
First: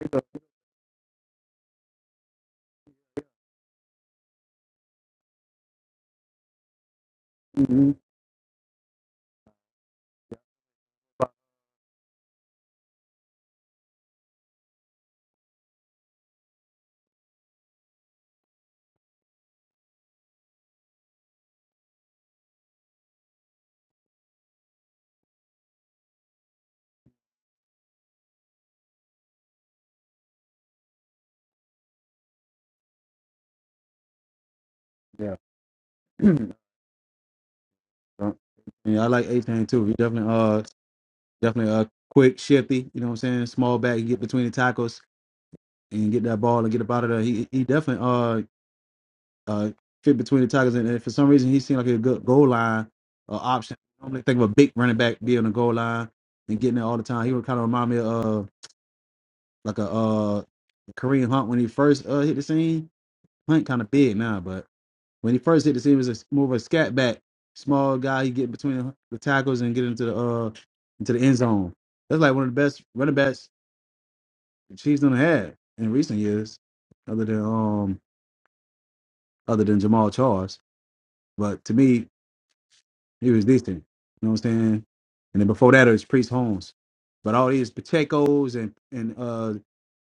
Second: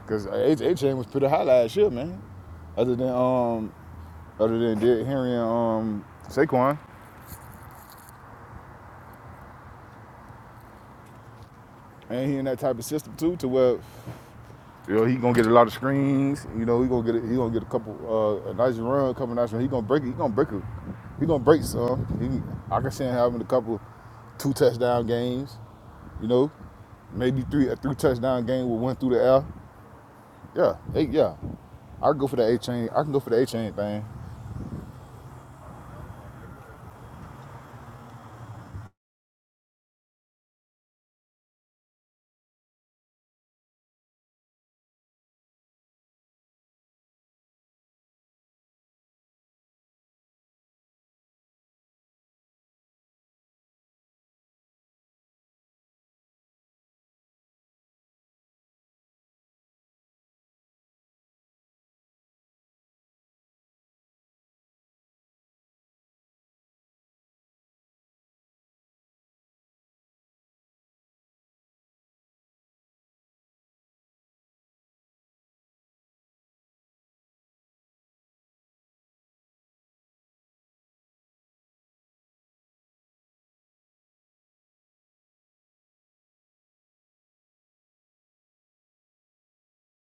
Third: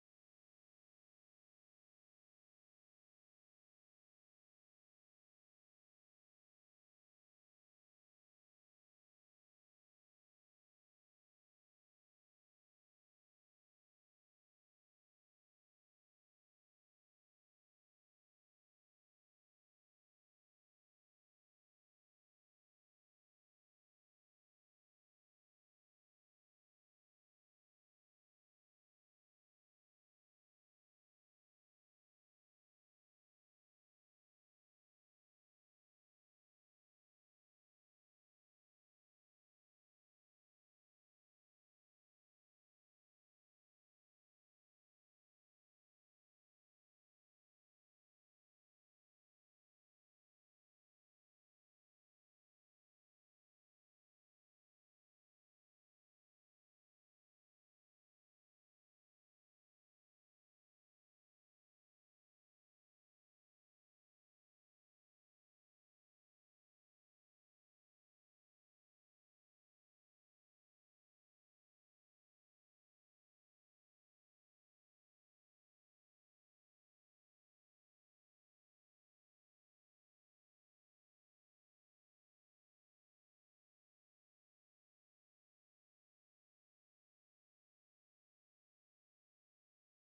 because H chain was pretty high last year, man. Other than um other than Derrick Henry and um Saquon,
hmm
and he in that type of system too, to where You know, he gonna get a lot of screens. You know, he gonna get a, he gonna get a couple uh, a nice run, a couple nice run. He gonna break it. He gonna break it. He gonna break some. He, I can see him having a couple two touchdown games. You know, maybe three a three touchdown game with one through the air. Yeah, eight. Yeah, I can go for the A chain. I can go for the A chain thing.
Yeah. So, yeah, I like 18 too. He definitely uh definitely uh quick, shifty, you know what I'm saying? Small back, you get between the tackles and get that ball and get up out of there. He he definitely uh uh, fit between the tackles, and if for some reason he seemed like a good goal line uh, option. I normally think of a big running back being on the goal line and getting there all the time. He would kind of remind me of uh, like a uh, Kareem Hunt when he first uh, hit the scene. Hunt kind of big now, but when he first hit the scene, he was a, more of a scat back, small guy. He get between the, the tackles and get into the uh, into the end zone. That's like one of the best running backs the Chiefs done had in recent years, other than um other than Jamal Charles. But to me, He was decent. You know what I'm saying? And then before that it was Priest Holmes. But all these Pacheco's and and uh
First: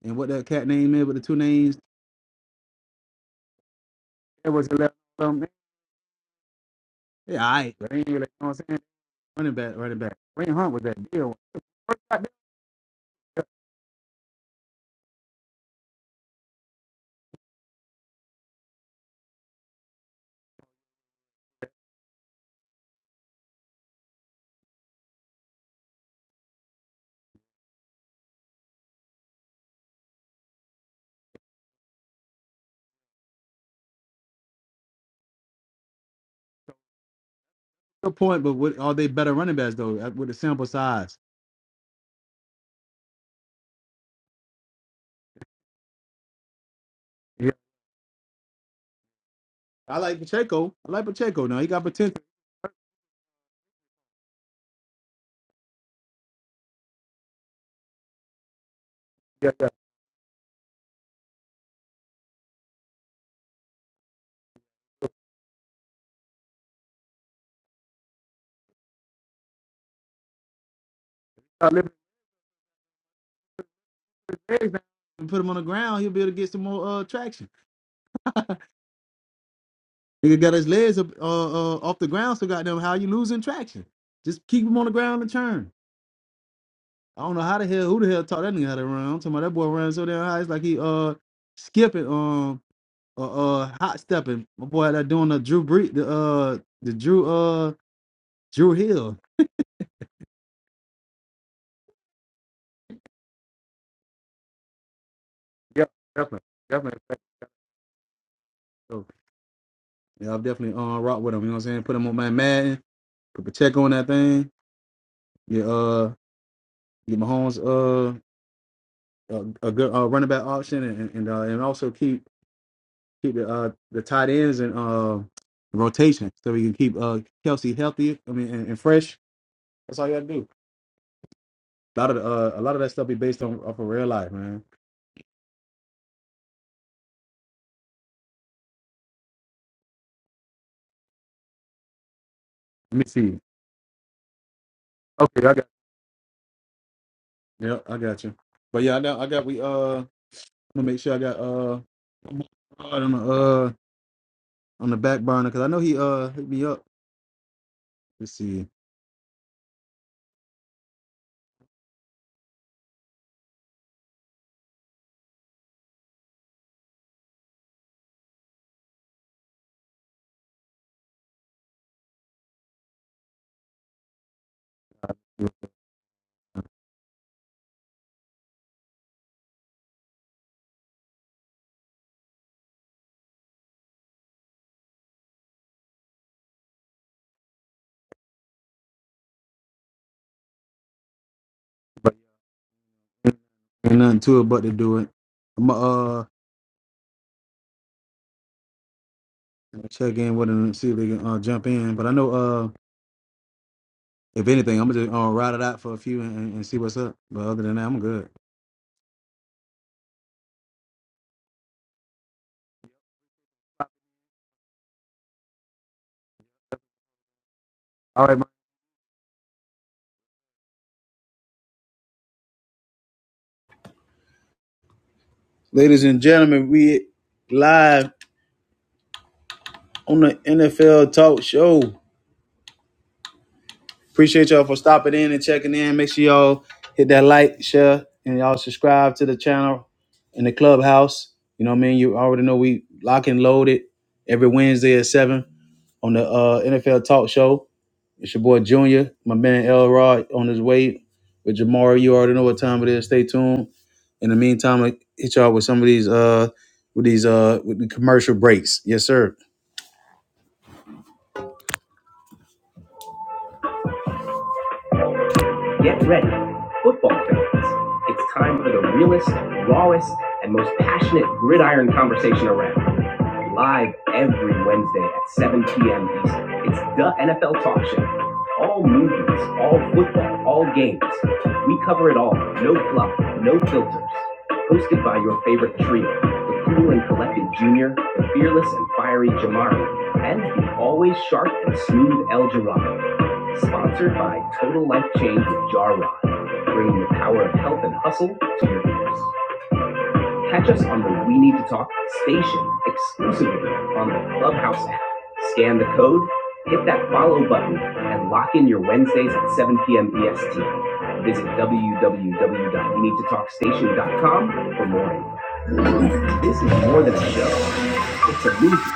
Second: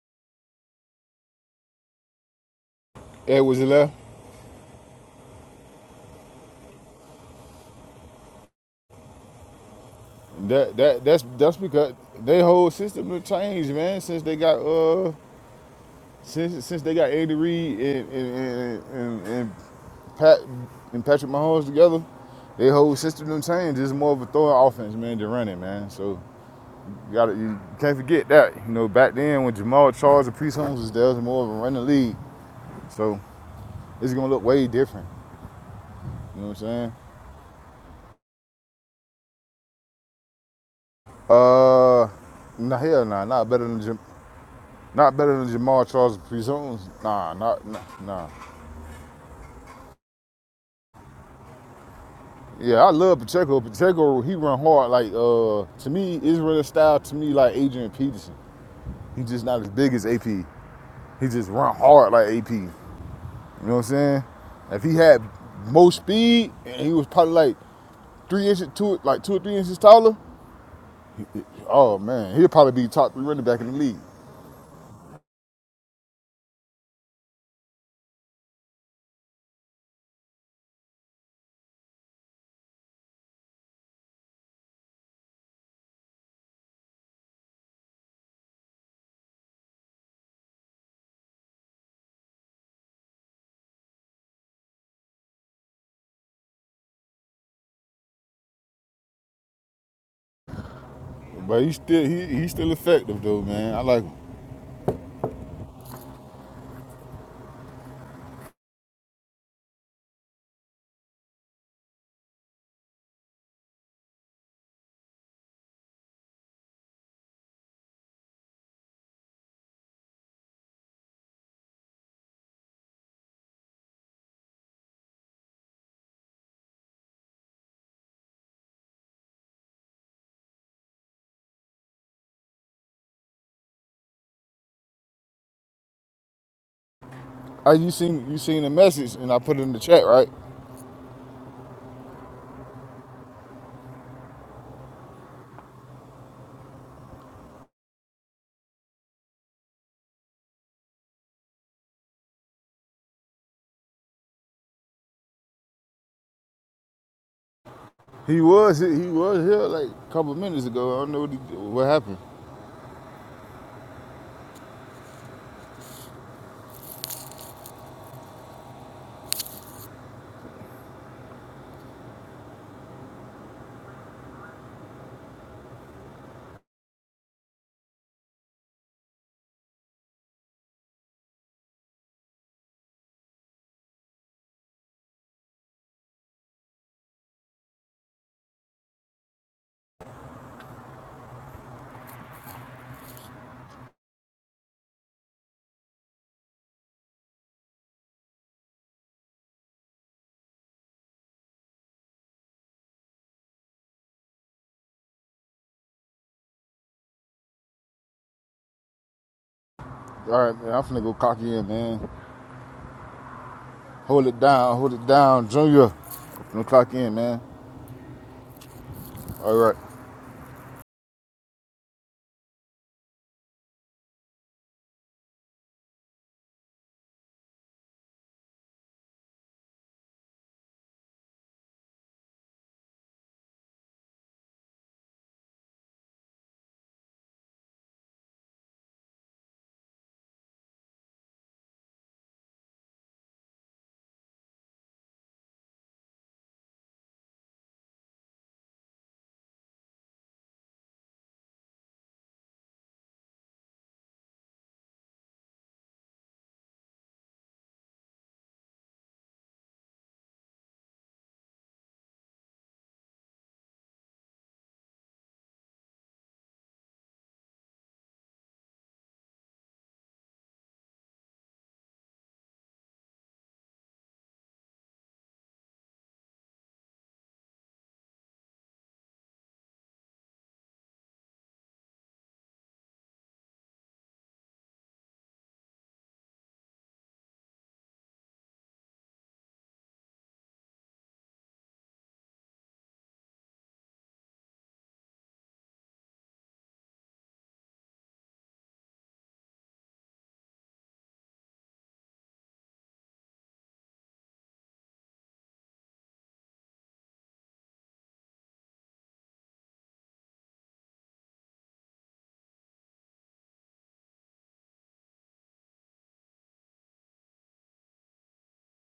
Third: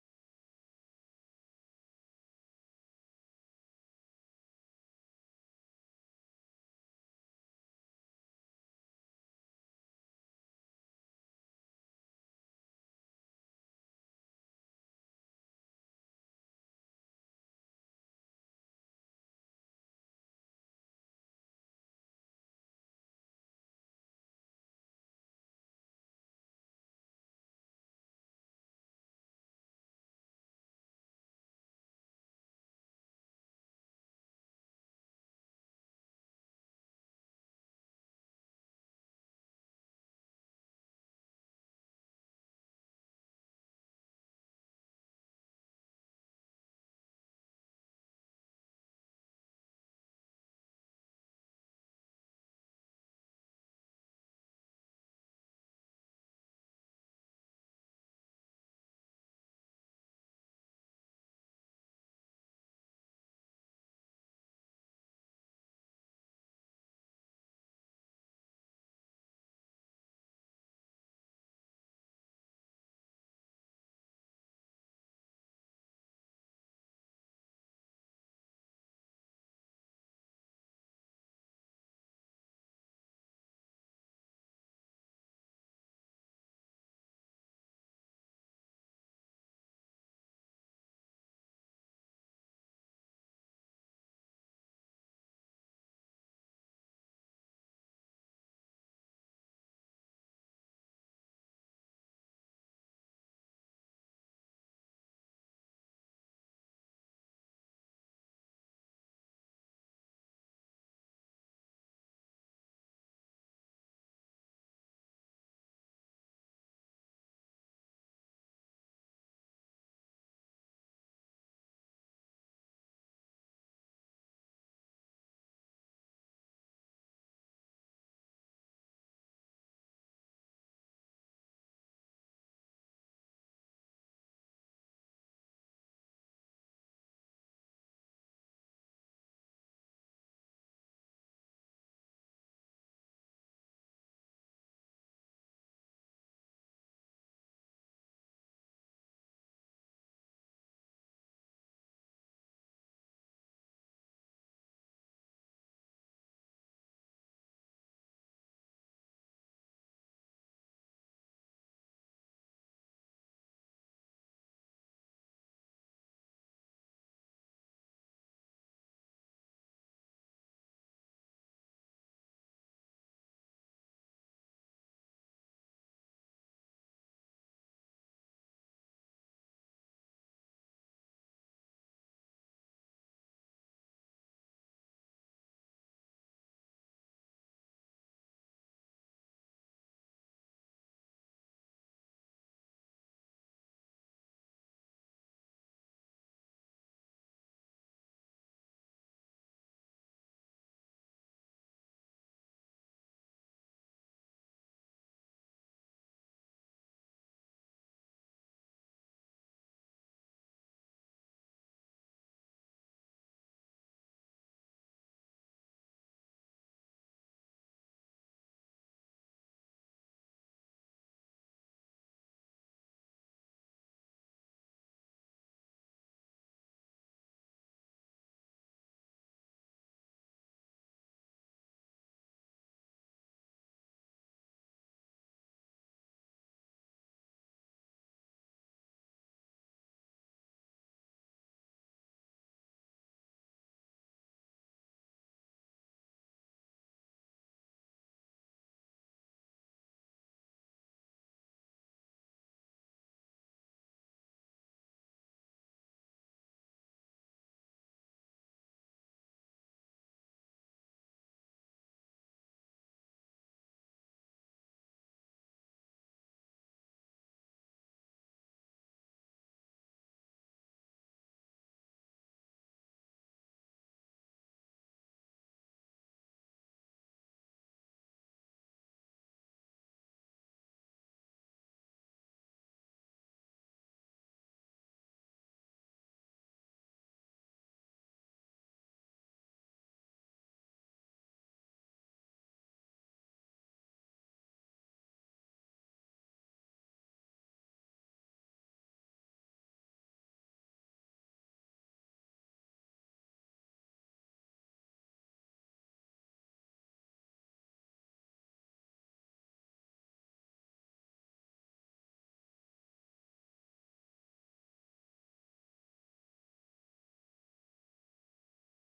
and what that cat name is with the two names.
Edwards left.
That was the left um, yeah, all right, but they ain't really, you know what I'm saying? Running back, running back. Wayne Hunt
That
was
that
that
that's
deal.
that's because
Got
they whole system has changed, man. Since they got uh since since they got Andy Reid and and, and, and, Pat and Patrick Mahomes together, their whole system done changed. It's more of a throwing offense, man, than running, man. So you got to you can't forget that. You know, back then when Jamal Charles and Priest Holmes was there, it was more of a running league. So it's gonna look way different. You know what I'm saying?
Good point, but what are they better running backs though uh, with the sample size?
Uh, nah, hell nah, not better than Jam- not better than Jamal Charles and Priest Holmes. Nah,
Yeah.
not nah, nah.
I like Pacheco. I like Pacheco now. He got potential.
Yeah, I love Pacheco. Pacheco, he run hard. Like uh, to me, Israel style to me like Adrian Peterson. He's just
Yeah.
not as big as AP. He just run hard like AP. You know what I'm saying? If he had more speed and he was probably like three inches, two like two or three inches taller,
Start lifting
oh man, he'd probably be top three running back in the league.
his legs now and put him on the ground, he'll be able to get some more uh traction. Nigga got his legs up uh, uh, off the ground, so goddamn how you losing traction. Just keep him on the ground and turn. I don't know how the hell who the hell taught that nigga how to run. I'm talking about that boy running so damn high, it's like he uh skipping um uh, uh hot stepping. My boy that doing the Drew Brees, the uh the Drew uh Drew Hill.
But he's still he he's still effective though, man. I like him.
Yep, definitely, definitely. So, yeah, I'll definitely uh rock with him. You know what I'm saying? Put him on my Madden. Put Pacheco on that thing. Yeah, uh get Mahomes uh a, a good uh, running back option and and, uh, and also keep keep the uh the tight ends and uh rotation so we can keep uh Kelsey healthy. I mean and, and fresh. That's all you gotta do. A lot of the, uh a lot of that stuff be based on off of real life, man.
I, you seen you seen the message and I put it in the chat, right?
Let me see. Okay, I got. Yeah, I got you. But yeah, I got I got we uh I'm gonna make sure I got uh on the uh on the back burner because I know he uh hit me up. Let's
He
see,
was he was here like a couple of minutes ago. I don't know what, he, what happened.
but ain't nothing to it but to do it. I'm uh check in with him and see if they can uh jump in. But I know uh. If anything, I'm gonna just uh, ride it out for a few and, and see what's up. But other than that, I'm good.
All right, man. I'm finna go clock in, man. Hold it down. Hold it down, Junior. I'm gonna clock in, man.
All right, man.
All right.
Ladies and gentlemen, we live on the NFL Talk Show. Appreciate y'all for stopping in and checking in. Make sure y'all hit that like, share, and y'all subscribe to the channel and the clubhouse. You know what I mean? You already know we lock and load it every Wednesday at 7. on the uh, NFL Talk Show. It's your boy Junior, my man Elrod on his way with Jamari. You already know what time it is. Stay tuned. In the meantime, I hit y'all with some of these uh with these uh with the commercial breaks. Yes, sir. Get ready, football fans. It's time for the realest, rawest, and most passionate gridiron conversation around. Live every Wednesday at 7 p.m. Eastern. It's the NFL Talk Show. All movies, all football, all games. We cover it all. No fluff, no filters. Hosted by your favorite trio, the cool and collected Junior, the fearless and fiery Jamari, and the always sharp and smooth El Jirado. Sponsored by Total Life Change with Jar Rod, bringing the power of health and hustle to your ears. Catch us on the We Need to Talk station exclusively on the Clubhouse app. Scan the code, hit that follow button, and lock in your Wednesdays at 7 p.m. EST. Visit www.weneedtotalkstation.com for more info. This is more than a show, it's a movie.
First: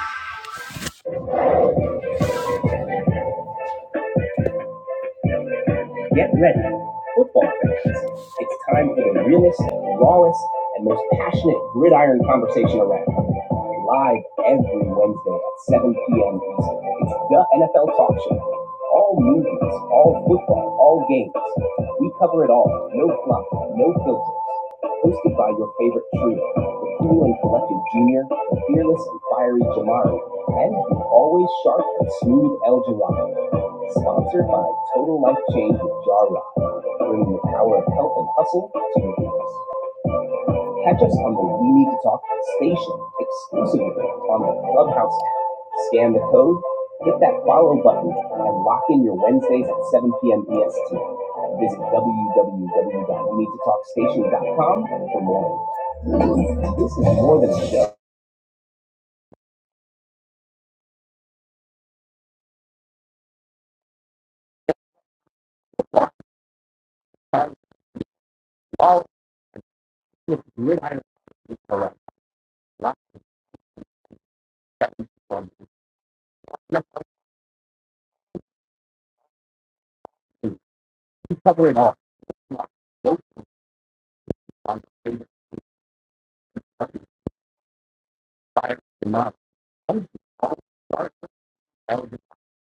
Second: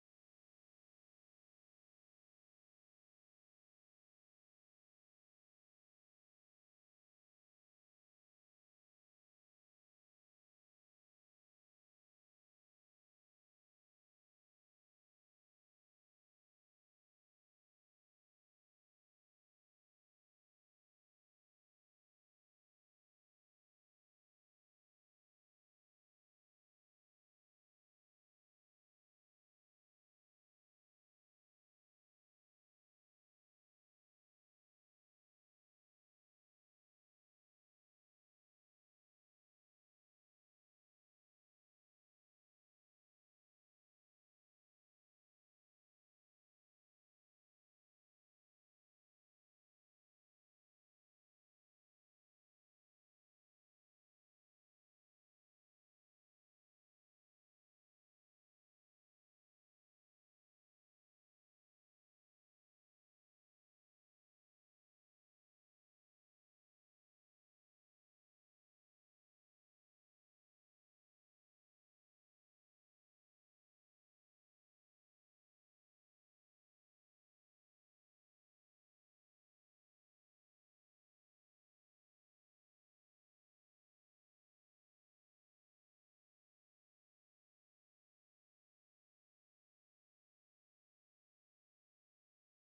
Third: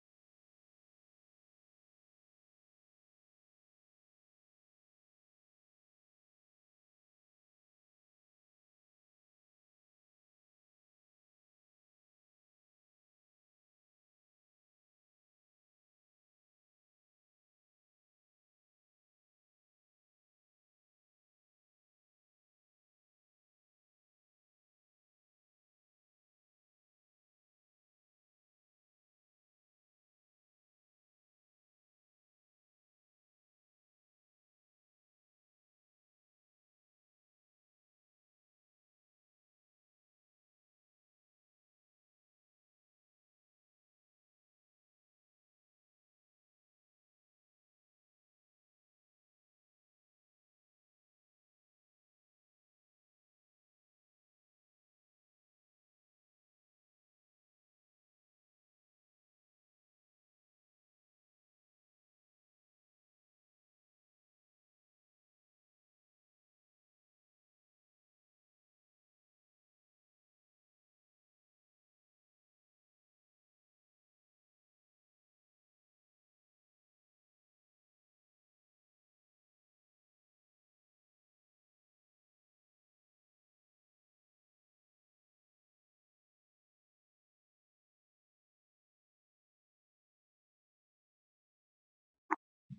Get ready, football fans. It's time for the realest, rawest, and most passionate gridiron conversation around. Live every Wednesday at 7 p.m. Eastern. It's the NFL Talk Show. All movies, all football, all games. We cover it all. No fluff, no filters hosted by your favorite trio, the cool and collected Junior, the fearless and fiery Jamari, and the always sharp and smooth El Jawadi. Sponsored by Total Life Change with Jar Rock, bringing the power of health and hustle to your ears. Catch us on the We Need to Talk station exclusively on the Clubhouse app. Scan the code, hit that follow button, and lock in your Wednesdays at 7 p.m. EST. Visit www.weneedtotalkstation.com for more. This is more than a joke. All if you iron correct, not from nothing. You cover it all.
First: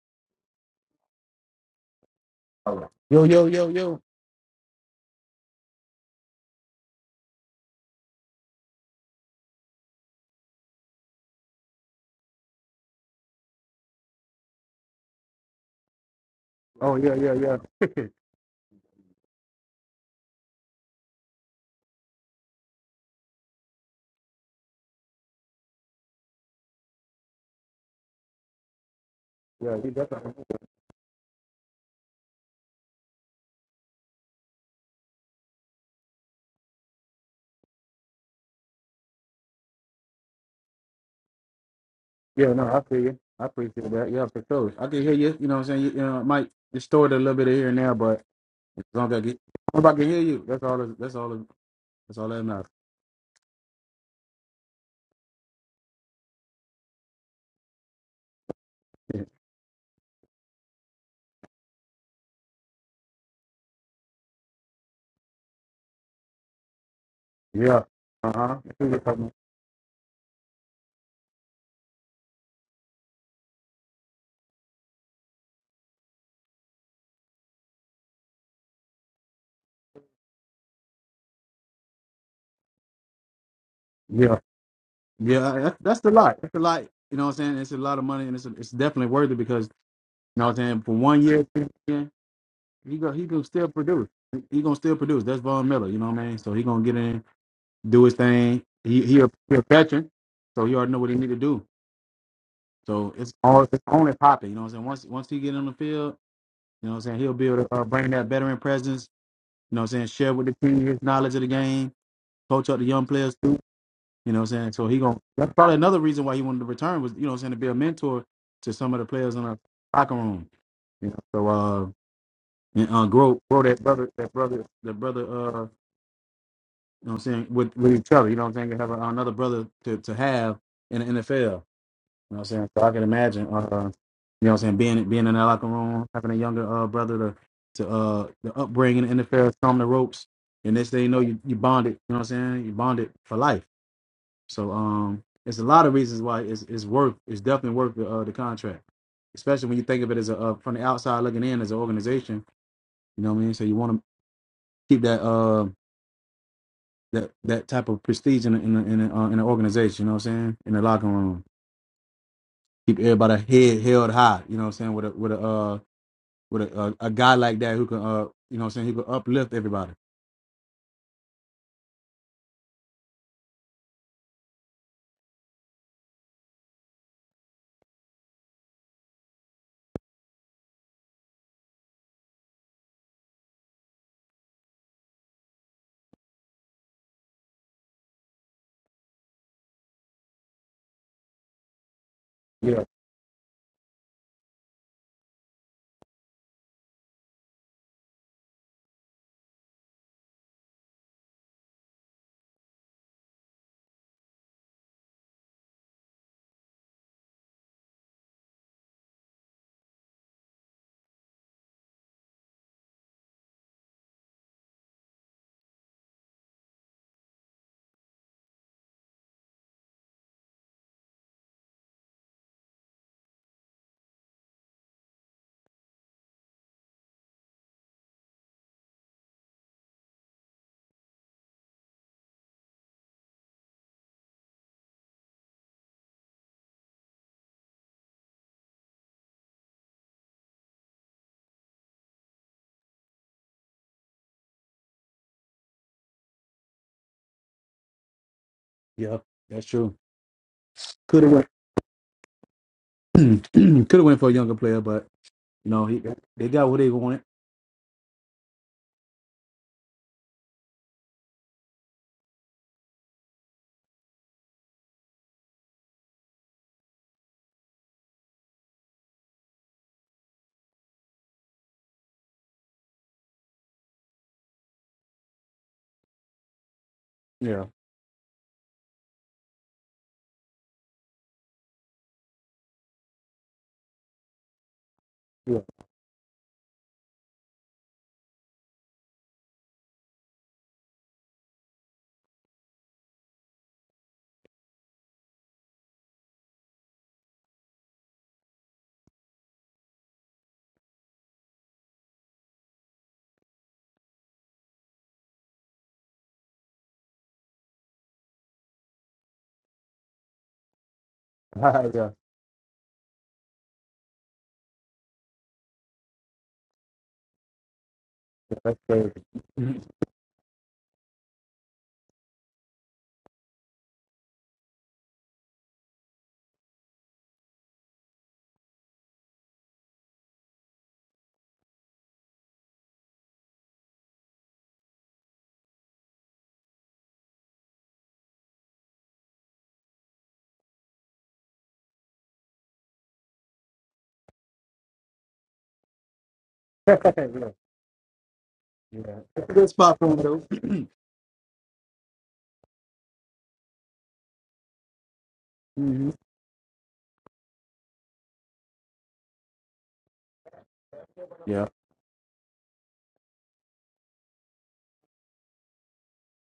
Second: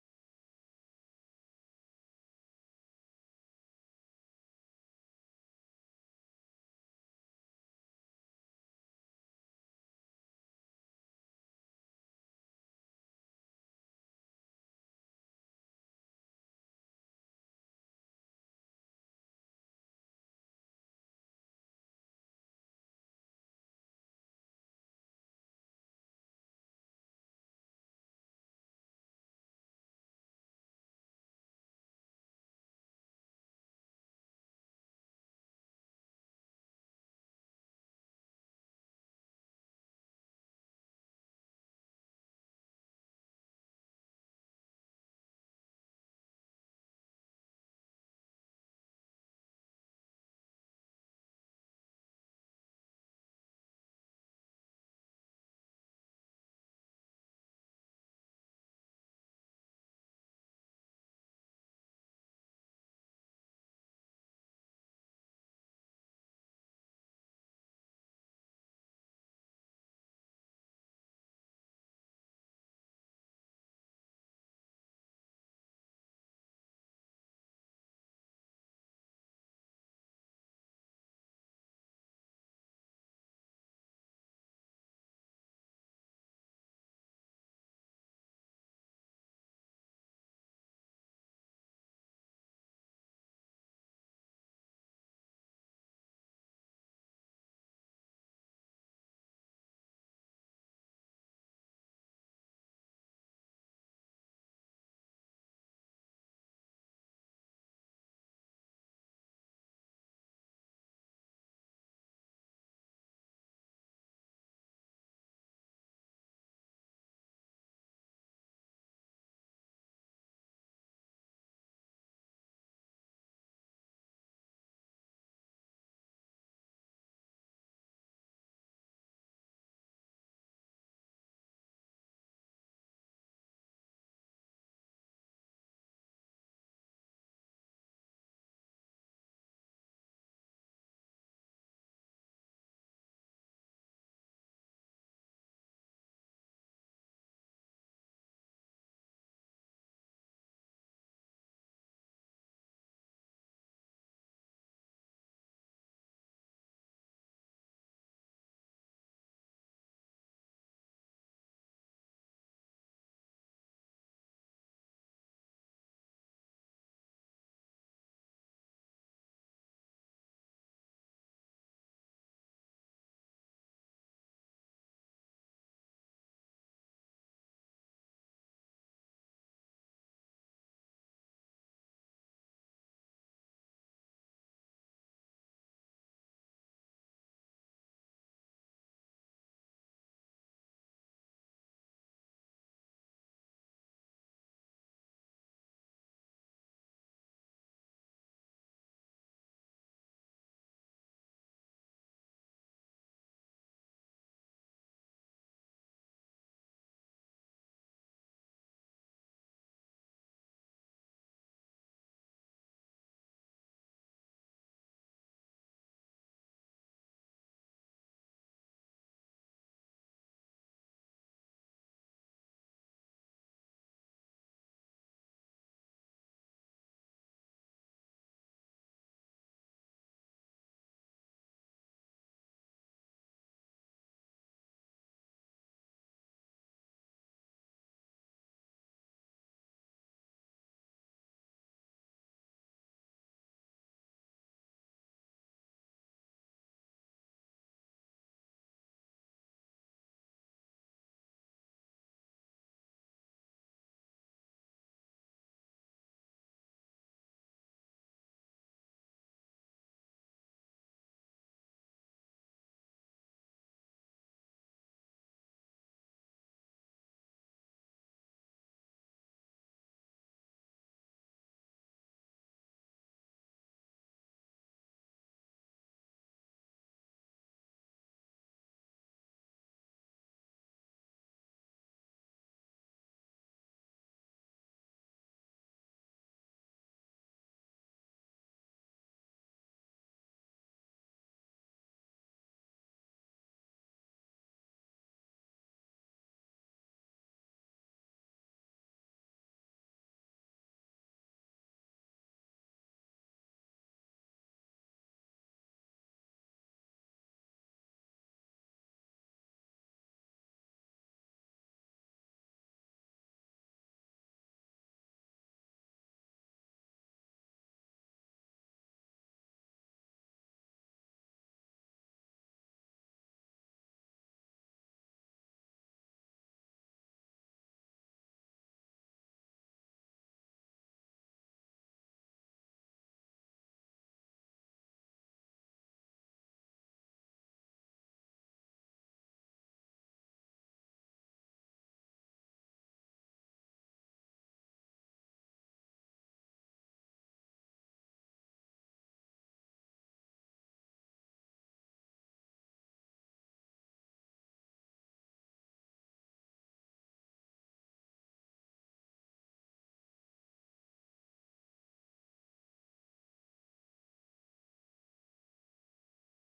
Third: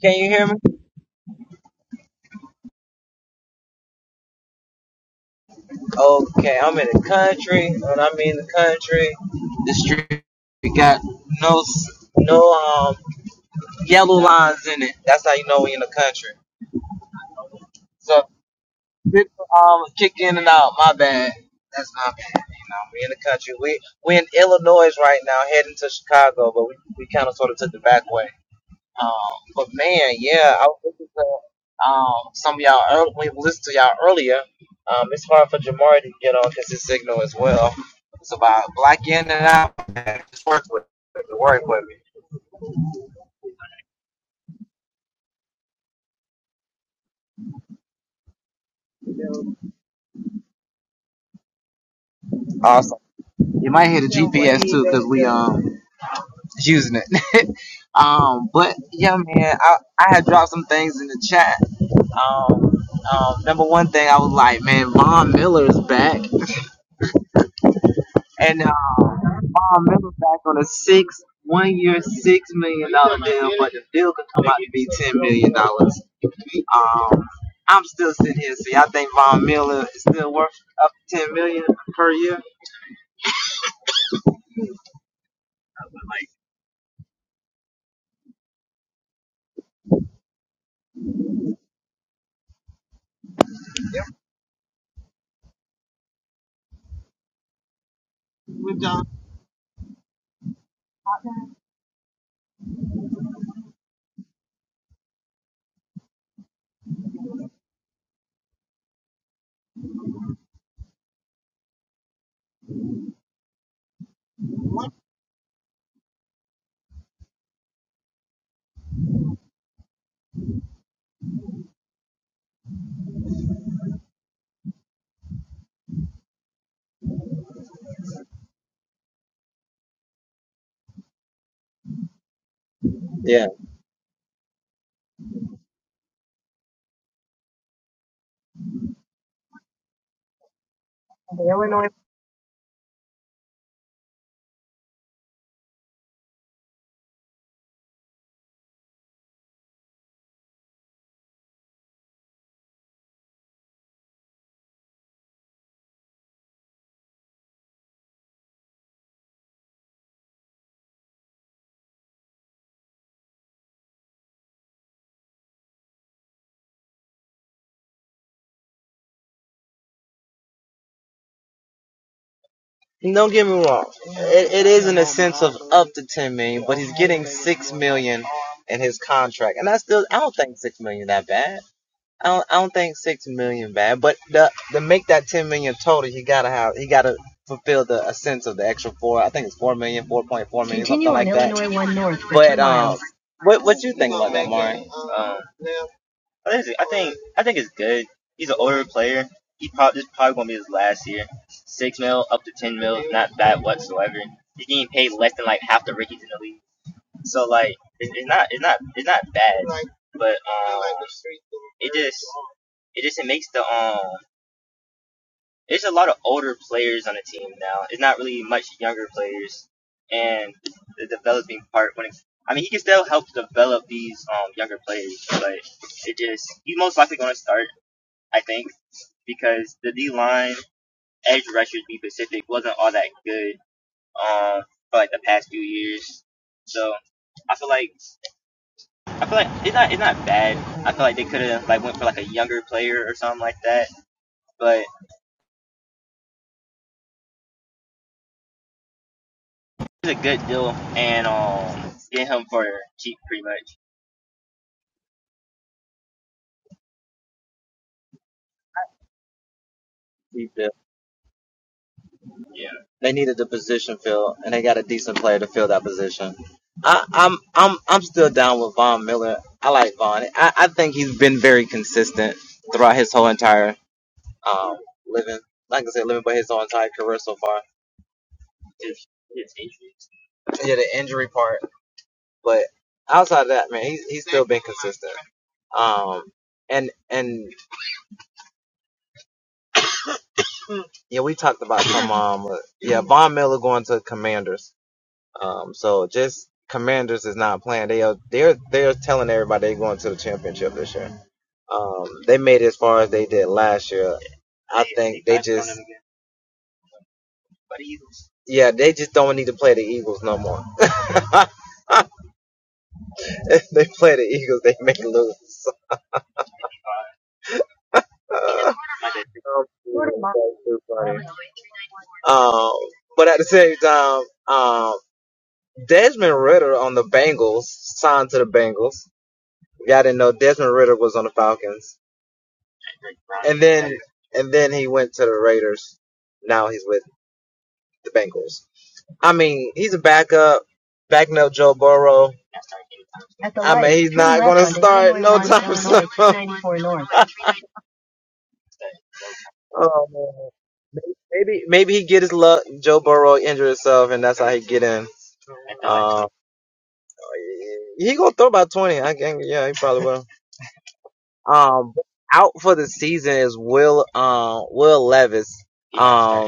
Can you hear me?
Yo, yo, yo, yo.
Okay, I'm in the country. When I mean the country, the street we got no no um yellow lines in it. That's how you know we in the country.
Oh yeah, yeah, yeah.
So people um kick in and out. My bad. That's my bad. You know, we in the country. We we in Illinois right now, heading to Chicago, but we, we kind of sort of took the back way. Um, but
yeah, you got
man,
that.
yeah, I was listening to um, some of y'all earlier. We listened to y'all earlier. Um, it's hard for Jamari to get on because his signal as well. It's about black in and out. Man, it Just work with it. Work with me.
Yeah, no, I feel you. I appreciate that. Yeah, for sure. I can hear you. You know what I'm saying? You, you know, it might distort a little bit of here and there, but as long as I, get, as long as I can hear you, that's all. That's all. That's all that matters.
Awesome. You might hear the GPS too because we um is using it. um, but yeah, man, I I had dropped some things in the chat. Um, um, number one thing I was like, man, Von Miller is back.
Yeah. Uh
And uh,
huh.
Bob Miller back on a six one year six million dollar deal, but the deal could come out to be ten million dollars. Um, I'm still sitting here. See, I think Von Miller is still worth up to ten million per year.
Yeah. Yeah, that, that's a
Like
lot. That's a lot. You know what I'm saying? It's a lot of money, and it's it's definitely worth it because you know what I'm saying. For one year, yeah, he go he can still produce. He gonna still produce. That's Von Miller. You know what I mean? So he gonna get in, do his thing.
with
He
John.
he a, he a veteran, so he already know what he need to do. So it's all it's only popping. You know what I'm saying? Once once he get on the field, you know what I'm saying. He'll be able to uh, bring that veteran presence. You know what I'm saying? Share with the team his knowledge of the game. Coach up the young players You know what I'm saying? So he going that's probably another reason why he wanted to return was, you know what I'm saying, to be a mentor to some of the players in our locker room. You know, so uh and, uh grow grow that brother that brother that brother uh you know what I'm saying with, with each other, you know what I'm saying, to have a, another brother to, to have in the NFL. You know what I'm saying? So I can
Yeah.
imagine uh you know what I'm saying, being being in that locker room, having a younger uh brother to to uh the upbringing in the NFL, thumb the ropes, and next thing you know you, you bonded, you know what I'm saying? You bonded for life. So um, it's a lot of reasons why it's, it's worth it's definitely worth the uh, the contract, especially when you think of it as a uh, from the outside looking in as an organization. You know what I mean? So you want to keep that uh that that type of prestige in a, in a, in, a, uh, in an organization. You know what I'm saying? In the locker room, keep everybody head held high. You know what I'm saying? With a with a uh with a, a, a guy like that who can uh you know what I'm saying he could uplift everybody.
Don't get me wrong. It, it is in a sense of up to ten million, but he's getting six million in his contract, and I still I don't think six million that bad. I don't, I don't think six million bad, but the, to make that ten million total, he gotta have he gotta fulfill the a sense of the extra four. I think it's four million, four point four million, something like that. Continue on But um,
Yeah,
what what you think about that, Mark?
yeah, that's true. Could have went could have went for a younger player, but you know he they got what they wanted.
They needed the position filled, and they got a decent player to fill that position. I, I'm I'm I'm still down with Von Miller. I like Von. I, I think he's been very consistent throughout his whole entire um living. Like I said, living by his whole entire career so far.
Yeah.
Yeah, the injury part. But outside of that, man, he's he's still been consistent. Um, and and yeah, we talked about some um, uh, yeah, Von Miller going to Commanders. Um, so just Commanders is not playing. They are they're they're telling everybody they're going to the championship this year. Um, they made it as far as they did last year. I think they just yeah, they just don't need to play the Eagles no more.
Ah, yeah,
if they play the Eagles, they may lose.
yeah, that's crazy. yeah,
Pretty much. Um, but at the same time, um, Desmond Ritter on the Bengals signed to the Bengals. Y'all didn't know Desmond Ritter was on the Falcons, and then and then he went to the Raiders. Now he's with the Bengals. I mean, he's a backup, backing up Joe Burrow. At the I mean, light, he's turn not left going to on start no Highway time soon. ninety-four North.
yeah. That's a good spot
Oh,
for him
man.
though.
maybe maybe he get his luck. Joe Burrow injured himself, and that's how he get in.
hmm
Uh, he gonna throw about twenty. I can, yeah, he probably will.
Yeah,
Um, out for the season is Will um Will Levis. Um,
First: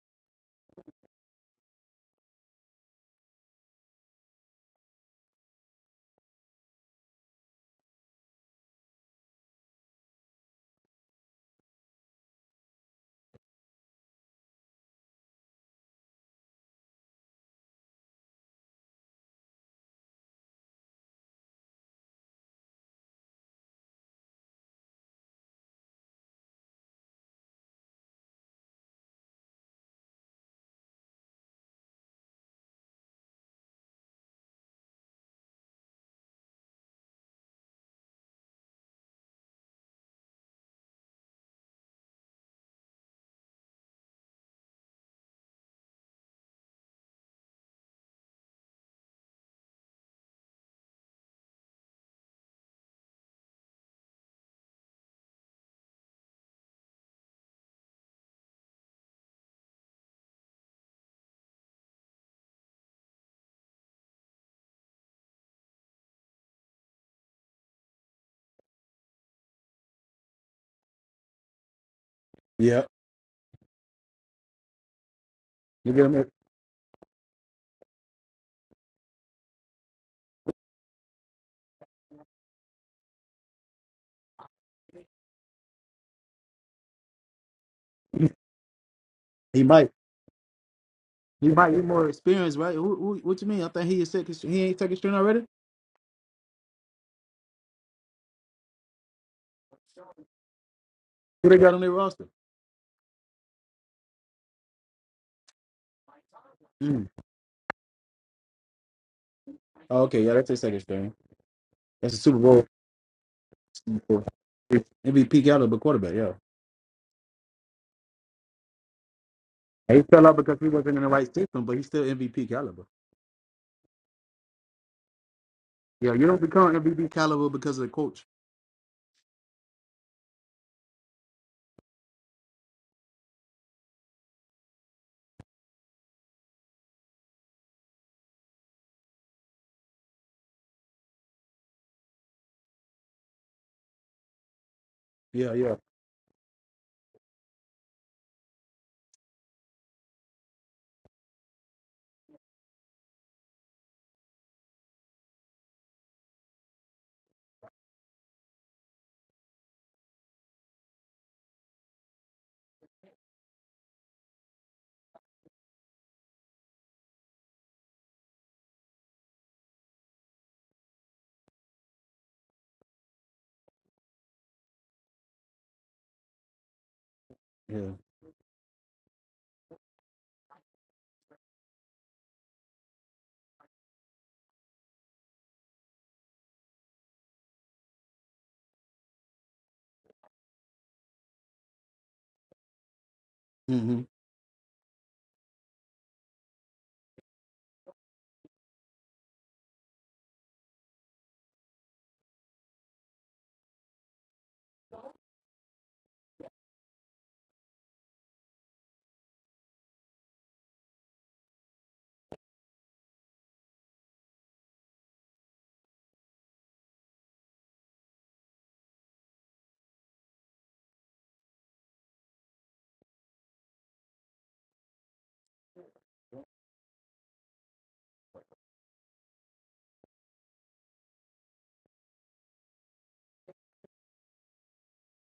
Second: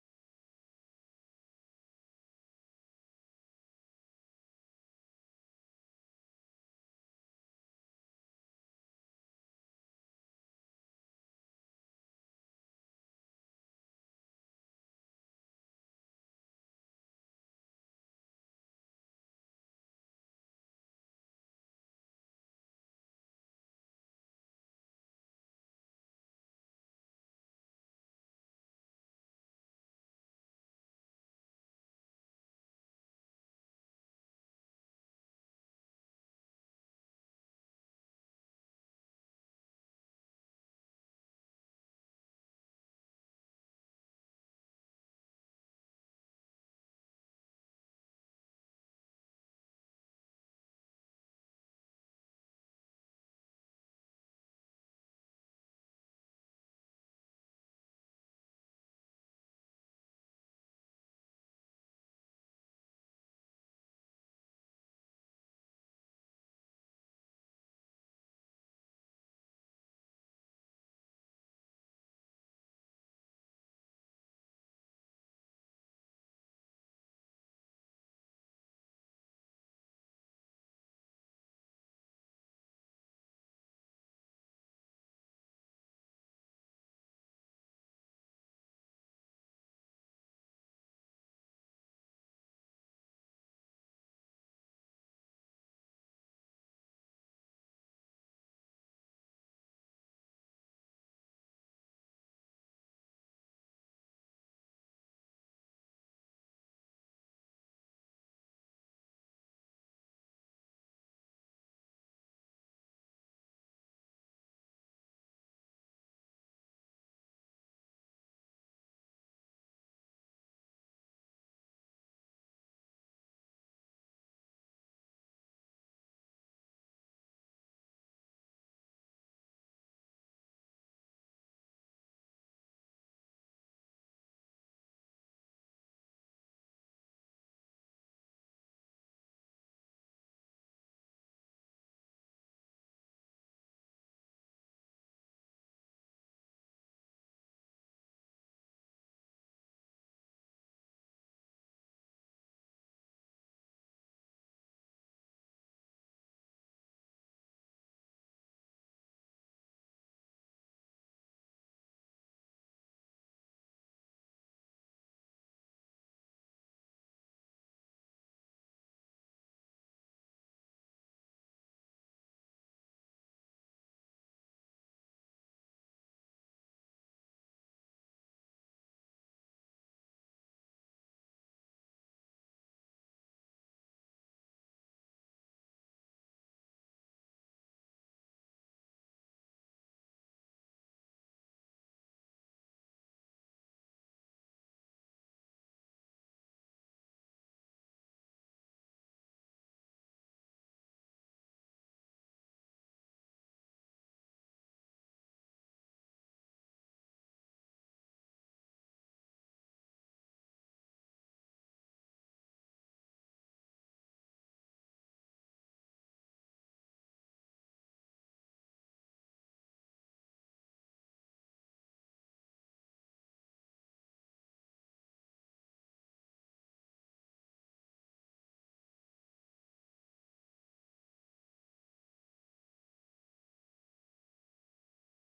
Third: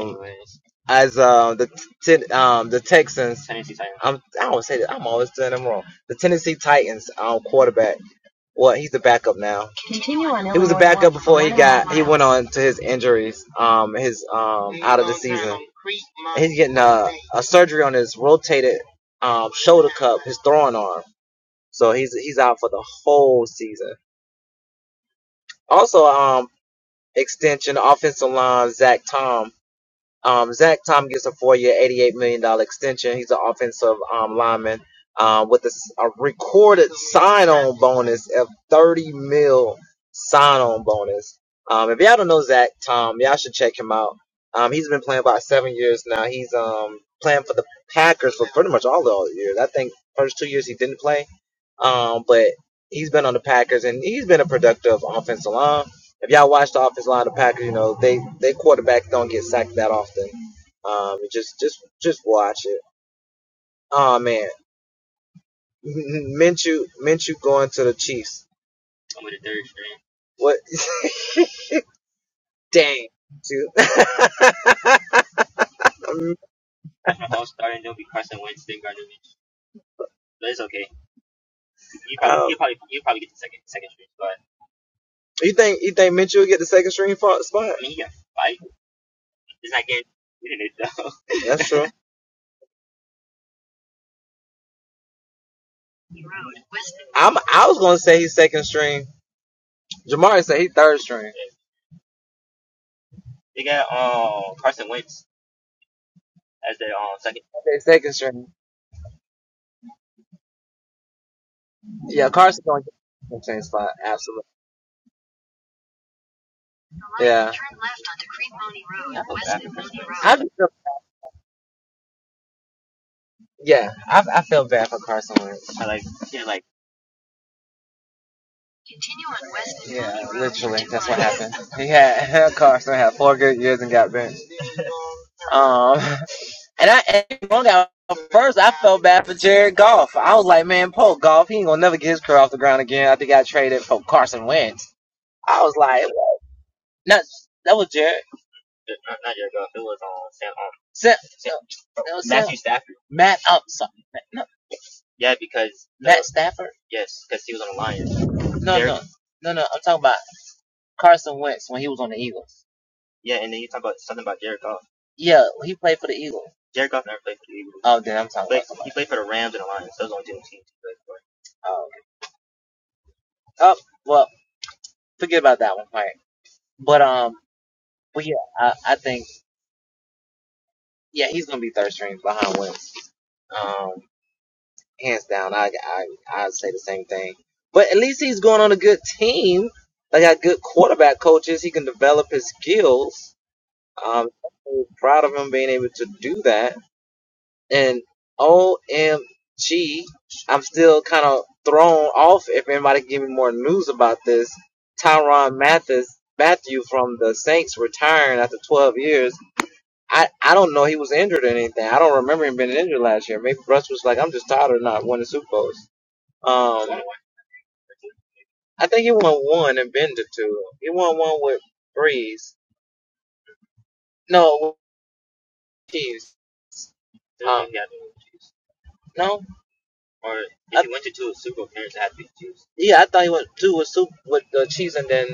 as um the t- um the Texans. I am i do say that. I'm always doing them wrong. The Tennessee Titans um, quarterback. Well, he's the backup now. He was a backup before he got he went on to his injuries. Um, his um out of the season. He's getting a, a surgery on his rotated um shoulder cup, his throwing arm. So he's he's out for the whole season. Also, um. extension, offensive line, Zach Tom. Um, Zach Tom gets a four-year, $88 million dollars extension. He's an offensive um, lineman um, with a a recorded sign-on bonus of 30 mil sign-on bonus. Um, if y'all don't know Zach Tom, y'all should check him out. Um, he's been playing about seven years now. He's um, playing for the Packers for pretty much all the years. I think first two years he didn't play, um, but he's been on the Packers and he's been a productive offensive line if y'all watch the offensive line of the Packers, you know they they quarterbacks don't get sacked that often. Um, just just just watch it. Oh man, Minshew Minshew going to the Chiefs. What?
yeah.
Dang, dude.
You get him?
um, stream. you think you think Minshew will get the second stream spot? I
He might. He
That's
might
true.
get more experience, right? Who, who, what you mean? I think he is second. string- He ain't second string already.
I'm I was gonna say he's second stream. Jamari said he's third stream.
Who they got on their roster? Mm.
Okay, second stream.
Oh, okay, yeah, that's his second string. That's a
Yeah,
Super
Carson's
Bowl
gonna get the second string spot. Absolutely.
MVP caliber quarterback. Yeah,
Yeah. Turn left onto Creed-Money Road.
And he fell out
I just
because he
feel-
wasn't in the right system, but he's still MVP caliber.
yeah, I I feel bad for Carson Wentz.
Yeah, you don't become MVP caliber because of the coach.
Continue on West Yeah, Road, literally, that's what happened. He had Carson had four good years and got benched. Um, and I and one guy, first I felt bad for Jared Goff. I was like, man, Paul Goff, he ain't gonna never get his career off the ground again. I think I traded for Carson Wentz.
Yeah,
I was
yeah,
like, no, that was Jared. Sam, Sam, that was Matthew Sam. Stafford. Matt, oh, sorry, No. Yeah, because Matt Stafford. No, no, no, no. I'm talking about Carson Wentz when he was on the Eagles. Yeah, he played for the Eagles. Jared Oh, then I'm talking about somebody. Oh, oh well, forget about that one. All right. But um,
yeah.
well, yeah, I, I think yeah he's gonna be third string behind Wentz. Um, hands down, I I I'd say the same thing. But at least he's going on a good team. They got good quarterback coaches. He can develop his skills.
hmm
Um, I'm so proud of him being able to do that. and O M am still kind of thrown off. If anybody give me more news about this, Tyron Mathis Matthew from the Saints retiring after 12 years. I, I don't know he was injured or anything. I don't remember him being injured last year. Maybe Russ was like, I'm just tired of not winning Super Bowls. Um, I think he won one and been to two. He won one with Breeze. No, Chiefs. Um, no. yeah, I thought he went two with soup with the cheese, and then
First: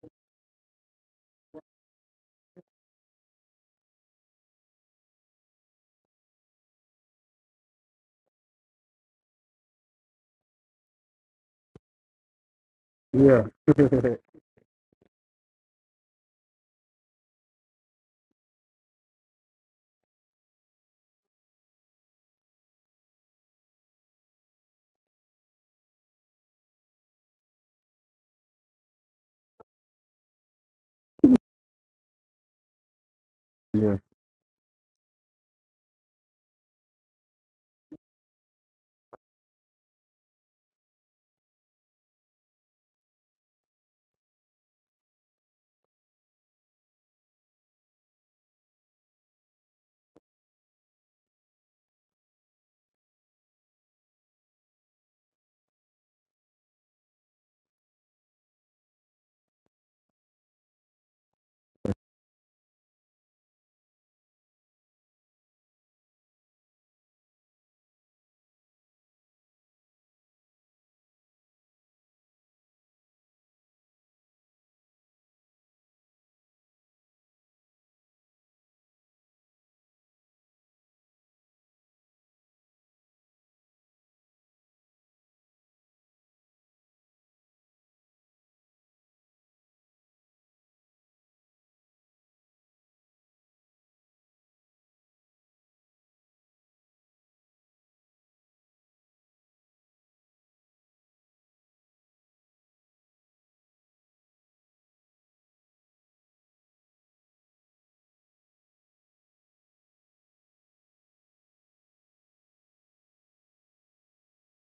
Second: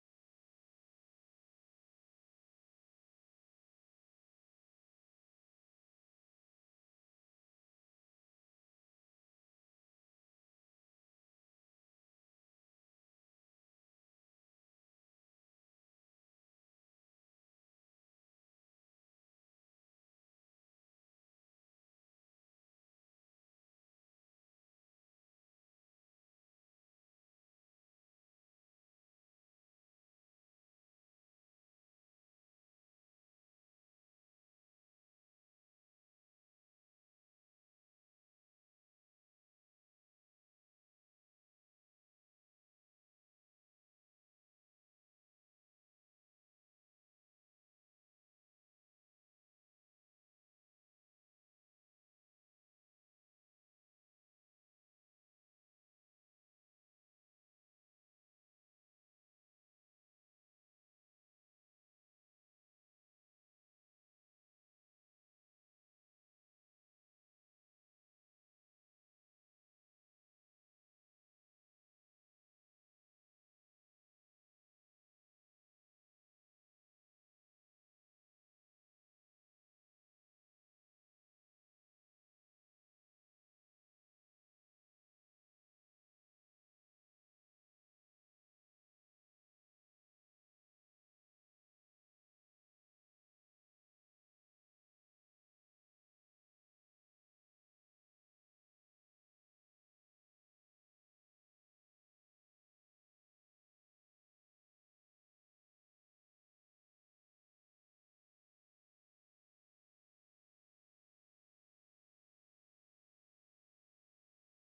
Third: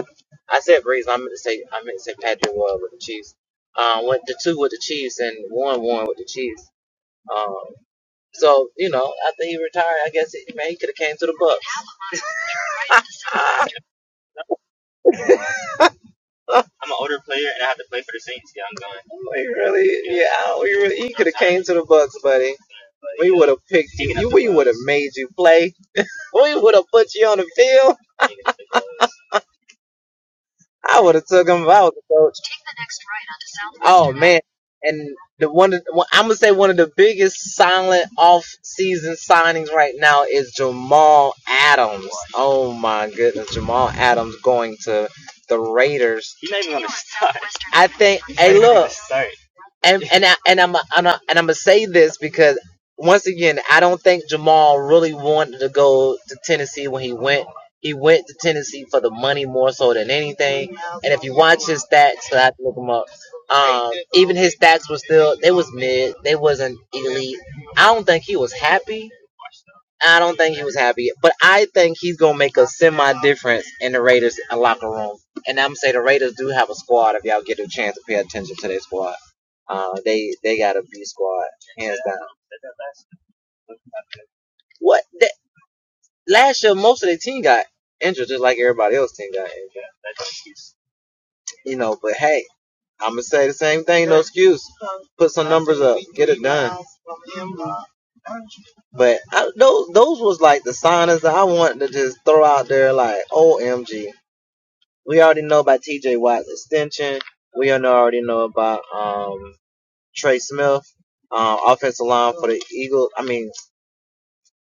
I said raisin. I meant to say I meant to say Patrick Royal with the cheese. Um, went the two with the cheese and one one with the cheese. Um, so you know, after he retired, I guess he, man he could have came to the Bucks.
Yeah.
Ah, he really, yeah, I don't- he, really, he could have came to the Bucks, buddy. We would have picked you. you we would have made you play. We would have put you on the field. I would have took him if I was a coach. Take the next right
yeah.
onto Southwestern. Oh man, and the one, of- one I'm gonna say one of the biggest silent off-season signings right now is Jamal Adams. Oh my goodness, Jamal Adams going to the Raiders. I think. Hey, look, and and I, and I'm and, I, am gonna say this because once again, I don't think Jamal really wanted to go to Tennessee when he went. He went to Tennessee for the money more so than anything. And if you watch his stats, 'cause I have to look them up. Um, even his stats were still they was mid. They wasn't elite. I don't think he was happy. I don't think he was happy, but I think he's gonna make a semi difference in the Raiders locker room. And I'm gonna say the Raiders do have a squad. If y'all get a chance to pay attention to their squad, uh, they they got a B squad hands down. What that, last year, most of their team got injured, just like everybody else team got injured. You know, but hey, I'm gonna say the same thing. No excuse. Put some numbers up, get it done. But I, those those was like the signings that I wanted to just throw out there. Like, OMG, We already know about T.J. Watt extension. We already know about um, Trey Smith, um, offensive line for the Eagles. I mean,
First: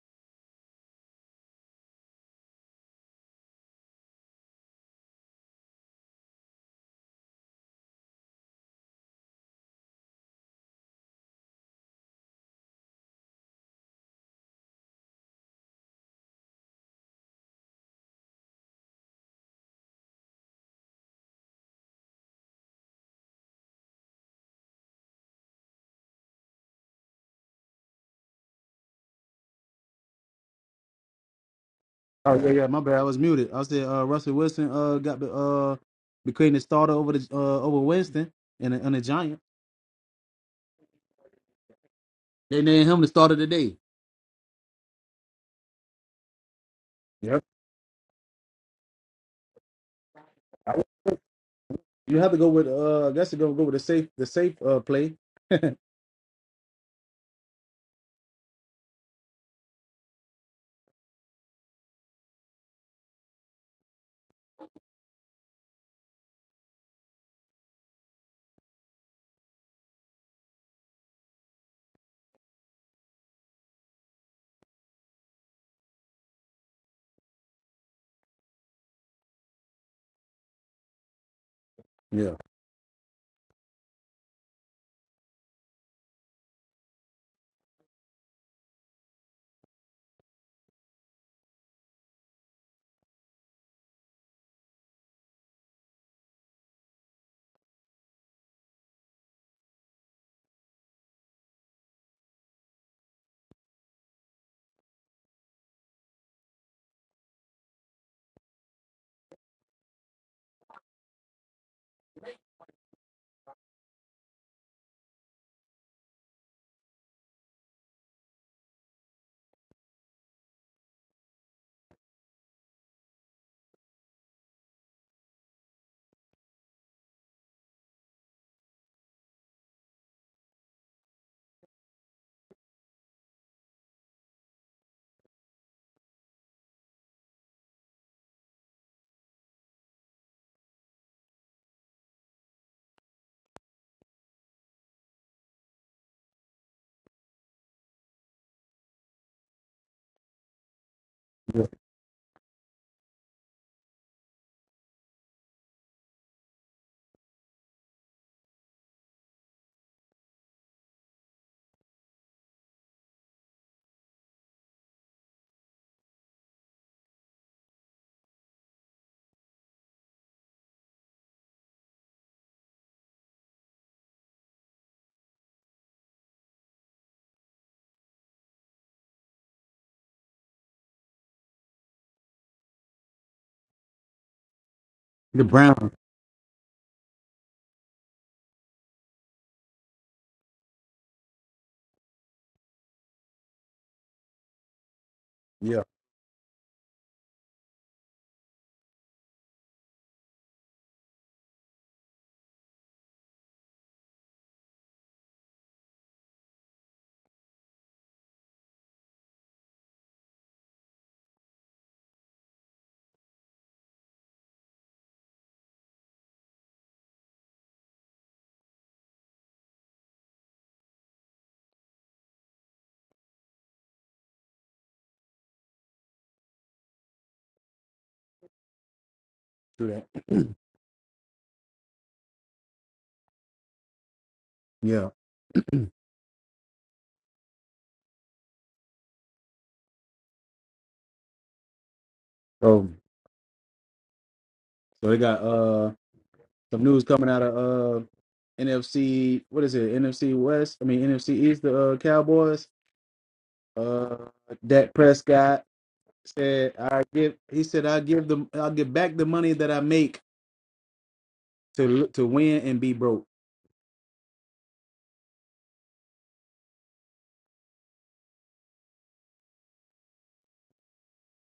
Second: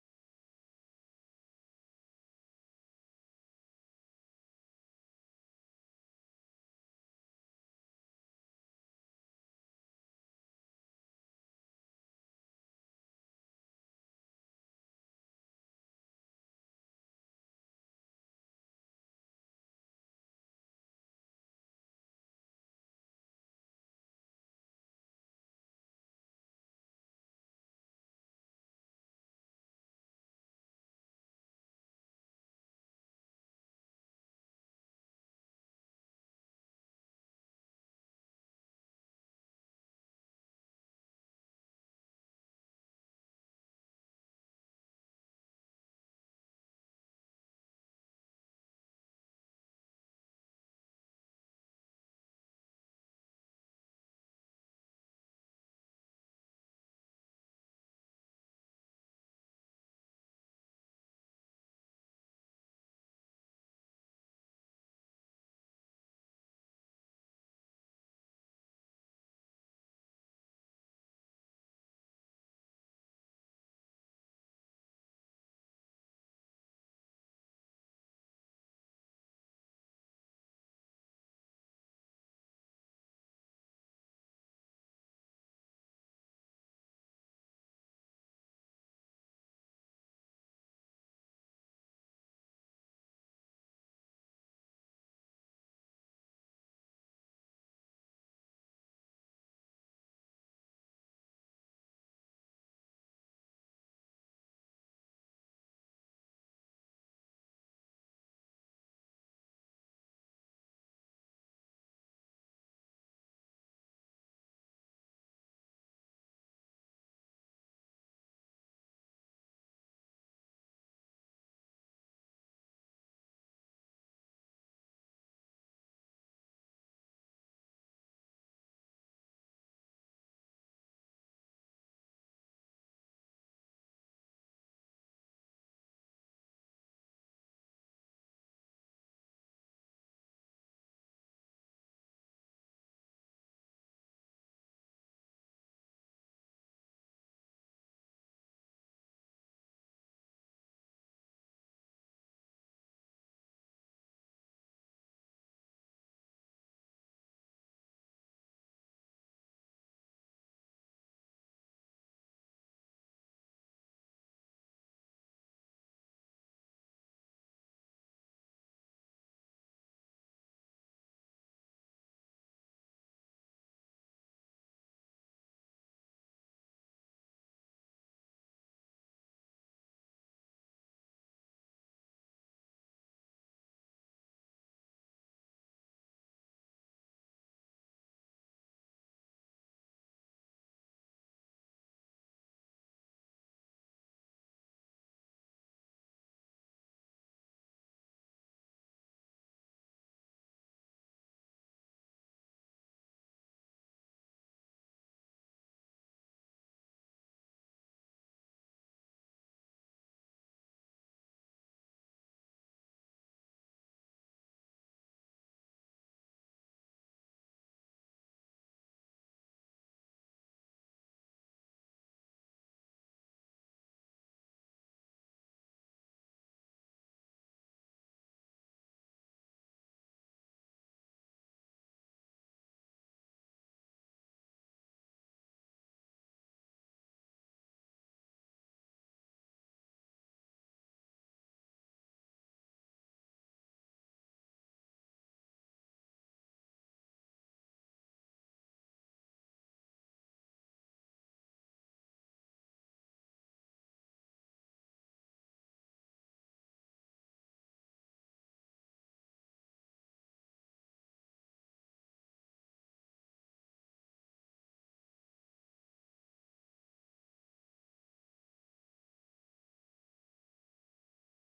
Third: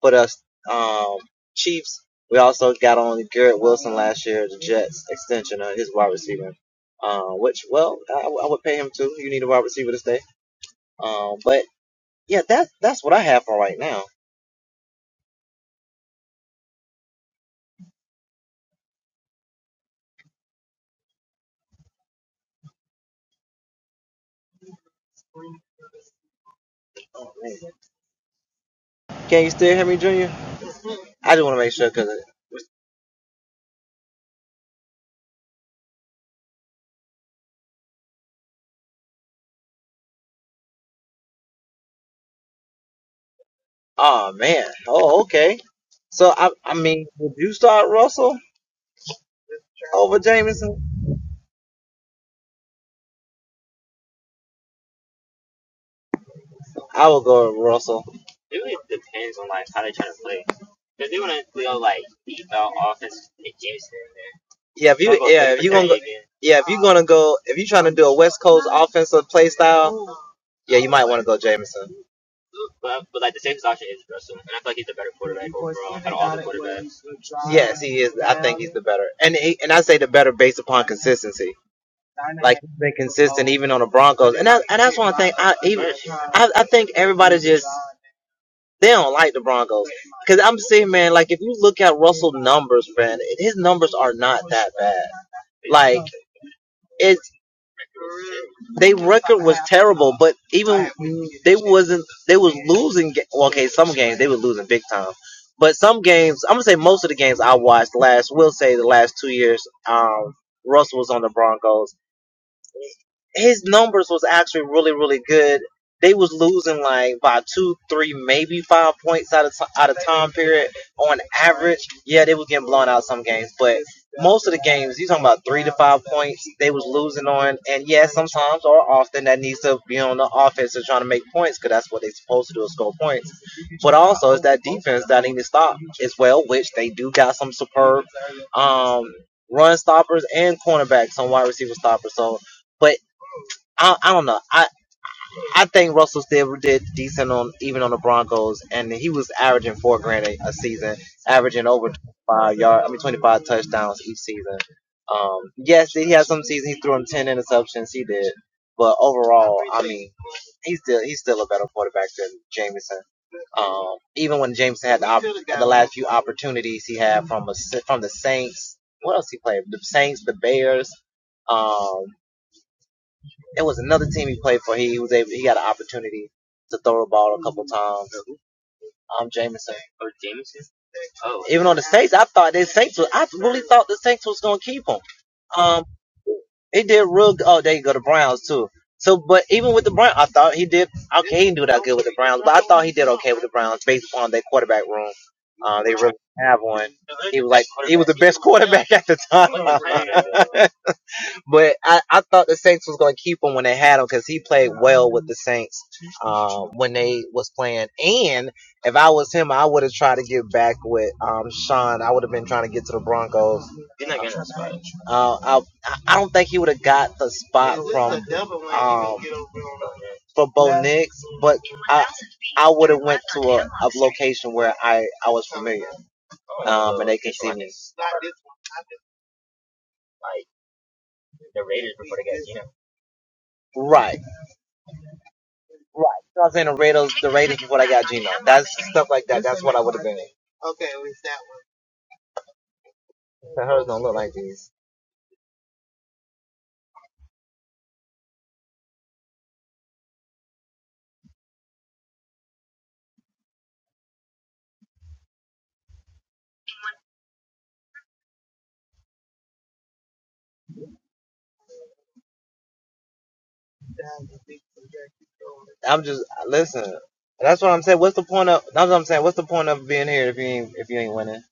for the um, Chiefs. We also got on Garrett Wilson last year, the Jets extension of his wide receiver. Uh, which, well, I, I would pay him too. You need a wide receiver to stay. Um, but yeah, that's that's what I have for right now. Oh, man. Can you still hear me, Junior? I just want to make sure because,
Oh yeah, yeah. My bad. I was muted. I said uh, Russell Wilson uh got the uh became the starter over the uh over Winston and the, and the Giants. They named him the starter today.
oh man, oh okay. So I, I mean, would
Yep.
you start Russell? over
I-
Jameson,
You have to go with uh. I guess you're gonna go with the safe the safe uh play.
I will go with Russell. Yeah, if you yeah if you gonna go, yeah if you gonna go if you trying to do a West Coast offensive play style, yeah you might want to go Jameson. Yes, he is. I think he's the better, and he, and I say the better based upon consistency.
Yeah.
Like he's been consistent even on the Broncos, and that, and that's one thing. I even I, I think everybody just they don't like the Broncos because I'm saying man, like if you look at Russell numbers, man, his numbers are not that bad. Like it, They record was terrible, but even they wasn't they was losing. ga- Well, okay, some games they were losing big time, but some games I'm gonna say most of the games I watched last, will say the last two years, um, Russell was on the Broncos his numbers was actually really really good. They was losing like by two, three, maybe five points out of ti- out of time period on average. Yeah, they was getting blown out some games, but most of the games you talking about three to five points they was losing on. And yeah, sometimes or often that needs to be on the offense and trying to make points because that's what they supposed to do is score points. But also it's that defense that need to stop as well, which they do got some superb um, run stoppers and cornerbacks on wide receiver stoppers. So. but I, I don't know. I, I think Russell still did decent on even on the Broncos, and he was averaging four grand a, a season,
yeah.
averaging over 25 yard. I mean, twenty five touchdowns each season. Um, yes, he had some seasons he threw him ten interceptions. He did, but overall, I mean, he's still he's still a better quarterback than Jameson. Um, even when Jameson had the op- had the last few opportunities he had from a, from the Saints. What else he played? The Saints, the Bears. Um, it was another team he played for. He was able, he got an opportunity to throw the ball a couple times. Um, Jameson. Even on the Saints, I thought the Saints was, I really thought the Saints was going to keep him.
The
Um,
Brown.
he did real. good. Oh, there you go, the Browns too. So, but even with the Browns, I thought he did okay. He didn't do that good with the Browns, but I thought he did okay with the Browns based upon their quarterback room. Uh, they really have one. He was like he was the best quarterback at the time. But I, I thought the Saints was gonna keep him when they had him because he played well with the Saints um, when they was playing. And if I was him, I would have tried to get back with um, Sean. I would have been trying to get to the Broncos. Uh, I I don't think he would have got the spot from um, for Bo Nix, but I I would have went to a, a location where I I was familiar um, and they could see me.
True that.
Right.
Yeah.
Right. So I was saying the Raiders, the Raiders before I got Gino. That's stuff like that. That's what I would have been.
Oh,
But hers don't look like these.
so they got uh some news coming out of uh NFC. What is it? NFC West. I mean NFC East. The uh, Cowboys. Uh, Dak Prescott said, "I give." He said, "I give them. I'll give back the money that I make to to win and be broke."
I'm just listen. That's what I'm saying. What's the point of? That's what I'm saying. What's the point of being here if you ain't if you ain't winning?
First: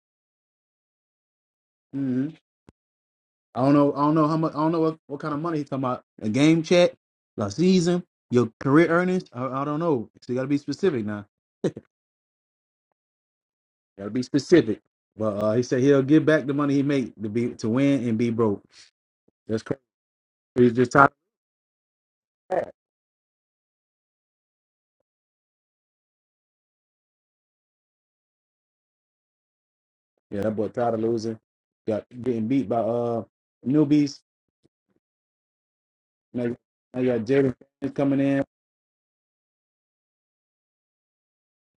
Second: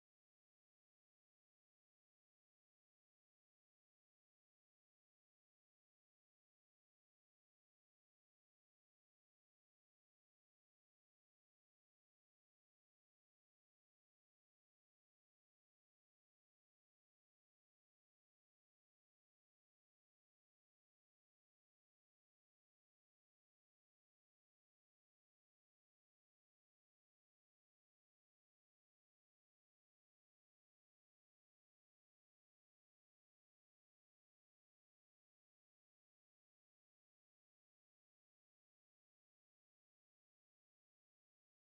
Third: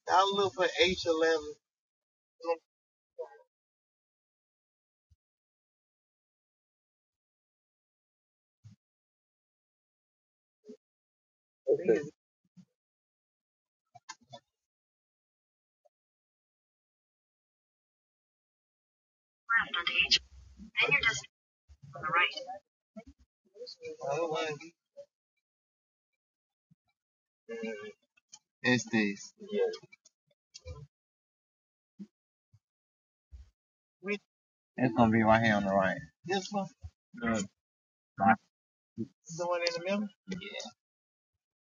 Hmm. I don't know. I don't know how much. I don't know what, what kind of money he's talking about. A game check, a season, your career earnings. I, I don't know. So you got to be specific now. Got to be specific. But uh, he said he'll give back the money he made to be to win and be broke. That's crazy. He's just tired. Yeah, that boy tired of losing. Got getting beat by uh newbies. Now, now you got Jaden Daniels coming in.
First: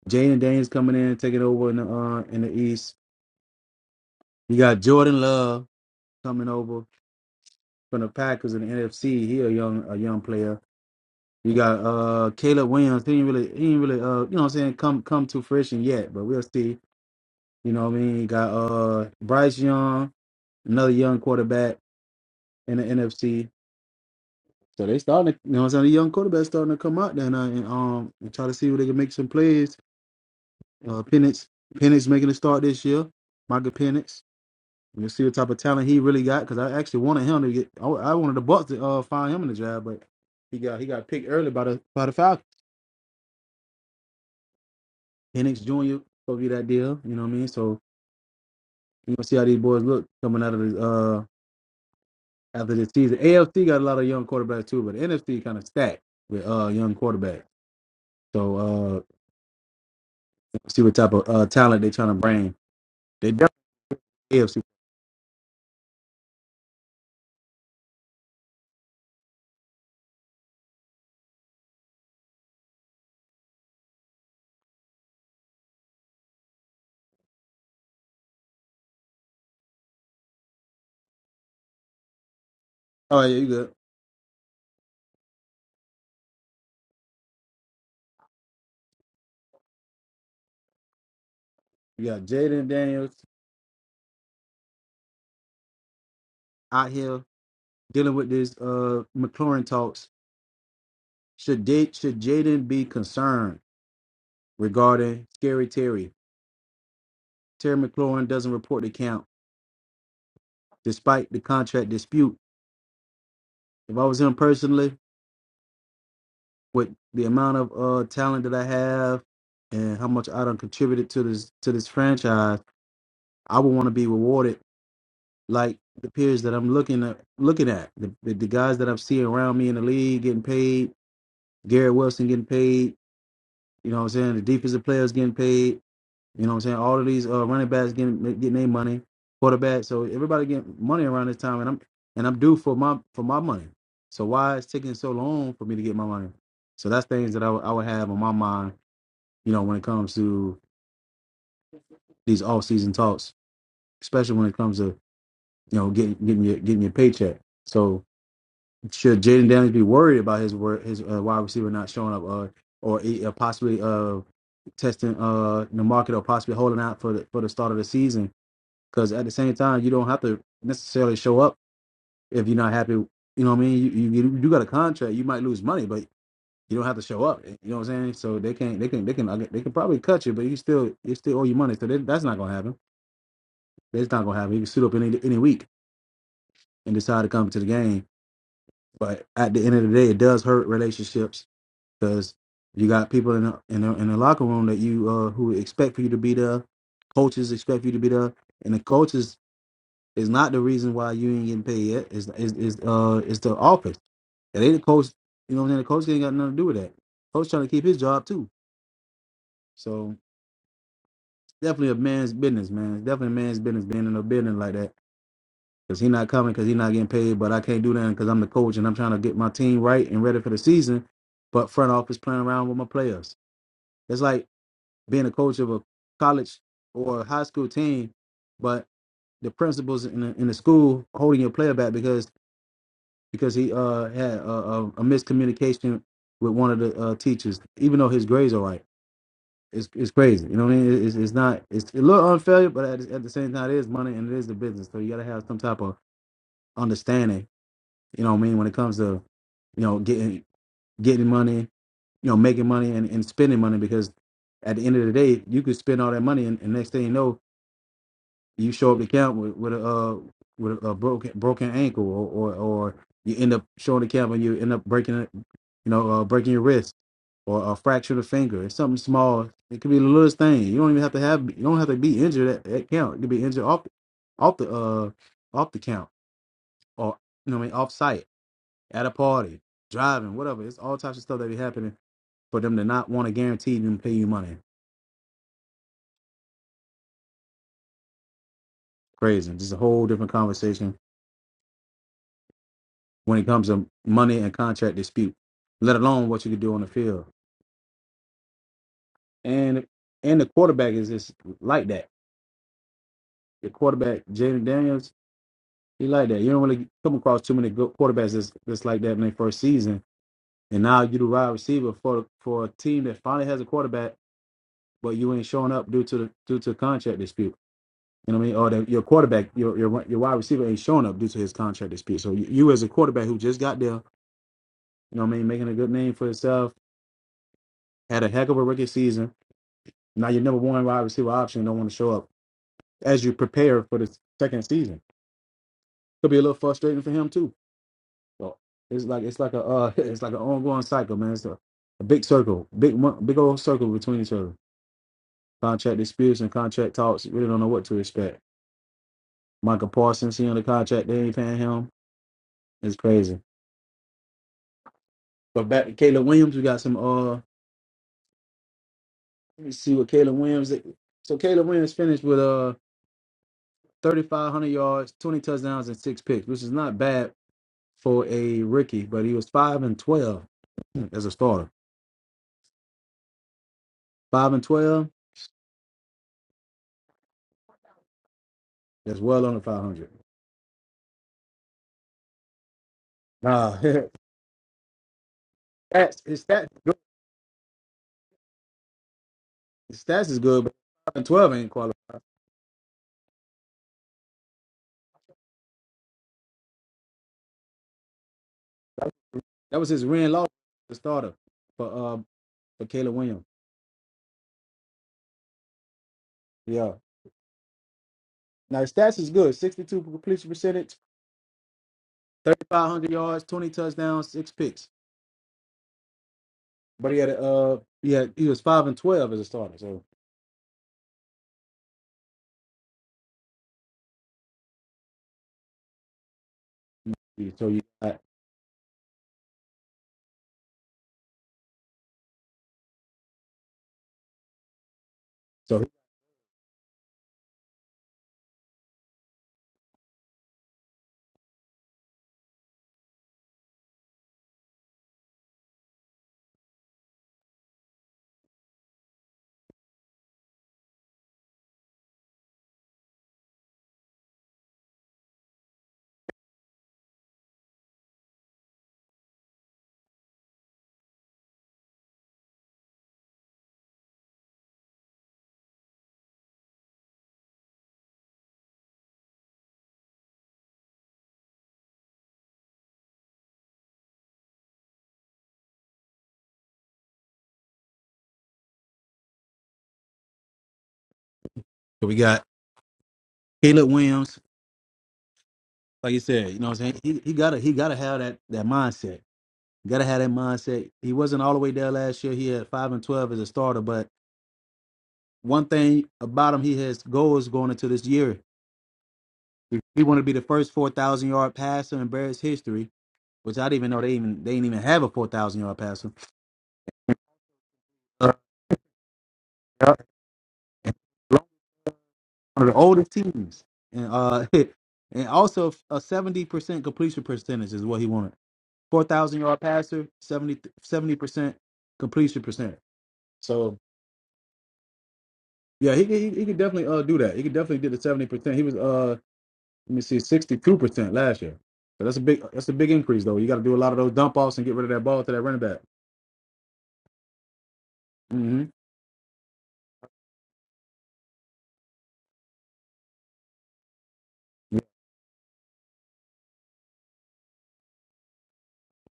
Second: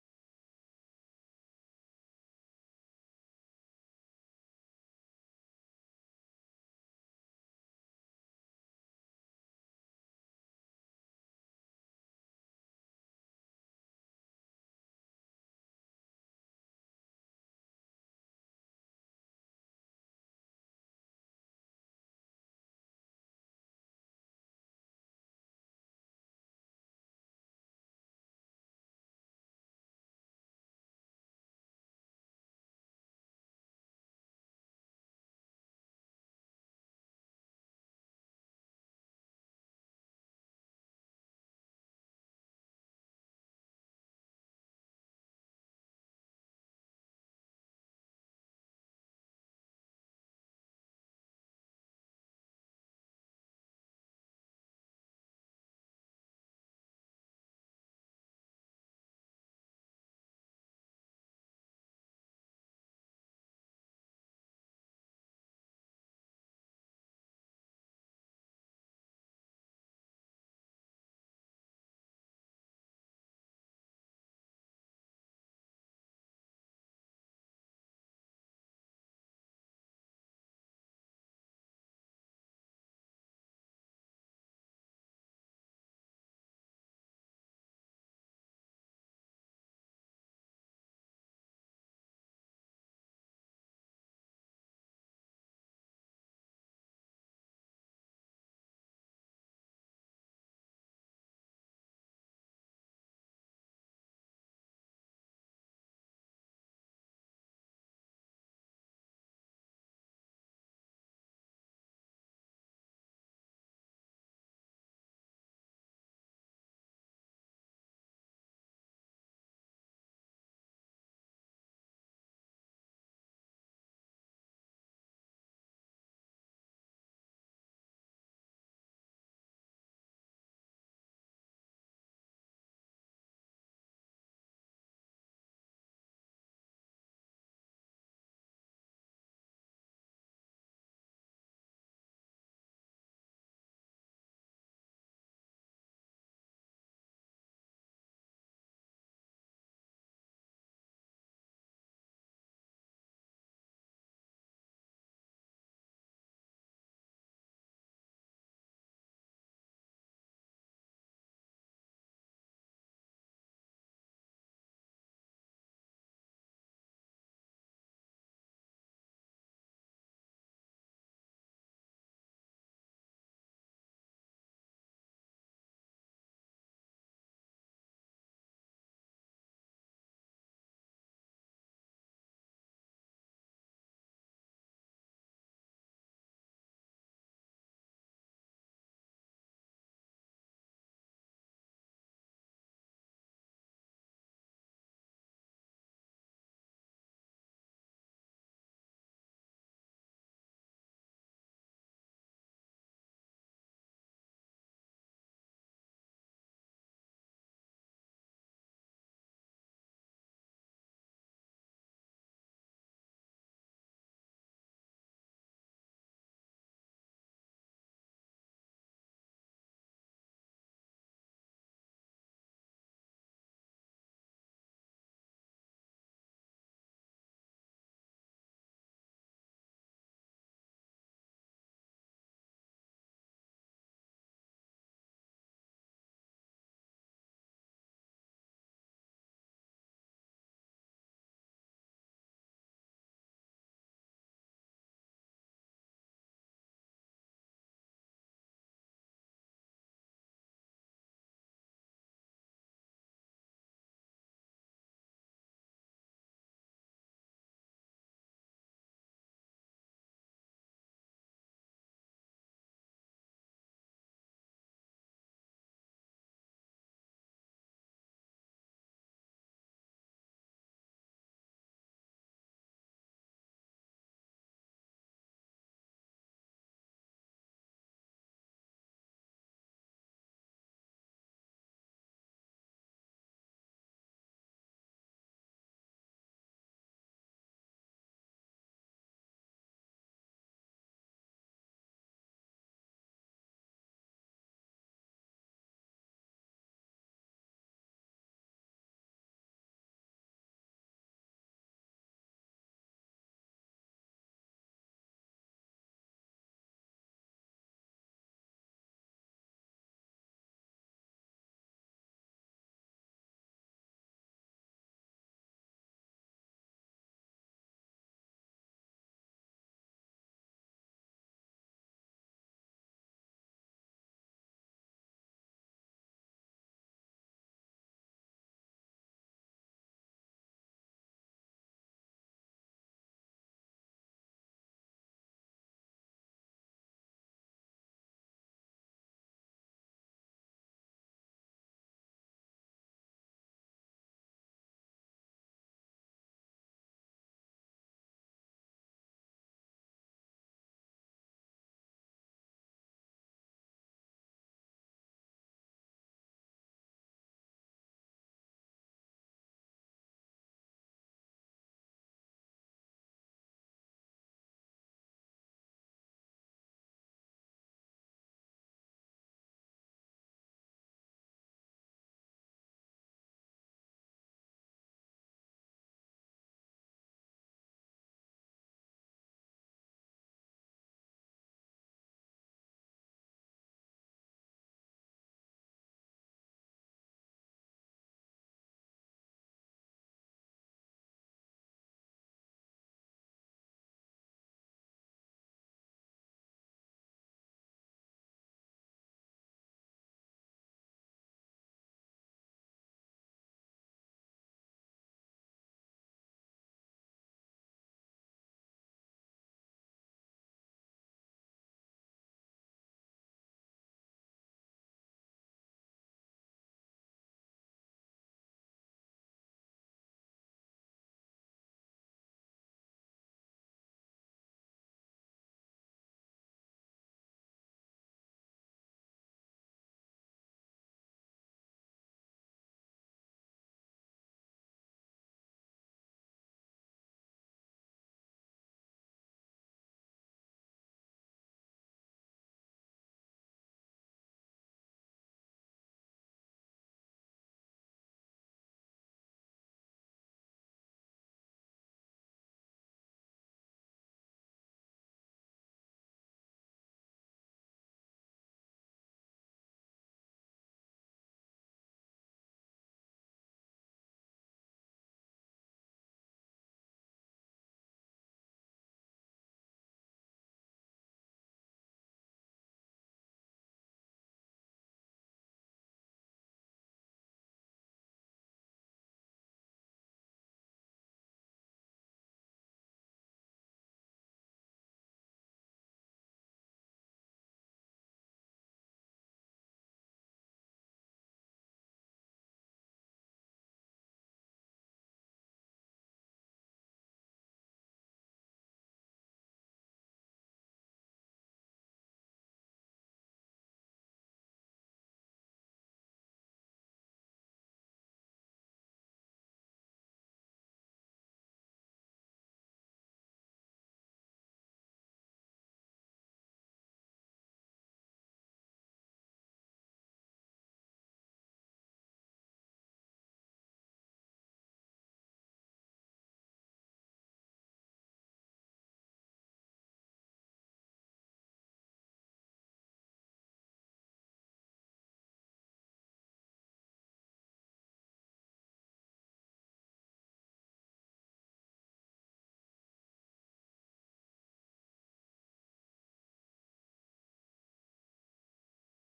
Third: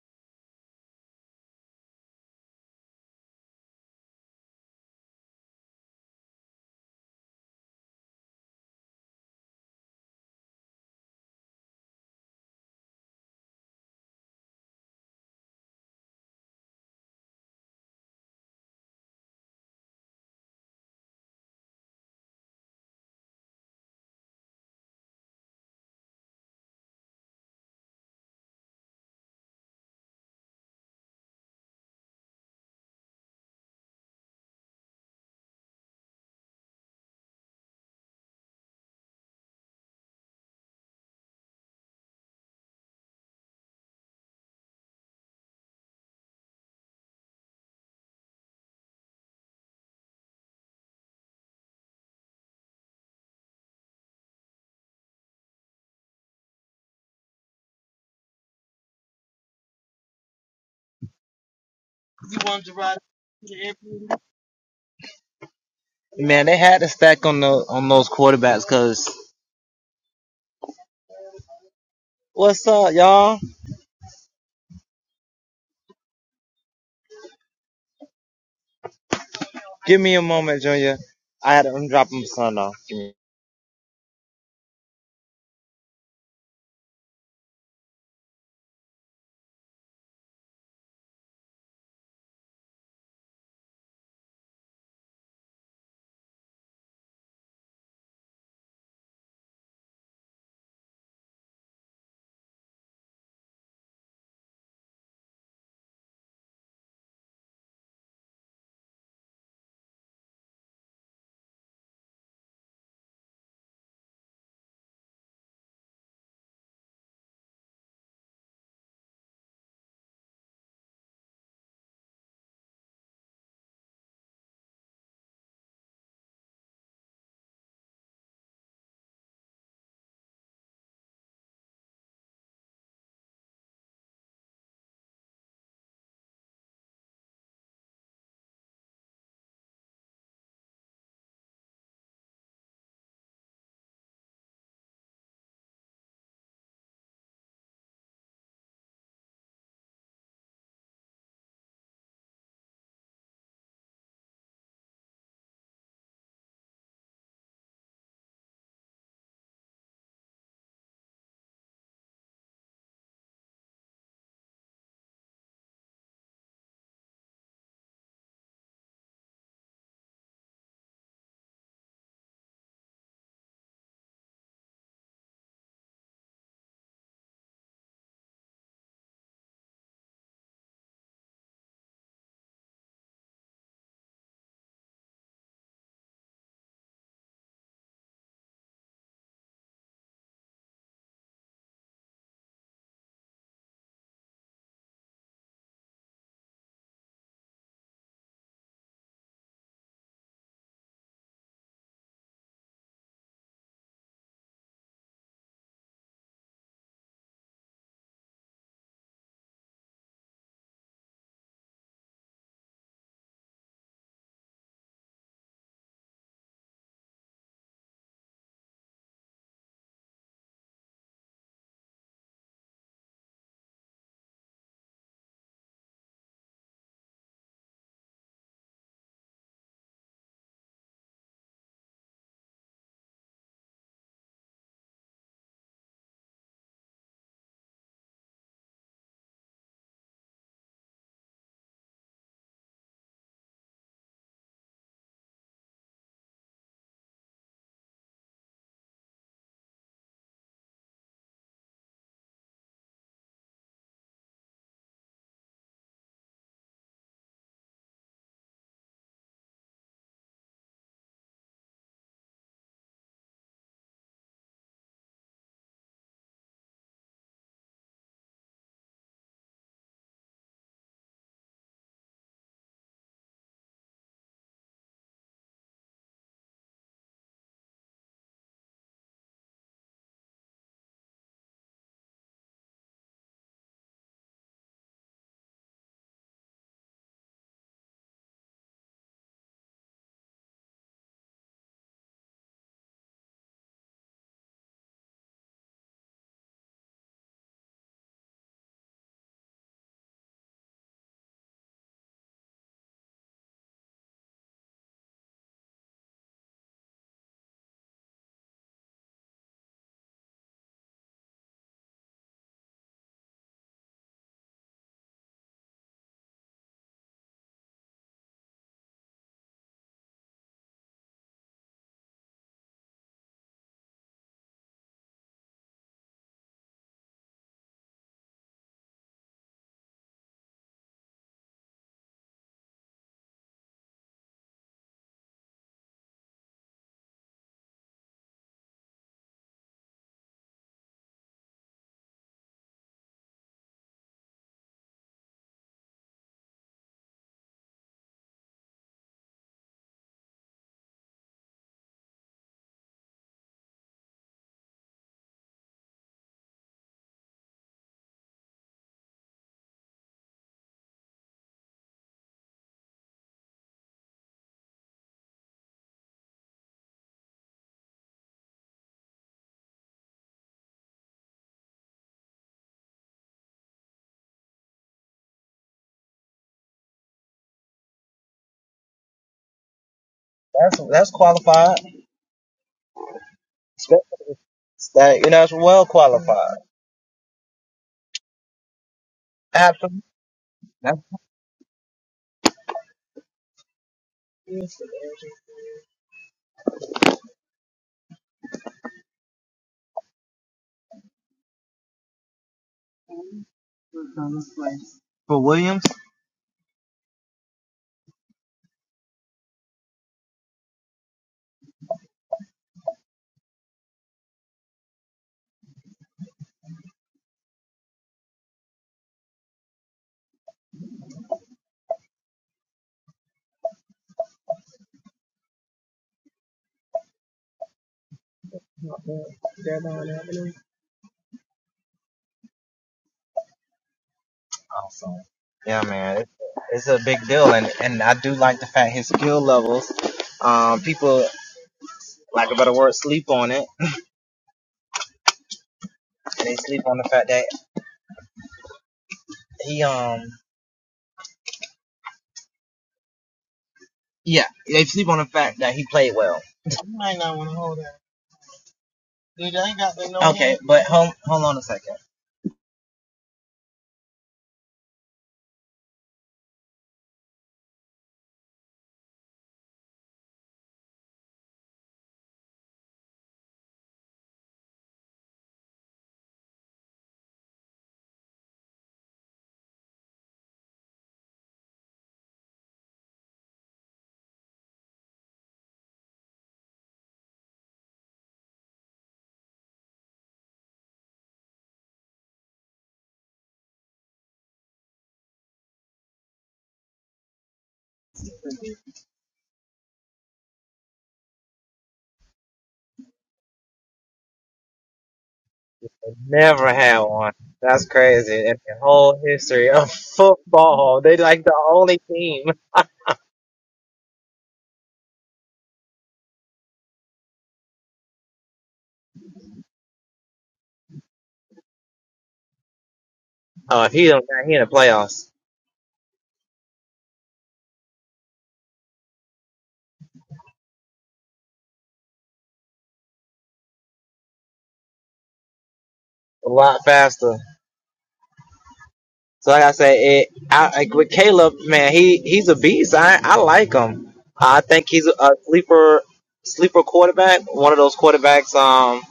Jaden Daniels coming in, taking over in the uh in the East. You got Jordan Love coming over from the Packers in the NFC. He a young a young player. You got uh Caleb Williams. He ain't really he ain't really uh you know what I'm saying come come to fruition yet, but we'll see. You know what I mean? You got uh Bryce Young, another young quarterback in the NFC. So they starting to, you know what I'm saying, the young quarterback starting to come out there now and um and try to see where they can make some plays. Uh Penix Penix making a start this year. Michael Penix. We'll see what type of talent he really got because I actually wanted him to get I, I wanted the Bucks to uh find him in the draft, but he got he got picked early by the by the Falcons. Penix Jr. supposed to be that deal. You know what I mean? So you are gonna see how these boys look coming out of the uh after this season. AFC got a lot of young quarterbacks too, but the NFC kind of stacked with uh young quarterbacks. So uh see what type of uh talent they trying to bring. They definitely AFC.
Man, they had to stack on the on those quarterbacks because what's up, y'all? Give me a moment, Junior. I had to I'm dropping my son off.
Oh yeah, you good. You got Jaden Daniels out here dealing with this uh McLaurin talks. Should they, should Jaden be concerned regarding Scary Terry? Terry McLaurin doesn't report the count despite the contract dispute. If I was him personally, with the amount of uh talent that I have and how much I done contributed to this to this franchise, I would want to be rewarded like the peers that I'm looking at looking at. The, the the guys that I'm seeing around me in the league getting paid, Garrett Wilson getting paid, you know what I'm saying, the defensive players getting paid, you know what I'm saying, all of these uh running backs getting getting their money, quarterback. So everybody getting money around this time and I'm and I'm due for my for my money. So why it's taking so long for me to get my money? So that's things that I would I would have on my mind you know, when it comes to these off season talks, especially when it comes to, you know, getting getting your getting your paycheck. So should Jaden Daniels be worried about his wor- his uh, wide receiver not showing up or or e- uh, possibly uh testing uh the market or possibly holding out for the for the start of the season? Because at the same time, you don't have to necessarily show up if you're not happy. You know what I mean? You you, you you got a contract. You might lose money, but you don't have to show up. You know what I'm saying? So they can't they can they can they can probably cut you, but you still you still owe you money. So they, that's not gonna happen. That's not gonna happen. He can suit up any any week and decide to come to the game. But at the end of the day, it does hurt relationships because you got people in the, in the in the locker room that you uh who expect for you to be there. Coaches expect you to be there, and the coaches is not the reason why you ain't getting paid yet. Is is is uh is the office. It ain't the coach. You know what I'm saying? The coach ain't got nothing to do with that. Coach trying to keep his job too. So definitely a man's business, man. It's definitely a man's business being in a building like that because he's not coming because he's not getting paid. But I can't do that because I'm the coach and I'm trying to get my team right and ready for the season. But front office playing around with my players. It's like being a coach of a college or a high school team, but the principals in the, in the school holding your player back because because he uh, had a, a, a miscommunication with one of the uh, teachers, even though his grades are right. It's, it's crazy, you know what I mean? It's, it's not it's a little unfair, but at, at the same time, it is money and it is the business, so you gotta have some type of understanding You know what I mean? When it comes to, you know, getting getting money, you know, making money and, and spending money because at the end of the day, you could spend all that money and, and next thing you know, you show up to camp with, with a uh, with a, broken broken ankle or, or or you end up showing the camp and you end up breaking it, you know, uh, breaking your wrist or a fracture of the finger. It's something small. It could be the littlest thing. You don't even have to have. You don't have to be injured at, at count. You could be injured off, off the uh, off the count, or you know, what I mean, off site at a party, driving, whatever. It's all types of stuff that be happening for them to not want to guarantee them pay you money. Crazy. This is a whole different conversation when it comes to money and contract dispute, let alone what you could do on the field. And and the quarterback is just like that. The quarterback, Jaden Daniels, he like that. You don't really come across too many good quarterbacks that's, that's like that in their first season. And now you the wide receiver for for a team that finally has a quarterback, but you ain't showing up due to the due to contract dispute. You know what I mean? Or the, your quarterback, your, your your wide receiver ain't showing up due to his contract dispute. So you, you as a quarterback who just got there, you know what I mean, making a good name for yourself, had a heck of a rookie season. Now your number one wide receiver option don't want to show up as you prepare for the second season. Could be a little frustrating for him too. So it's like it's like a uh, it's like an ongoing cycle, man. It's a, a big circle, big big old circle between each other. Contract disputes and contract talks. You Really don't know what to expect. Michael Parsons, he on the contract, they ain't paying him. It's crazy. But back to Caleb Williams, we got some. Uh, let me see what Caleb Williams. So Caleb Williams finished with uh 3,500 yards, 20 touchdowns, and six picks, which is not bad for a rookie. But he was five and 12 hmm, as a starter. Five and 12. That's well under 500.
That's that's qualified.
Nah,
That you know that's well
that's his
qualified.
stats. good.
Absolutely.
His stats is good, but
That's
five and 12 ain't qualified. That was his win loss the starter for uh for Caleb Williams.
for Williams.
Yeah. Now his stats is good. 62 completion percentage, 3,500 yards, 20 touchdowns, six picks. But he had uh he had he was five and twelve as a starter. So you- so you got, so
Yeah, man, it, it's a big deal, and and I do like the fact his skill levels. Um, people, lack of a better word, sleep on it, and they sleep on the fact that he um. Yeah, they sleep on the fact that he played well. Dude, I ain't got no okay, hand. but hold hold on a second.
so we got Caleb Williams. Like you said, you know what I'm saying? He he gotta he gotta have that that mindset. Gotta have that mindset. He wasn't all the way there last year. He had five and twelve as a starter, but one thing about him, he has goals going into this year. He wanted to be the first four thousand yard passer in Bears history, which I didn't even know they even they didn't even have a four thousand yard passer.
Never had one. That's
Uh,
crazy. In the whole history of football, they
yeah.
like the only team.
one of the oldest teams, and uh, and also a seventy percent completion percentage is what he wanted. Four thousand yard passer, 70 percent completion percent. So
Oh, if he don't, he in the playoffs
yeah, he could- he, he could definitely uh do that. He could definitely do the seventy percent. He was uh let me see sixty two percent last year. So that's a big that's a big increase though. You got to do a lot of those dump offs and get rid of that ball to that running back.
a lot faster.
hmm
So like I said, it, I, like with Caleb, man, he he's a beast. I I like him. I think he's a sleeper sleeper quarterback. One of those quarterbacks. Um,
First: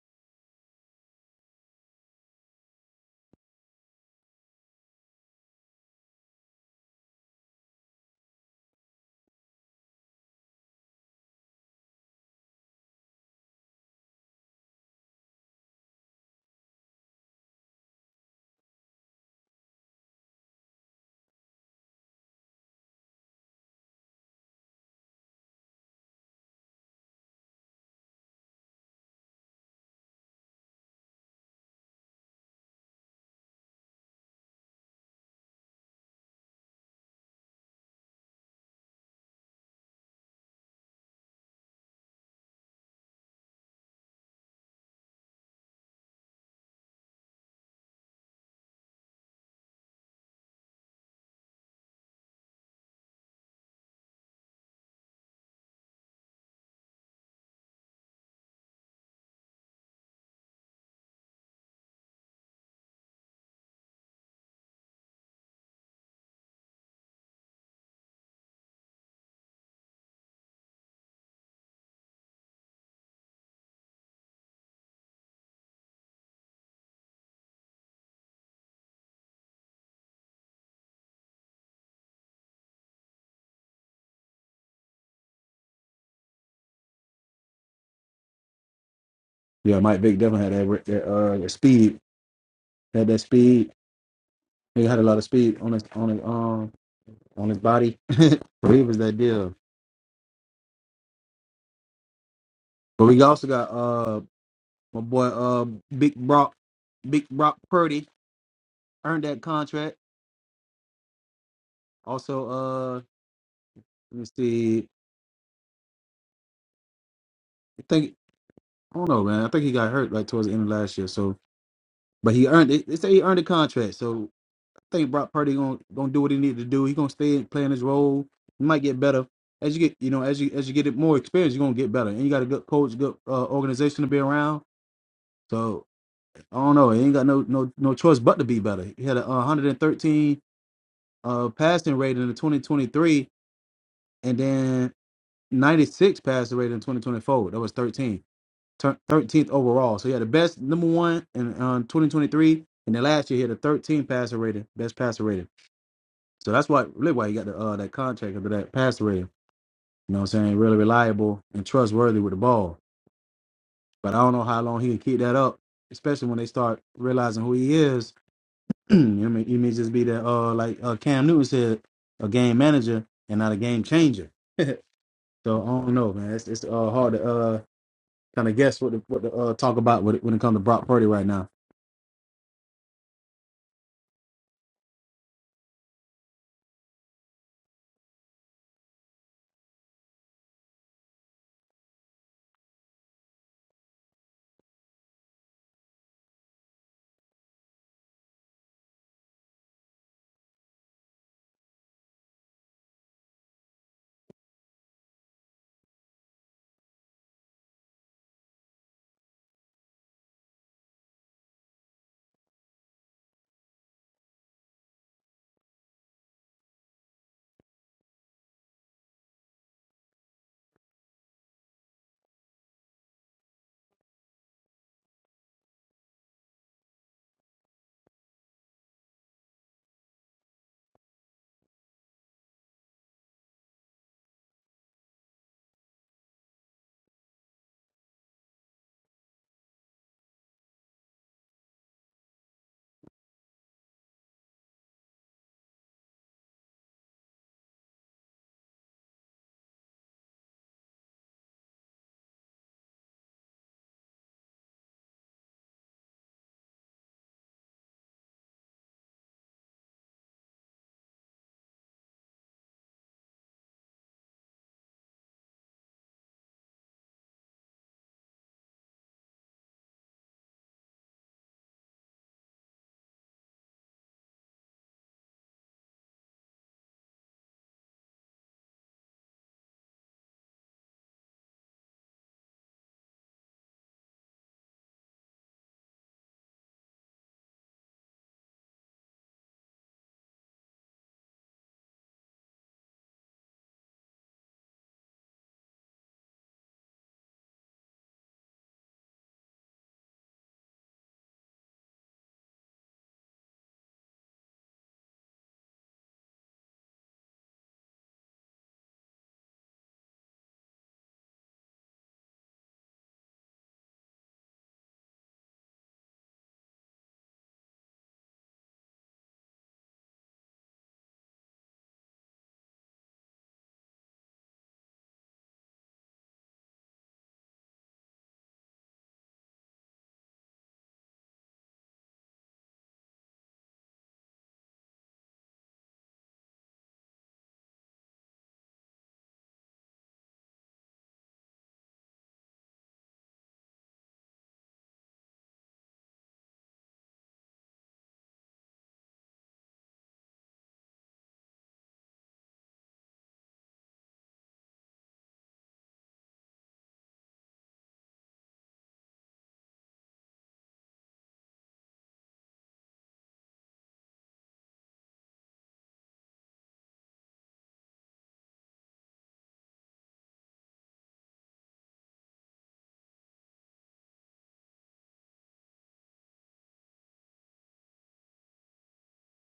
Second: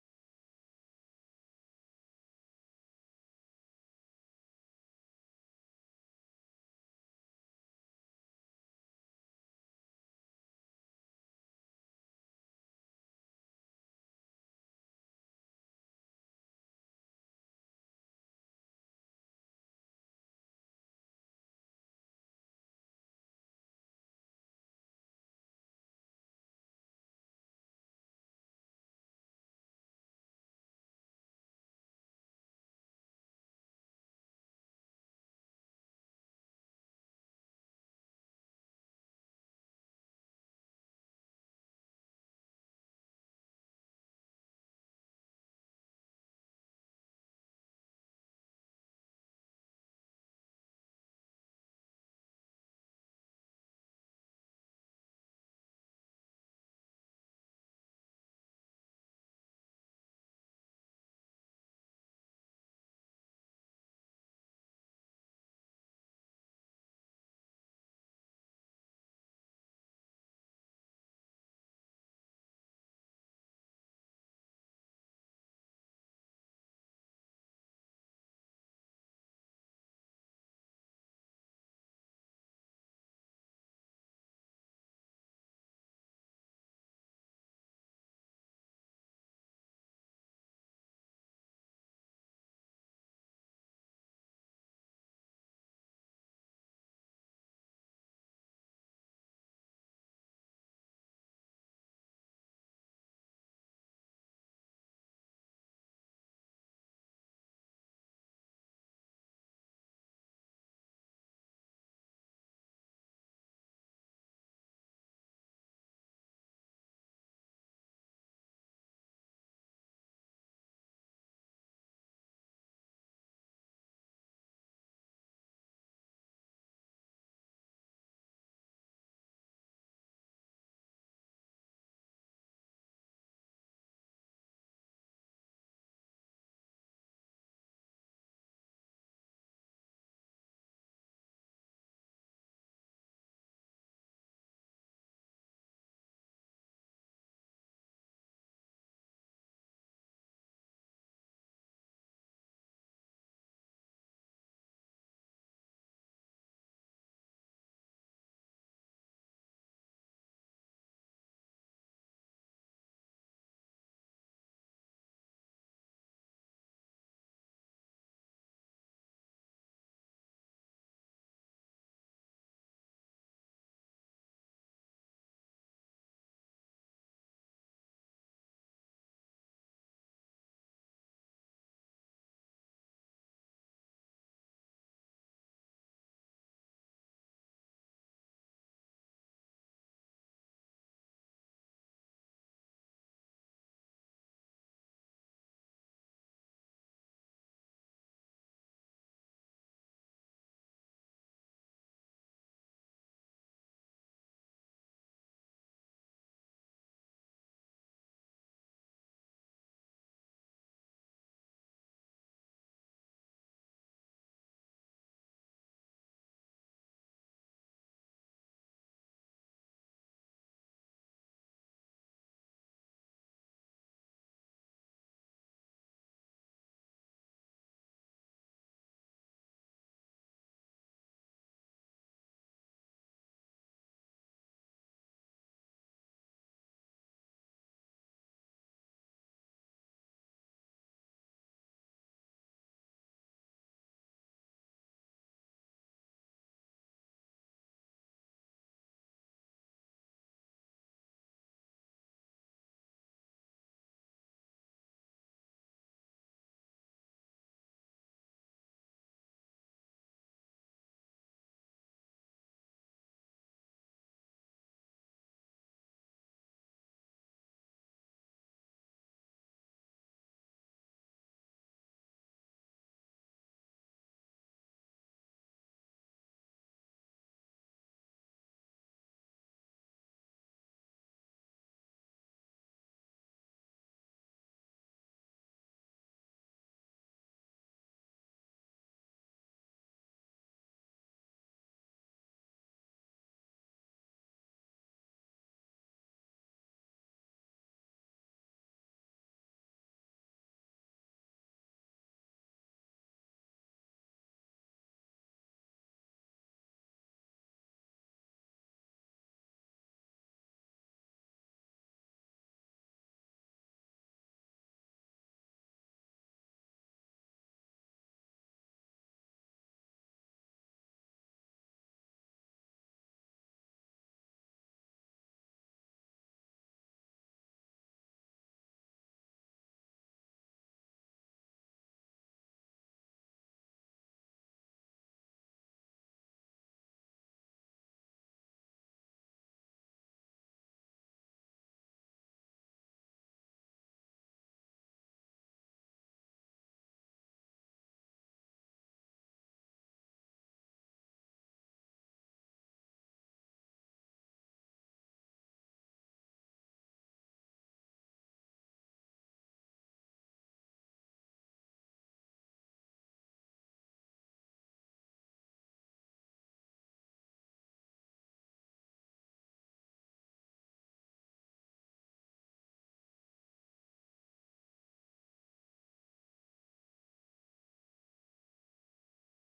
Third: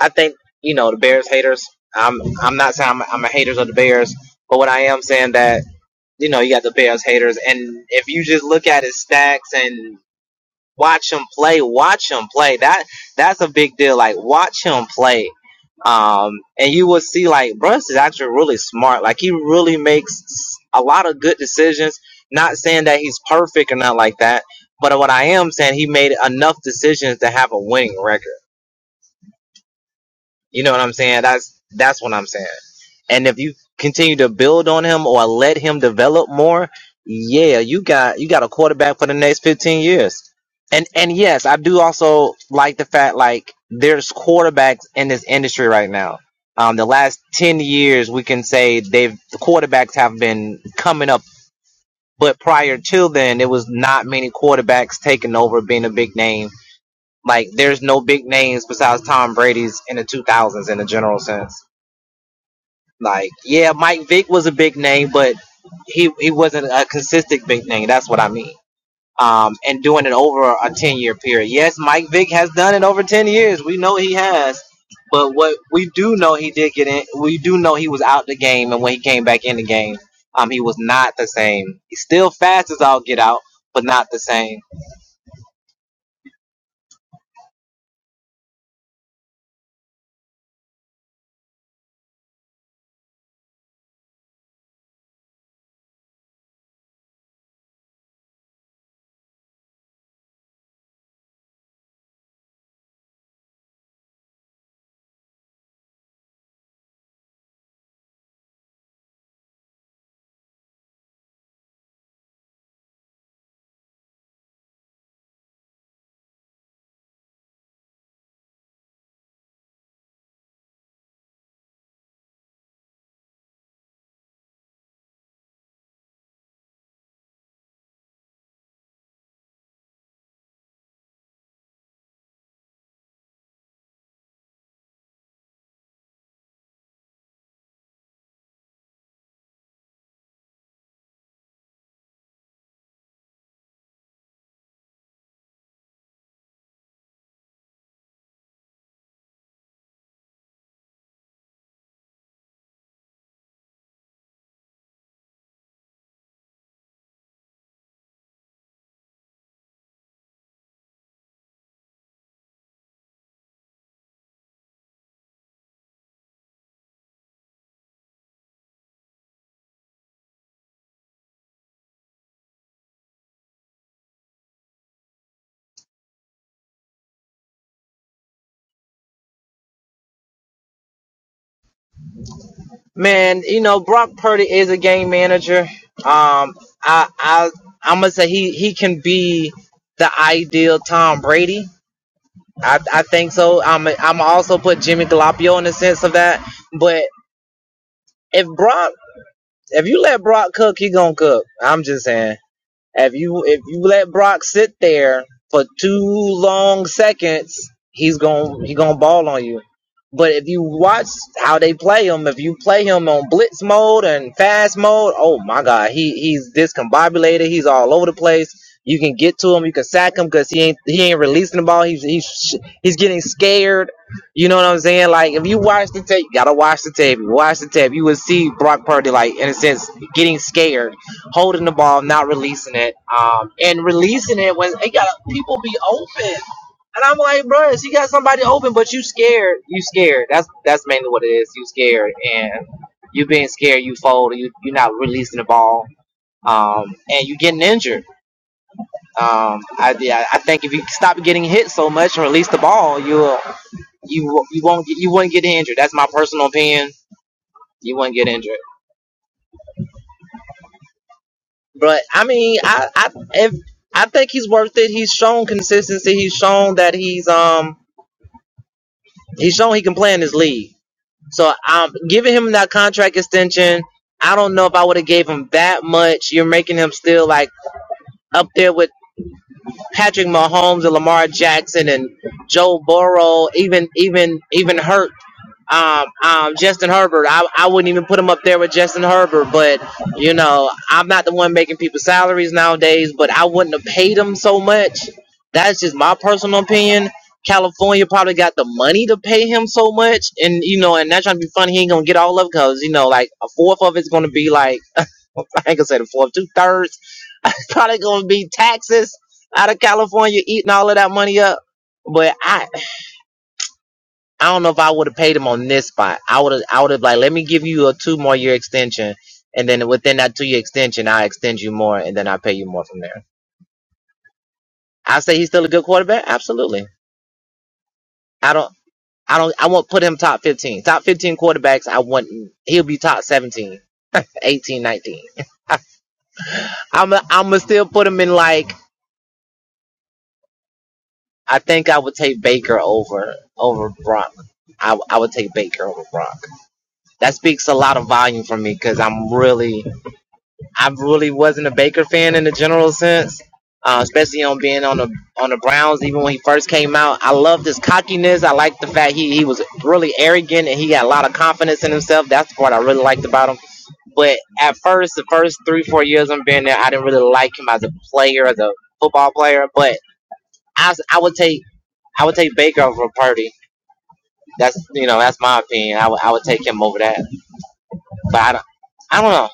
I think you know the Bears haters. I'm I'm not saying I'm, I'm a haters of the Bears, but what I am saying that you know you got the Bears haters, and if you just look at his stacks and watch him play, watch him play. That that's a big deal. Like watch him play. Um, and you will see like Bruns is actually really smart. Like he really makes a lot of good decisions. Not saying that he's perfect or not like that, but what I am saying he made enough decisions to have a winning record. You know what I'm saying? That's that's what I'm saying. And if you continue to build on him or let him develop more, yeah, you got you got a quarterback for the next 15 years. And and yes, I do also like the fact like there's quarterbacks in this industry right now. Um, the last 10 years, we can say they've the quarterbacks have been coming up, but prior to then, it was not many quarterbacks taking over being a big name. Like there's no big names besides Tom Brady's in the 2000s in a general sense like, yeah, Mike Vick was a big name, but he he wasn't a consistent big name. That's what I mean. Um, and doing it over a ten year period. Yes, Mike Vick has done it over ten years. We know he has. But what we do know he did get in. We do know he was out the game, and when he came back in the game, um, he was not the same. He's still fast as all get out, but not the same.
Yeah, Mike Vick definitely had that, that uh that speed. Had that speed He had a lot of speed on his on his um on his body. so he was that deal. But we also got uh my boy uh Big Brock Big Brock Purdy earned that contract. Also uh let me see I think I don't know man I think he got hurt like towards the end of last year. So but he earned it. They say he earned a contract. So I think Brock Purdy gonna gonna do what he needed to do. He gonna stay and playing his role. He might get better. As you get, you know, as you as you get it more experience, you're gonna get better, and you got a good coach, good uh, organization to be around. So I don't know. He ain't got no no no choice but to be better. He had a uh, 113 uh passing rate in the 2023, and then 96 passing rate in 2024. That was 13, 13th overall. So he had the best number one in uh, 2023, and then last year he had a 13 passer rating, best passer rating. So that's why really why he got the uh that contract under that passer rating. You know what I'm saying? Really reliable and trustworthy with the ball. But I don't know how long he can keep that up, especially when they start realizing who he is I mean, it may just be that, uh, like uh, Cam Newton said, a game manager and not a game changer. so I don't know, man. It's, it's uh, hard to uh, kind of guess what to, what to uh, talk about when it, when it comes to Brock Purdy right now.
Man, you know, Brock Purdy is a game manager. Um, I, I, I'm gonna say he, he can be the ideal Tom Brady. I, I think so. I'm, I'm also put Jimmy Garoppolo in the sense of that. But if Brock, if you let Brock cook, he gonna cook. I'm just saying. If you if you let Brock sit there for two long seconds, he's going he gonna ball on you. But if you watch how they play him, if you play him on blitz mode and fast mode, oh my God, he he's discombobulated. He's all over the place. You can get to him, you can sack him because he ain't he ain't releasing the ball. He's he's he's getting scared. You know what I'm saying? Like if you watch the tape, you gotta watch the tape. Watch the tape. You will see Brock Purdy like in a sense getting scared holding the ball, not releasing it, um, and releasing it when it got people be open. And I'm like, bruh, you got somebody open, but you scared. You scared. That's that's mainly what it is. You scared, and you being scared, you fold. You you're not releasing the ball, um, and you getting injured. Um, I yeah, I think if you stop getting hit so much and release the ball, you'll you you won't get, you wouldn't get injured. That's my personal opinion. You wouldn't get injured. But I mean, I I if I think he's worth it. He's shown consistency. He's shown that he's um he's shown he can play in this league. So um giving him that contract extension, I don't know if I would have gave him that much. You're making him still like up there with. Patrick Mahomes and Lamar Jackson and Joe Burrow, even even even Hurt, um, um, Justin Herbert. I, I wouldn't even put him up there with Justin Herbert, but you know I'm not the one making people's salaries nowadays. But I wouldn't have paid him so much. That's just my personal opinion. California probably got the money to pay him so much, and you know, and that's trying to be funny. He ain't gonna get all of it because you know, like a fourth of it's gonna be like. I ain't gonna say the fourth, two thirds. It's probably gonna be taxes out of California eating all of that money up. But I, I don't know if I would have paid him on this spot. I would have, I would have like, let me give you a two more year extension, and then within that two year extension, I extend you more, and then I pay you more from there. I say he's still a good quarterback. Absolutely. I don't, I don't, I won't put him top fifteen. Top fifteen quarterbacks, I wouldn't. He'll be top 171819 I'm, a, I'm gonna still put him in like I think I would take Baker over over Brock. I, I would take Baker over Brock. That speaks a lot of volume for me because I'm really I really wasn't a Baker fan in the general sense, uh, especially on being on the on the Browns. Even when he first came out, I loved his cockiness. I liked the fact he he was really arrogant and he had a lot of confidence in himself. That's the part I really liked about him. But at first, the first three four years I'm being there, I didn't really like him as a player, as a football player, but I, s- I would take I would take Baker over Purdy. That's you know that's my opinion. I would I would take him over that. But I don't I don't know.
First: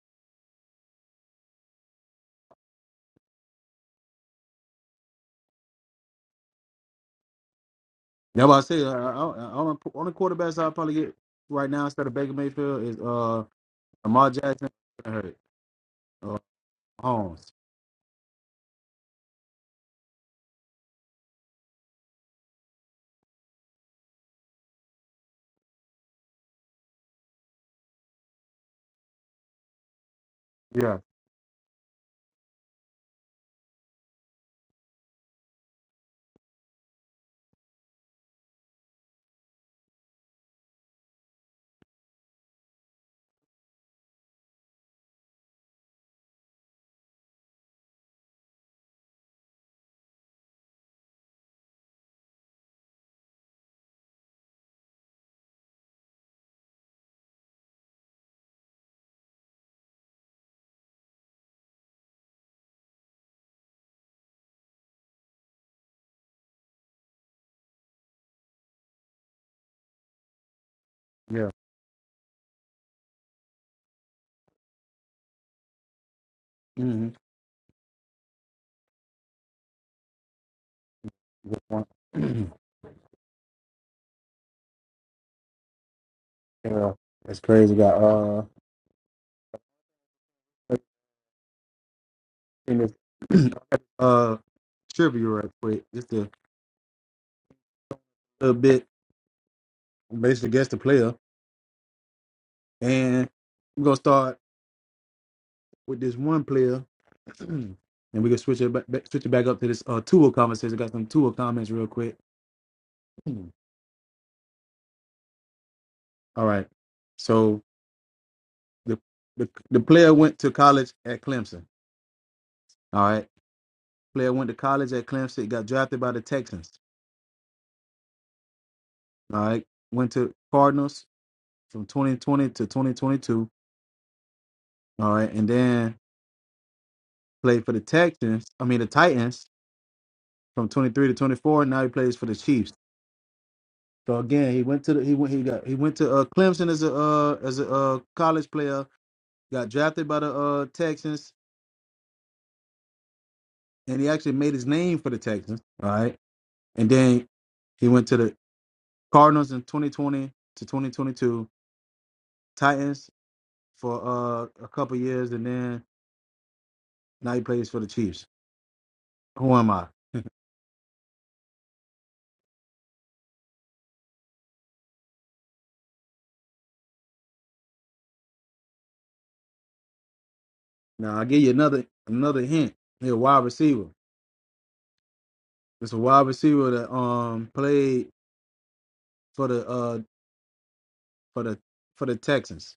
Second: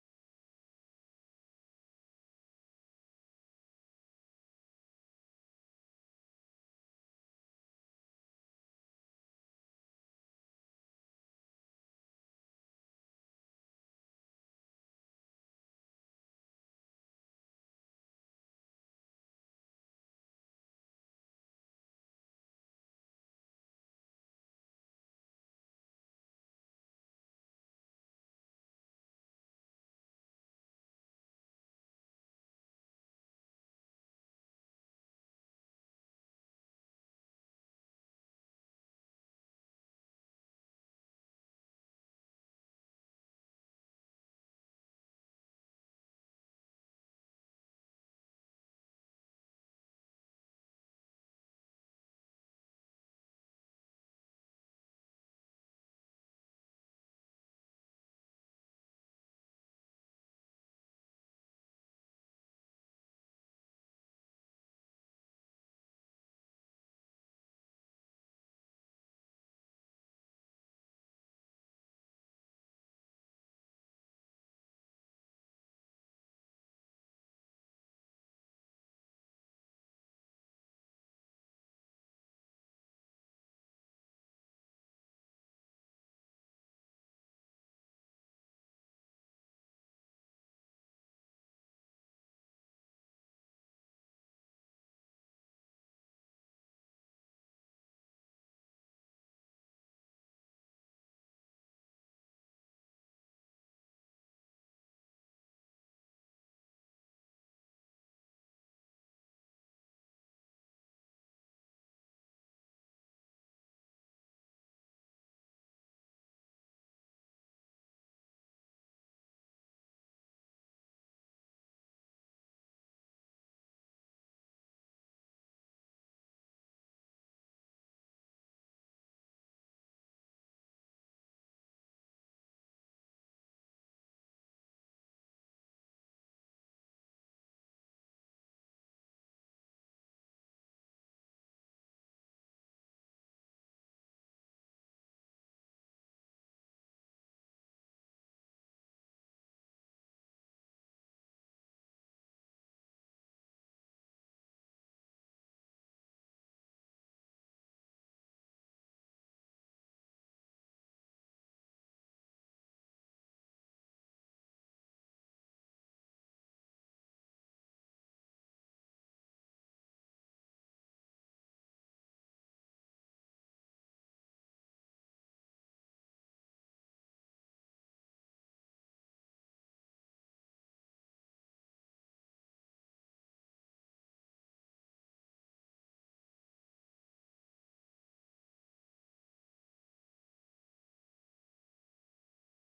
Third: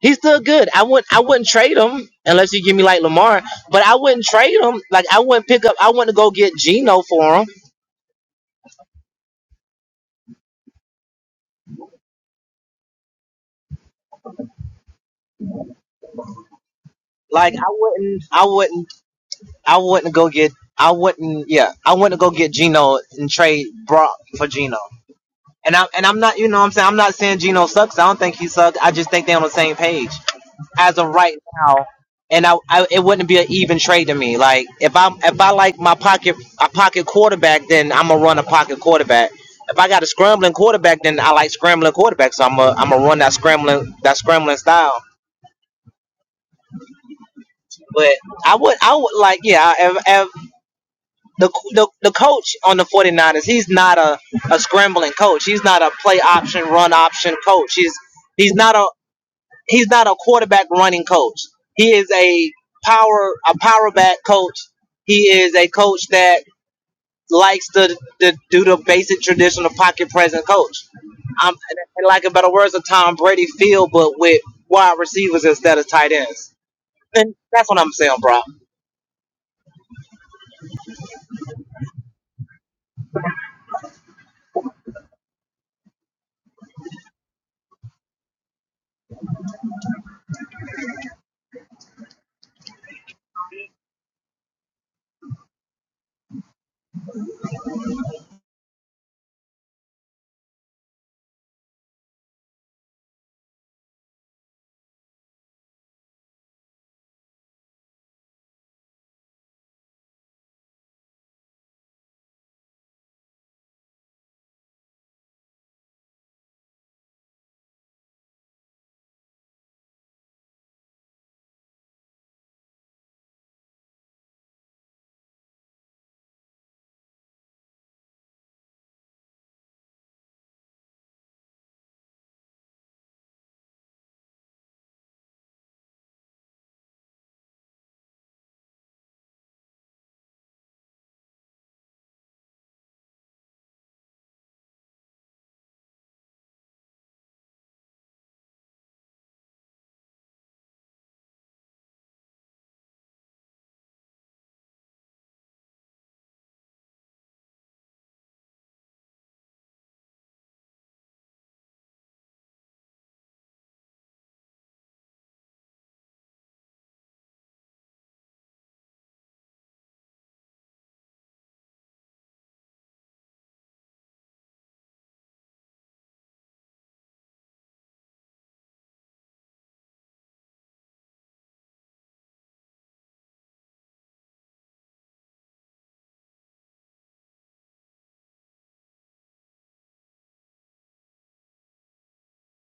He's still good. I wouldn't I wouldn't trade him unless you give me like Lamar. But I wouldn't trade him. Like I wouldn't pick up. I wouldn't go get Geno for him.
That's why I say uh, I- I- on the on the quarterbacks I'll probably get right now instead of Baker Mayfield is uh Lamar Jackson and Hurts. Uh, Holmes.
Like I wouldn't I wouldn't I wouldn't go get I wouldn't yeah I wouldn't go get Geno and trade Brock for Geno. And I'm and I'm not you know what I'm saying I'm not saying Geno sucks. I don't think he sucks. I just think they're on the same page. as
Yeah,
of right now, and I, I it wouldn't be an even trade to me. Like if I'm if I like my pocket a pocket quarterback, then I'm gonna run a pocket quarterback. If I got a scrambling quarterback, then I like scrambling quarterbacks. So I'm a I'm gonna run that scrambling that scrambling style. But I would I would like yeah if, if the, the the coach on the 49ers he's not a, a scrambling coach. He's not a play option run option coach. He's he's not a he's not a quarterback running coach. He is a power a power back coach. He is a coach that likes to, to do the basic traditional pocket present coach.
yeah.
I'm and like in better words, a Tom Brady feel, but with wide receivers instead of tight ends.
hmm
And that's what I'm saying, bro.
yeah, that's crazy. Got uh, in this, uh trivia right quick, just a little bit. basically guess the player. And we're gonna start with this one player, and we can switch it back, back- switch it back up to this uh Tua conversation. Got some Tua comments real quick. All right. So the, the the player went to college at Clemson. All right. Player went to college at Clemson. Got drafted by the Texans. All right. Went to Cardinals from 2020 to 2022. All right. And then played for the Texans. I mean the Titans from 23 to 24. Now he plays for the Chiefs. So again, he went to the, he went he got he went to uh, Clemson as a uh, as a uh, college player. Got drafted by the uh, Texans, and he actually made his name for the Texans. All right, and then he went to the Cardinals in 2020 to 2022, Titans for uh, a couple years, and then now he plays for the Chiefs. Who am I? Now I will give you another another hint. He's a wide receiver. It's a wide receiver that um played for the uh for the for the Texans.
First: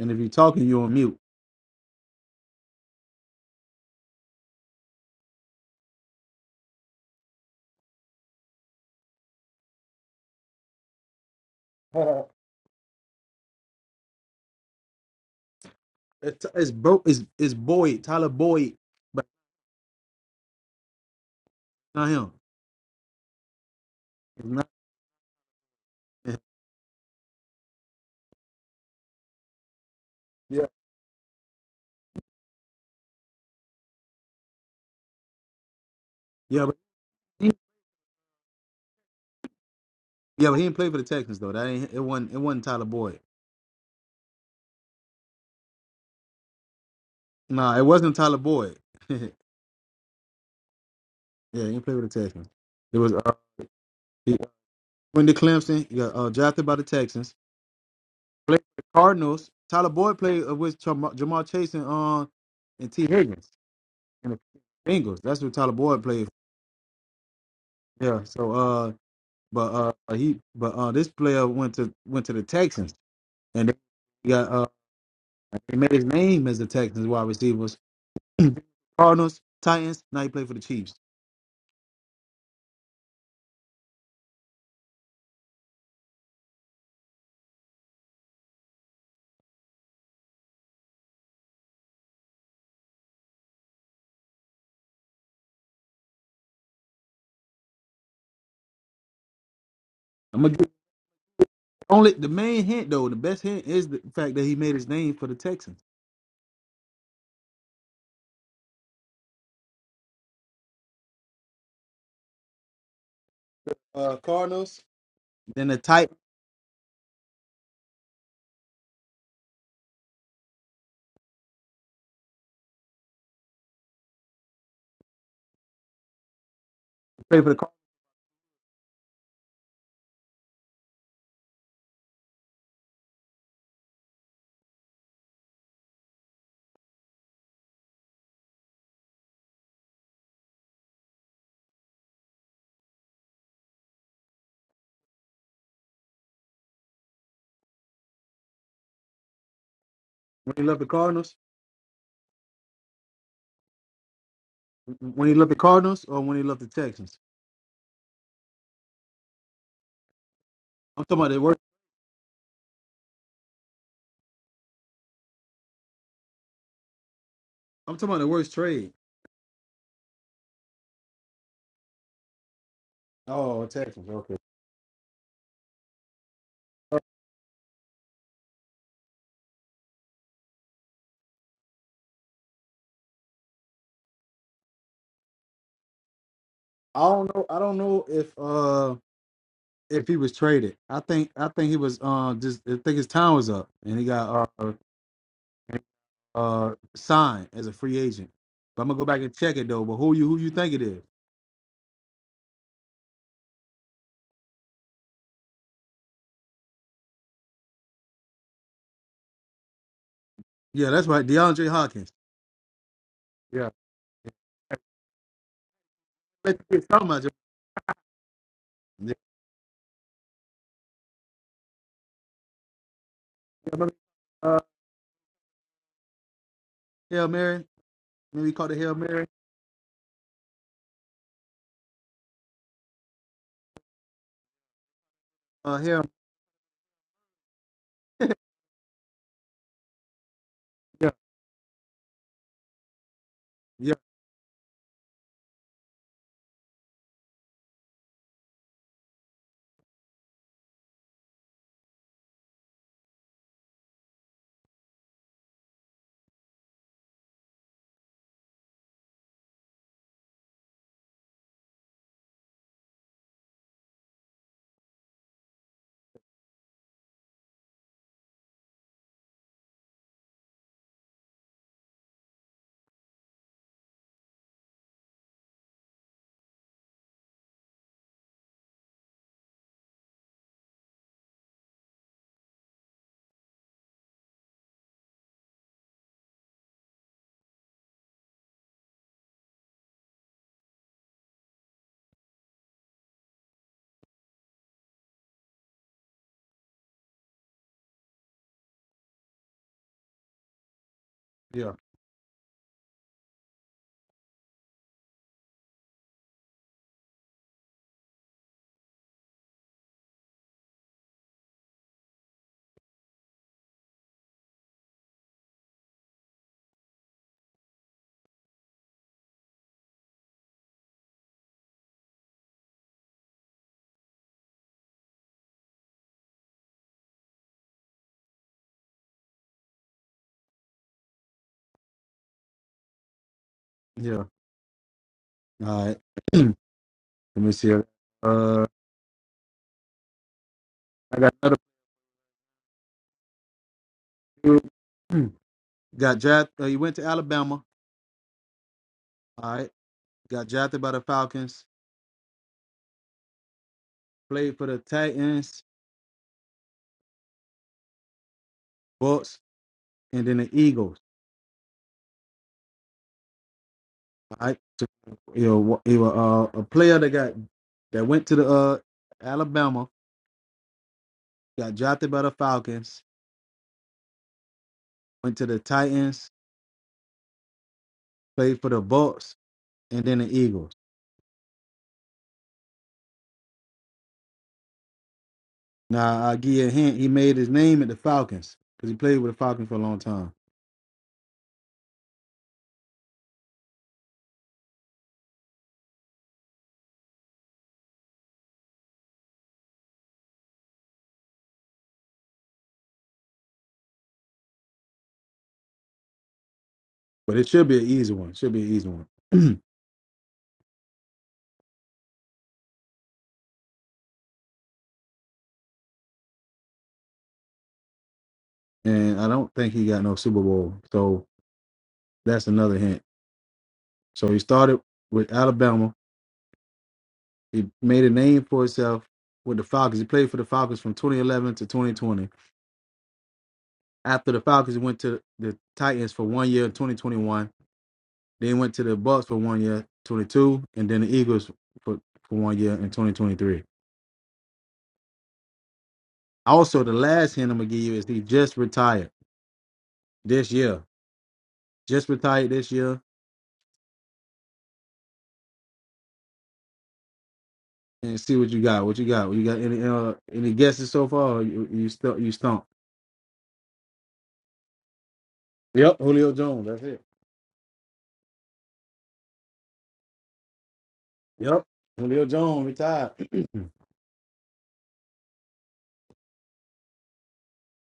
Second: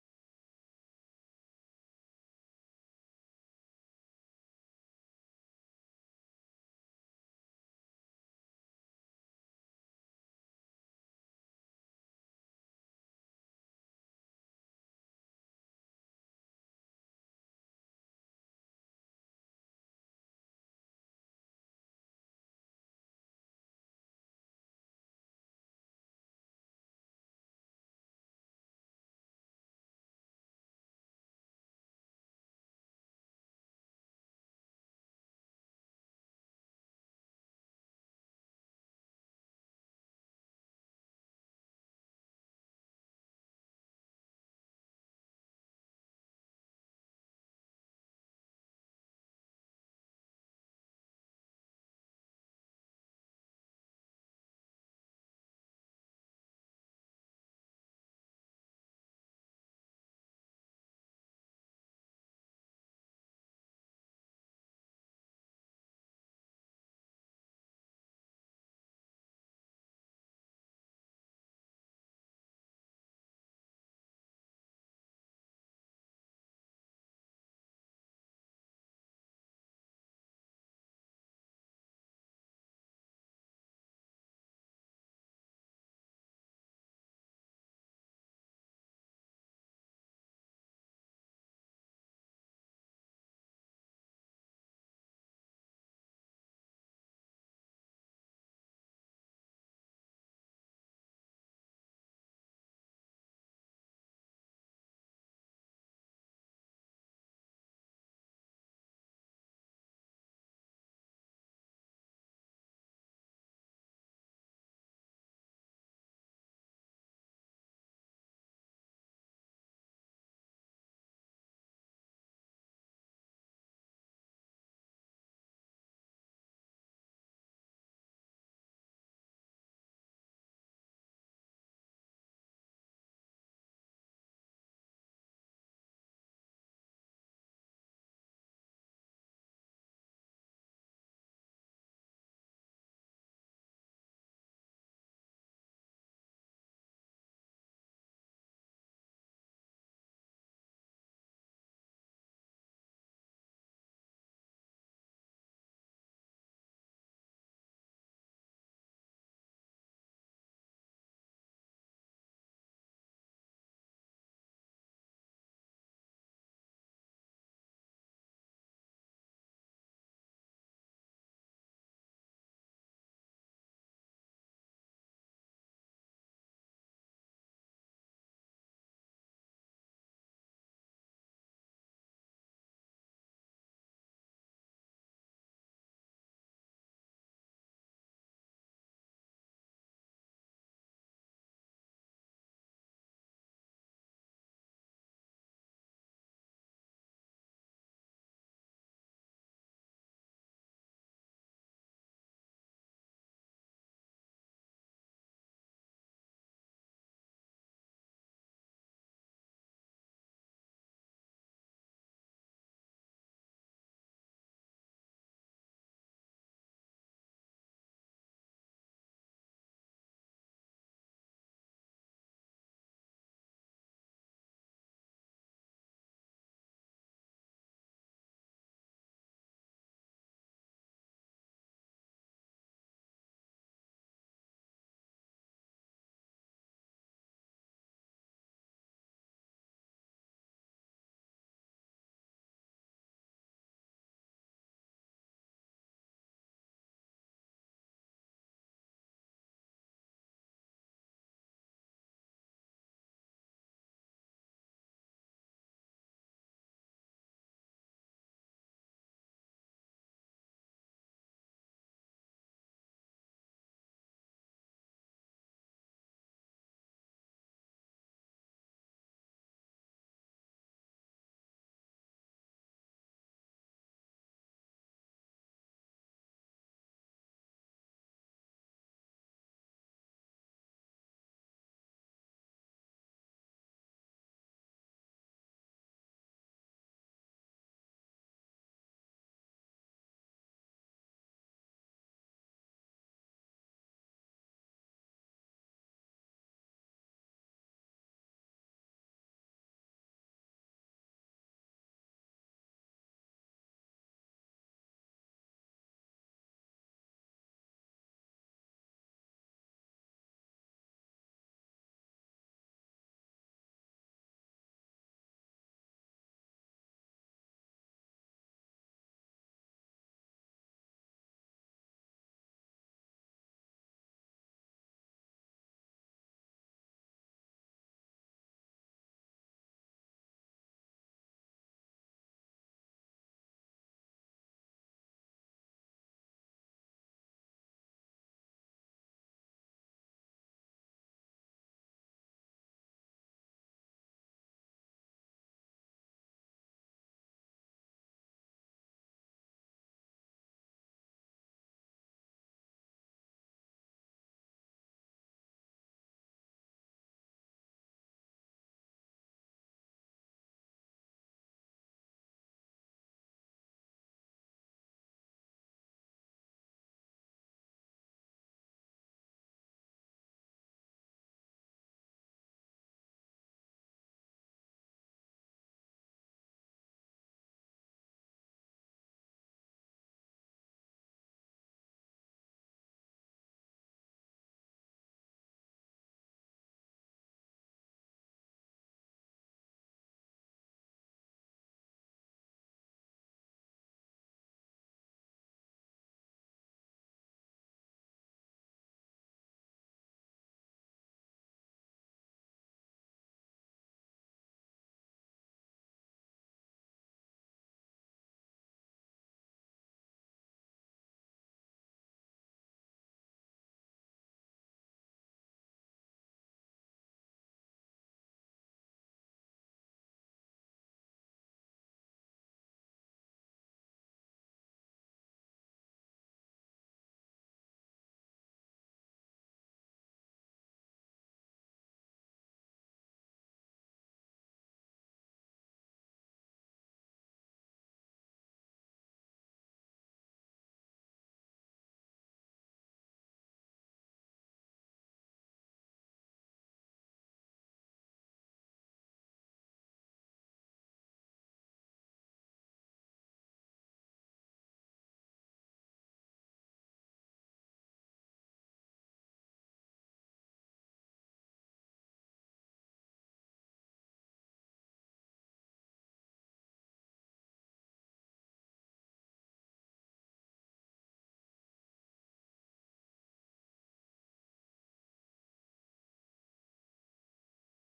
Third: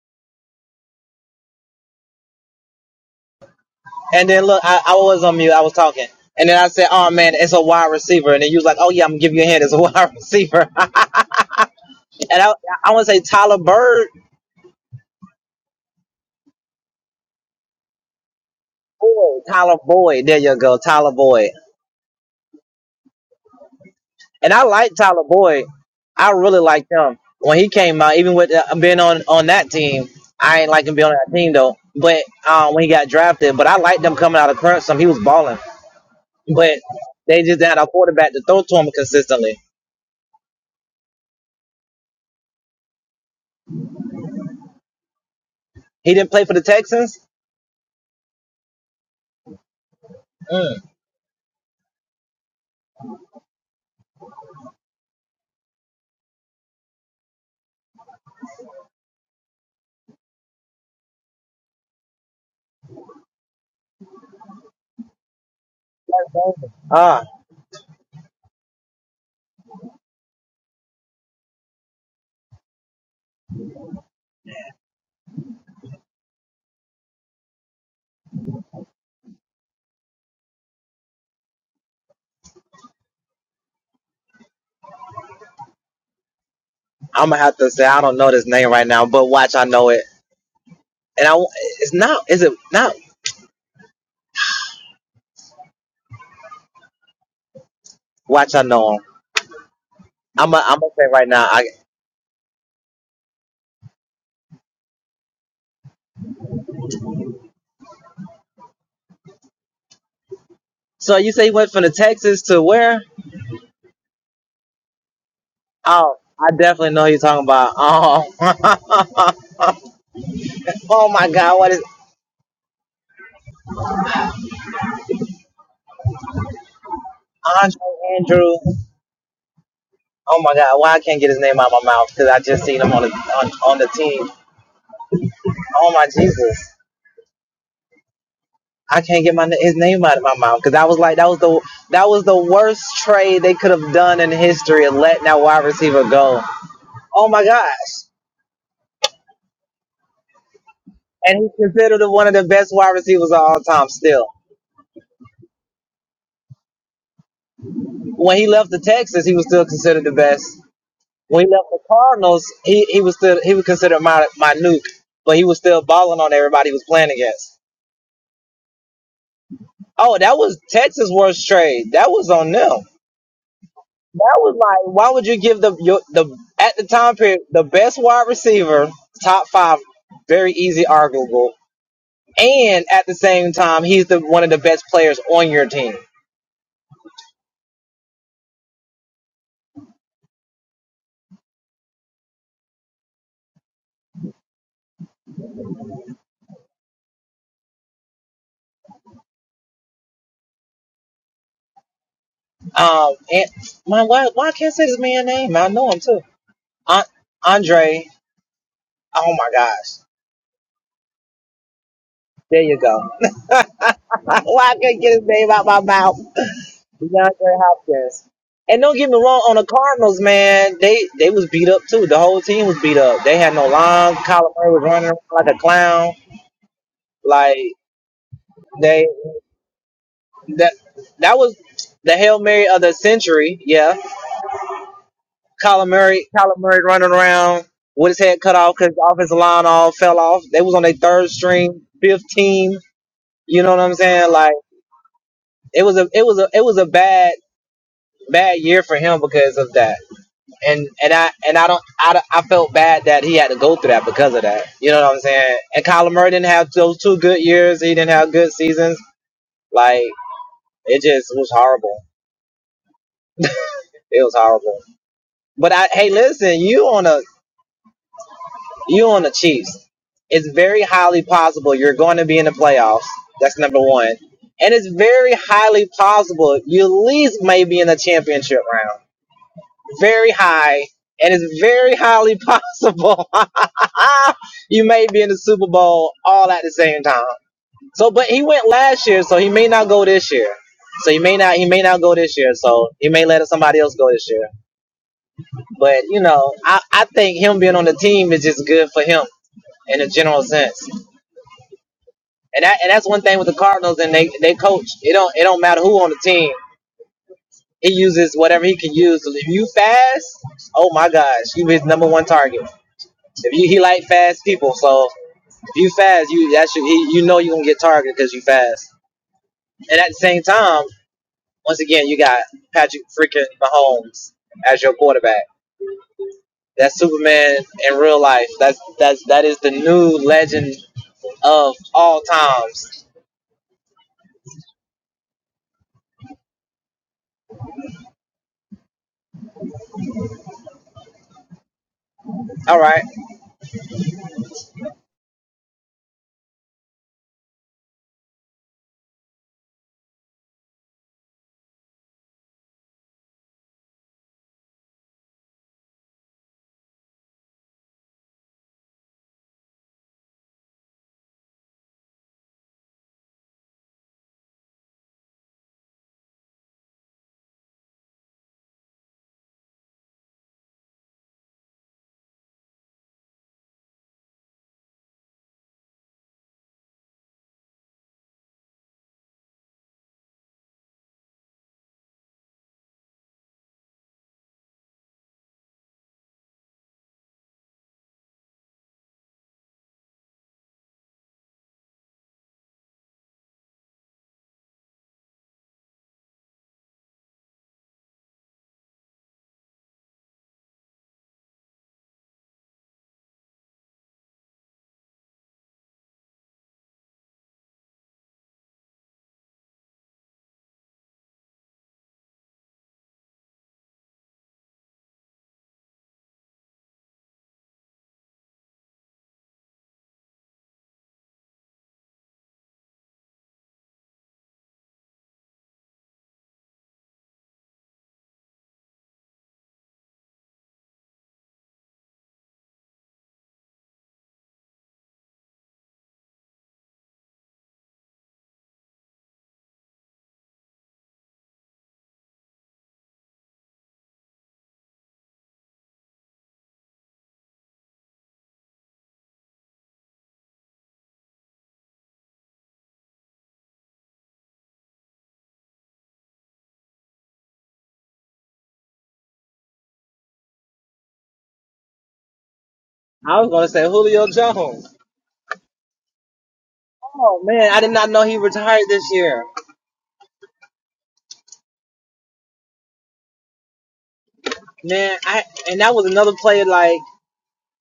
And if you're talking, you're on mute.
And then look, I, I was on mute. I was talking. And then I said, "Oh man, it's a wide receiver." And then you was like, "Oh yeah, I'm gonna give you a hand. It's a wide receiver." and I, I want to say Tyler Bird
It's, it's bro. It's it's Boyd, Tyler Boyd, but
Boyd, Tyler Boyd. There you go, Tyler Boyd.
it's not him. It's
And I
not.
like Tyler Boyd. I
him.
really like him when he came out. Even with uh, being on on that team, I
Yeah.
ain't like him being on that team though. But um, when he got drafted, but I liked him coming out of Clemson. he was balling,
Yeah, but
but they
he,
just had a quarterback to throw to him consistently.
yeah, but he didn't play for the Texans though. That ain't it. wasn't It wasn't Tyler Boyd.
He didn't play for the Texans.
Nah, it wasn't Tyler Boyd. yeah, he didn't play for the Texans. It was uh, he went to Clemson. He got uh, drafted by the Texans. Played for the Cardinals. Tyler Boyd played uh, with Jamal, Jamal Chase and uh, and T Higgins and the Bengals. That's what Tyler Boyd played.
Ah,
For. Yeah. So uh, but uh, he but uh, this player went to went to the Texans. And they got uh they made his name as the Texans wide receivers. Cardinals, Titans, now he played for the Chiefs.
I'm gonna have to say I don't know this name right now, but watch I know it. And I it's not is it not watch I know him.
I'm
I'm
gonna
i am i
give
gonna say right now. I,
only the main hint though, the best hint is the fact that he made his name for the Texans.
so you say he went from the Texans to where?
Uh Cardinals. Then the
Oh,
Titans
I definitely know who you're talking about. Um, oh my God, what is
played for the Card-
Andre Andrew? Oh my God, why I can't get his name out of my mouth? Because I just seen him on the on, on the team. Oh my Jesus, I can't get my his name out of my mouth because I was like that was the that was the worst trade they could have done in history of letting that wide receiver go. Oh my gosh.
when he left the Cardinals.
And he's considered one of the best wide receivers of all time still.
When he left the Cardinals or when he left the Texans.
When he left the Texas, he was still considered the best.
I'm talking about the
When he
worst
left the Cardinals, he, he was still he was considered my my nuke, but he was still balling on everybody he was playing against.
I'm talking about the worst trade.
Oh, that was Texas' worst trade. That was on them.
Oh Texans,
That
okay.
was like, why would you give the your, the at the
Uh,
time period the best wide receiver, top five, very easy arguable, and at the same time he's the one of the best players on your team.
I don't know I don't know if uh if he was traded. I think I think he was uh just I think his time was up and he got uh uh sign as a free agent. But I'm gonna go back and check it though. But who you who you think it is?
Um, and my why why can't I say this man's name? I know him too. Andre. Oh my gosh,
Yeah, that's right, DeAndre Hopkins.
there you go.
Yeah,
Why I couldn't get his name out my mouth.
let's get something out of it.
DeAndre Hopkins. And don't get
Yeah,
me wrong, on the Cardinals, man, they they was beat up too. The whole team was beat up. They had no
remember,
line. Kyler
uh,
Murray was running around like a clown.
Hail
Like
Mary. Maybe we call it Hail
they
Mary.
that that was the hail mary of the century. Yeah,
Uh,
Kyler
Hail.
Murray, Kyler Murray running around with his head cut off because the offensive line all fell off. They was on their
Yeah,
third string, fifth team. You know what I'm
yeah,
saying? Like it was a it was a it was a bad bad year for him because of that. and and I and I don't I, I felt bad that he had to go through that because of that. You know what I'm saying? And Kyler Murray didn't have those two good years. He didn't have good seasons. Like it just was horrible. It was horrible. But I hey, listen, you on a you on the Chiefs. It's very highly possible you're going to be in the playoffs. That's number one. And it's very highly possible you at least may be in the championship round. very high, and it's very highly possible you may be in the Super Bowl all at the same time. So, but he went last year, so he may not go this year. So he may not he may not go this year. So he may let somebody else go this year. But you know, I, I think him being on the team is just good for him in a general sense.
yeah,
And that and that's one thing with the Cardinals and they they coach. It don't it don't matter who on the team. He uses whatever he can use. If you fast, oh my gosh, you his number one target. If you he like fast people, so if you fast, you that should he, you know you gonna get targeted because you fast. And at the same time, once again, you got Patrick freaking Mahomes as your quarterback. That's Superman in real life. That's that's that is the new legend of all times.
yeah. All right. Let me see. Uh, I got another.
All right,
dude. got drafted. Uh, he went to Alabama. All right. Got drafted by the Falcons. Played for the Titans, Bucks, and then the Eagles. I you know he was uh, a player that got that went to the uh, Alabama, got drafted by the Falcons, went to the Titans, played for the Bucks, and then the Eagles. Now I will give you a hint. He made his name at the Falcons because he played with the Falcons for a long time. But it should be an easy one. Should be an easy one. and I don't think he got no Super Bowl. So that's another hint. So he started with Alabama. He made a name for himself with the Falcons. He played for the Falcons from 2011 to 2020 after the Falcons went to the Titans for one year, 2021. Then went to the Bucks for one year, 22, and then the Eagles for, for one year in 2023. Also, the last hint I'm gonna give you is he just retired this year. Just retired this year, and see what you got. What you got? You got any uh, any guesses so far? or You you stump. You stump.
I was gonna say Julio Jones.
Yep, Julio Jones. That's it.
Oh man, I did not know he retired this year.
Yep, Julio Jones retired.
Man, I and that was another player like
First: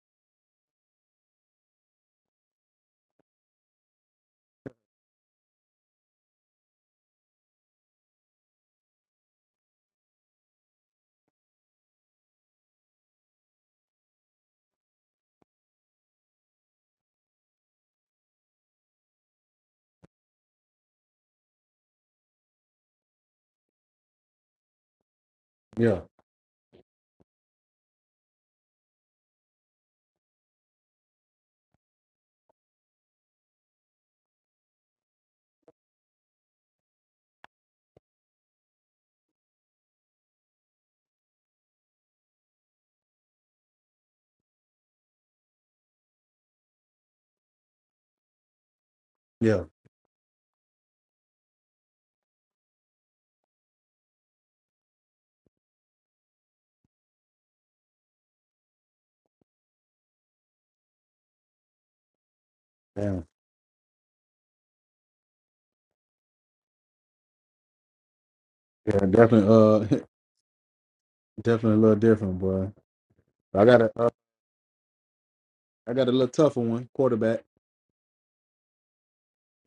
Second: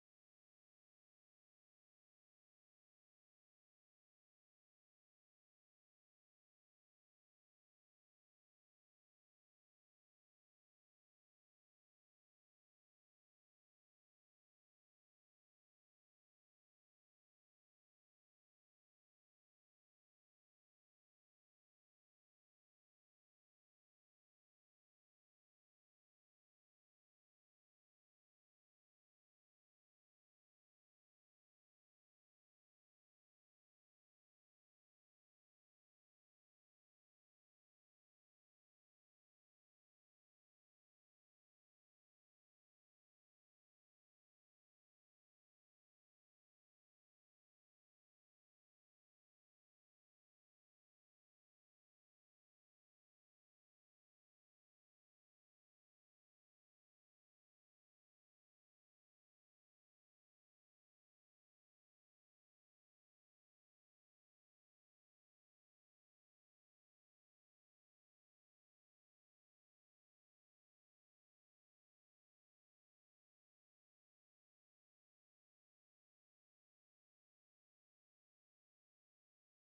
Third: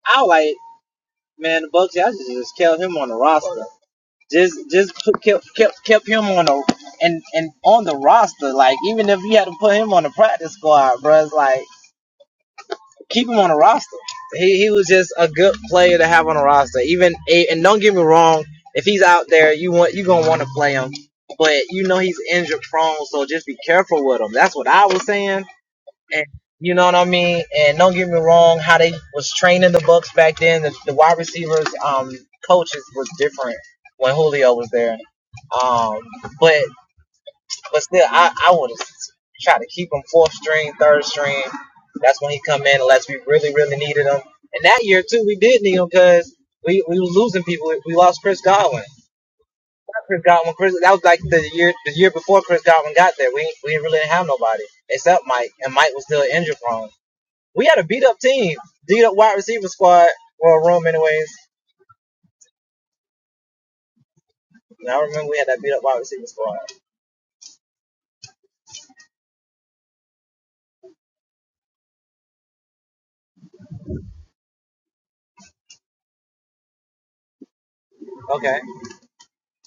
I like man the Bucks. I just just kept him on the roster. just just put, kept kept kept him on the and and on the roster. Like even if you had to put him on the practice squad, bro, it's like keep him on the roster. He he was just a good player to have on the roster. Even and don't get me wrong, if he's out there, you want you gonna want to play him, but you know he's injured prone, so just be careful with him. That's what I was saying.
yeah,
And you know what I mean? And don't get me wrong, how they was training the Bucks back then, the, the wide receivers, um, coaches was different when Julio was there. Um, but but still, I I would try to keep him fourth string, third string. That's when he come in unless we really really needed him. And that year too, we did need him because we we was losing people. We lost Chris Godwin.
yeah,
Not Chris Godwin, Chris. That was like the year the year before Chris Godwin got there. We we really didn't really have nobody except Mike, and Mike was still injury prone. We had a beat up team, beat up wide receiver squad. Well, room anyways.
damn.
I remember we had that beat up wide receiver squad.
yeah. Definitely, uh, definitely a little different, boy. I gotta uh, I got a little tougher one, quarterback.
Okay,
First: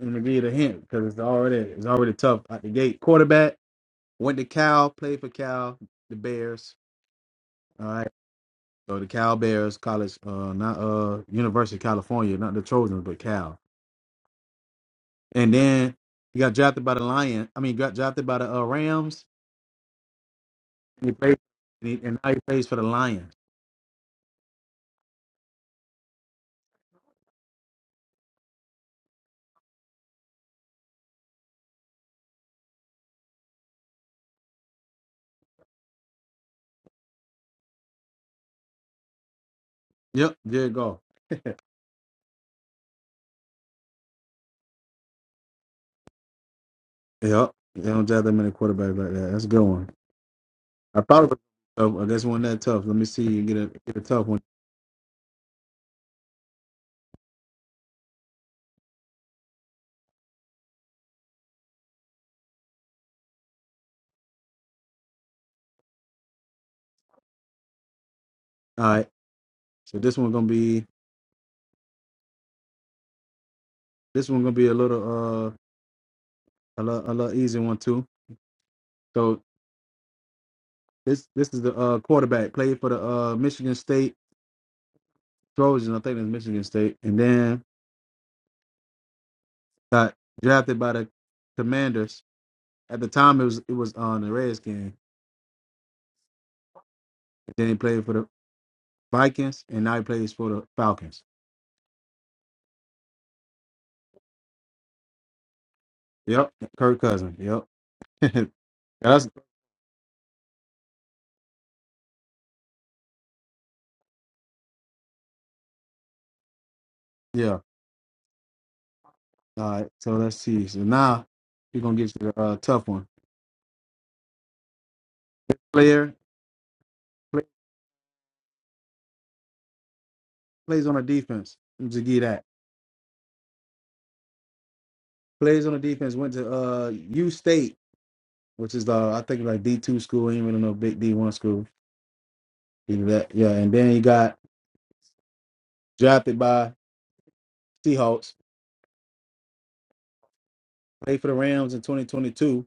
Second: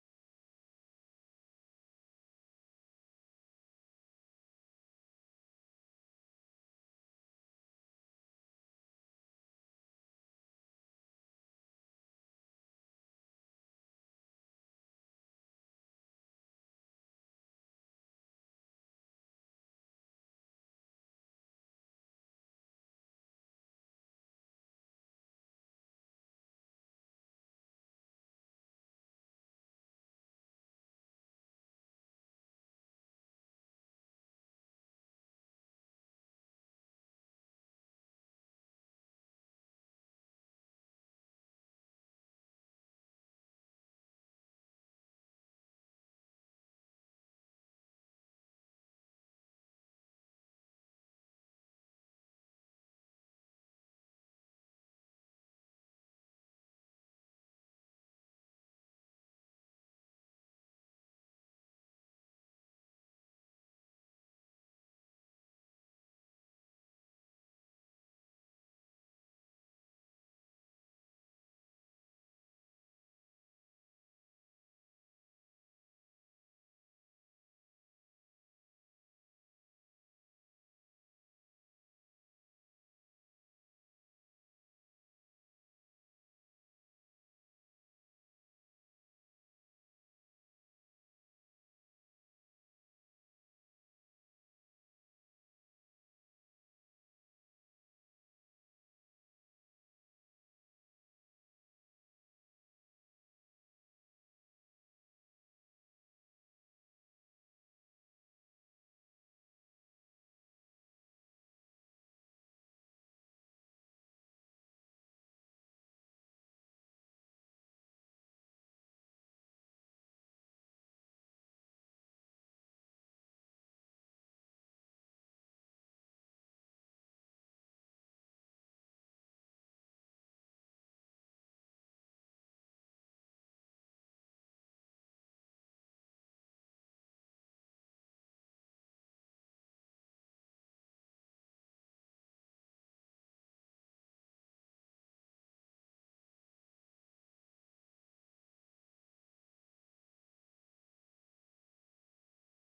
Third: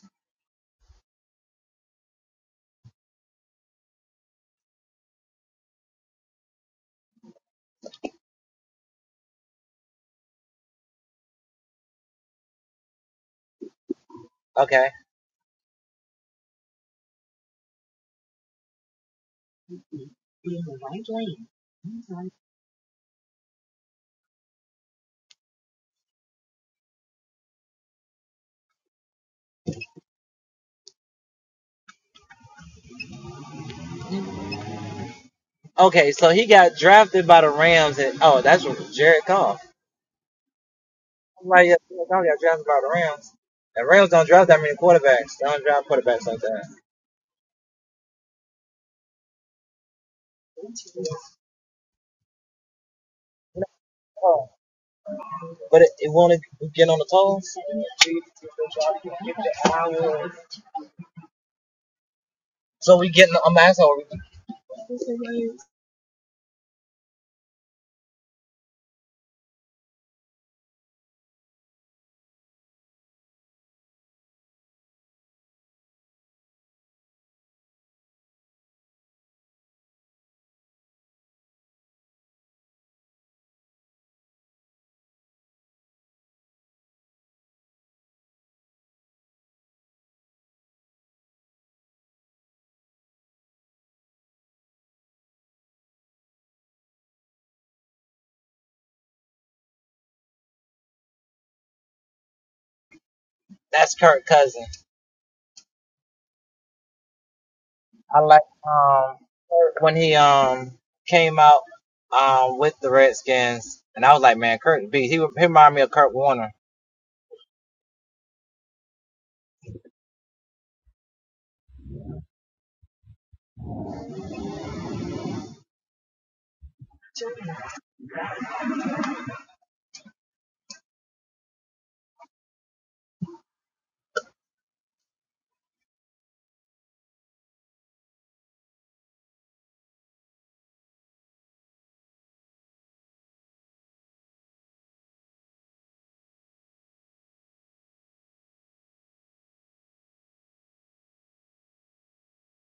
I'm gonna give you the hint because it's already it's already tough out the gate. Quarterback went to Cal, played for Cal, the Bears. All right, so the Cal Bears, college, uh, not uh, University of California, not the Trojans, but Cal.
okay,
And then he got drafted by the Lions. I mean, got drafted by the uh, Rams. And he played, and, he, and now he plays for the Lions.
okay. So he got drafted by the Rams, and oh, that's what Jared Goff.
Yep, there you go.
Somebody else Jared Goff got drafted by the Rams. And Rams don't draft that many quarterbacks. They don't draft quarterbacks like that.
Yep, they don't draft that many quarterbacks like that. That's a good one. I thought it was tough. I guess one that tough. Let me see you get a get a tough one.
Oh. But it, it won't get on the toes. So we getting. I'm asking.
All right. So this one gonna be this one gonna be a little uh a little, a little easy one too. So this this is the uh quarterback played for the uh Michigan State Trojans. I think it's Michigan State, and then got drafted by the Commanders. At the time, it was it was on the Redskins. And Then he played for the Vikings, and now he plays for the Falcons.
That's Kirk Cousins.
Yep, Kirk Cousins. Yep,
I like um
that's
Kurt when he um came out um with the Redskins, and I was like, man, Kurt B. He, he reminded me of Kurt Warner.
yeah. All right, so let's see. So now we're gonna get to the uh, tough one. Player play, plays on a defense. I'm Just give you that. Plays on the defense went to uh U State, which is the I think like D two school. He ain't really no big D one school. Either that, yeah. And then he got drafted by Seahawks. Played for the Rams in 2022.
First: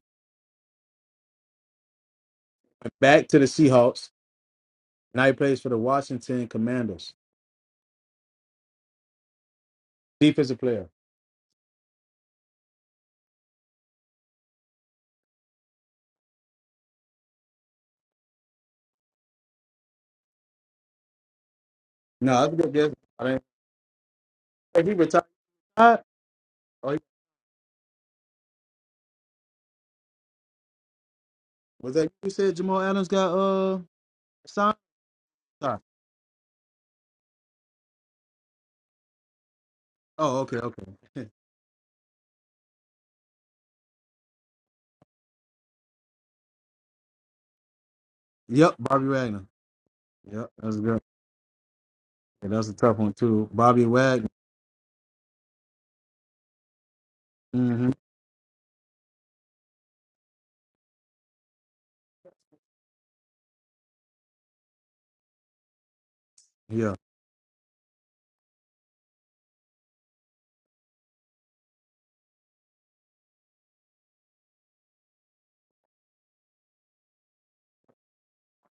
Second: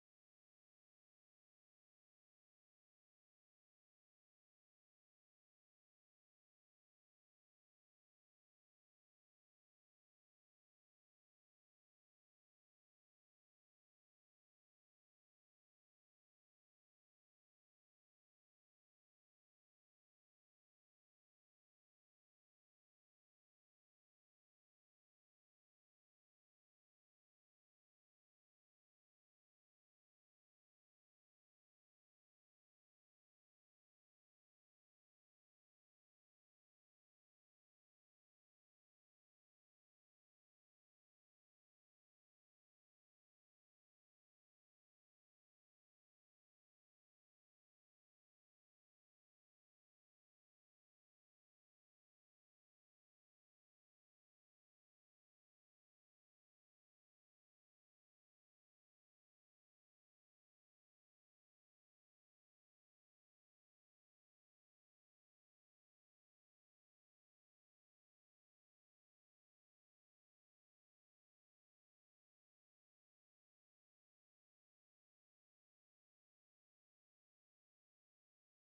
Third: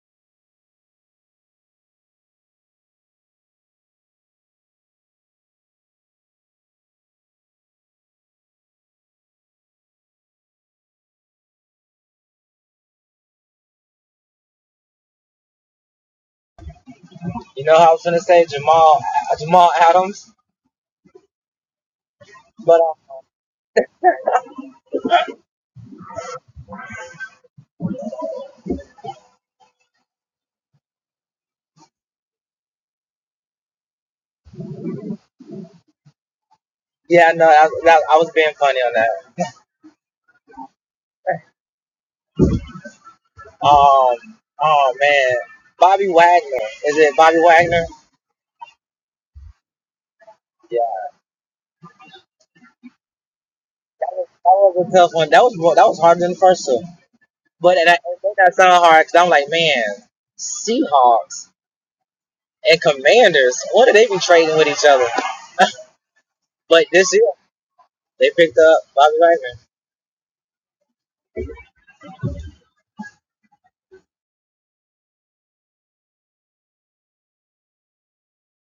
Went back to the Seahawks. Now he plays for the Washington Commanders. Defensive player.
You know, I was gonna say Jamal uh, Jamal Adams,
No, that's a good
but
guess.
um,
I mean, if he retired, Huh? oh, he- was that you said Jamal Adams got uh signed? Sorry.
yeah, no, I, that, I was being funny on that.
Oh, okay, okay.
Um, oh man, Bobby Wagner. Is it Bobby Wagner?
yep, Bobby Wagner. Yep, that's
Yeah,
good. Yeah, that's a tough one too. Bobby
that was,
Wagner.
that was a tough one. That was more- that was harder than the first two. But and
hmm
I, it made that sound hard because I'm like, man, Seahawks and Commanders. What do they be trading with each other? But this year, they picked up Bobby Wagner.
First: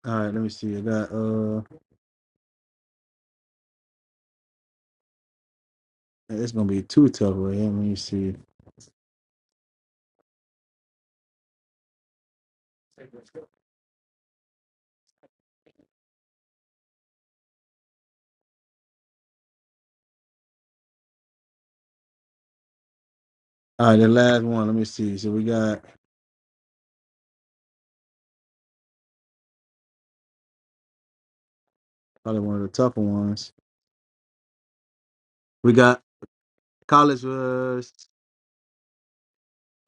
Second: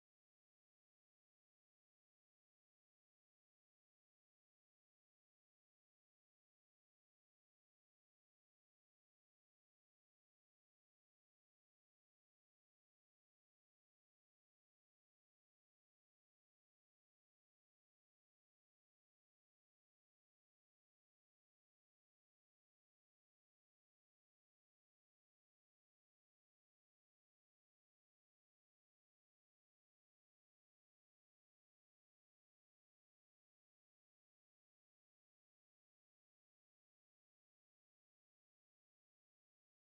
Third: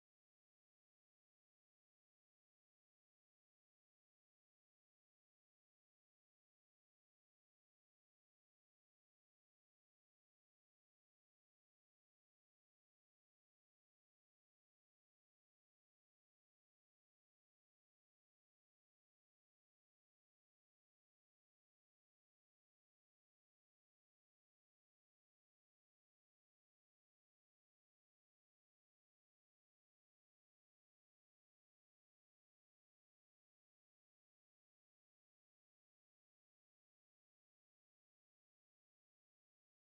All right, let me see. I got uh, it's gonna be too tough right here. Let me see. All right, the last one. Let me see. So we got probably one of the tougher ones. We got college. Uh, I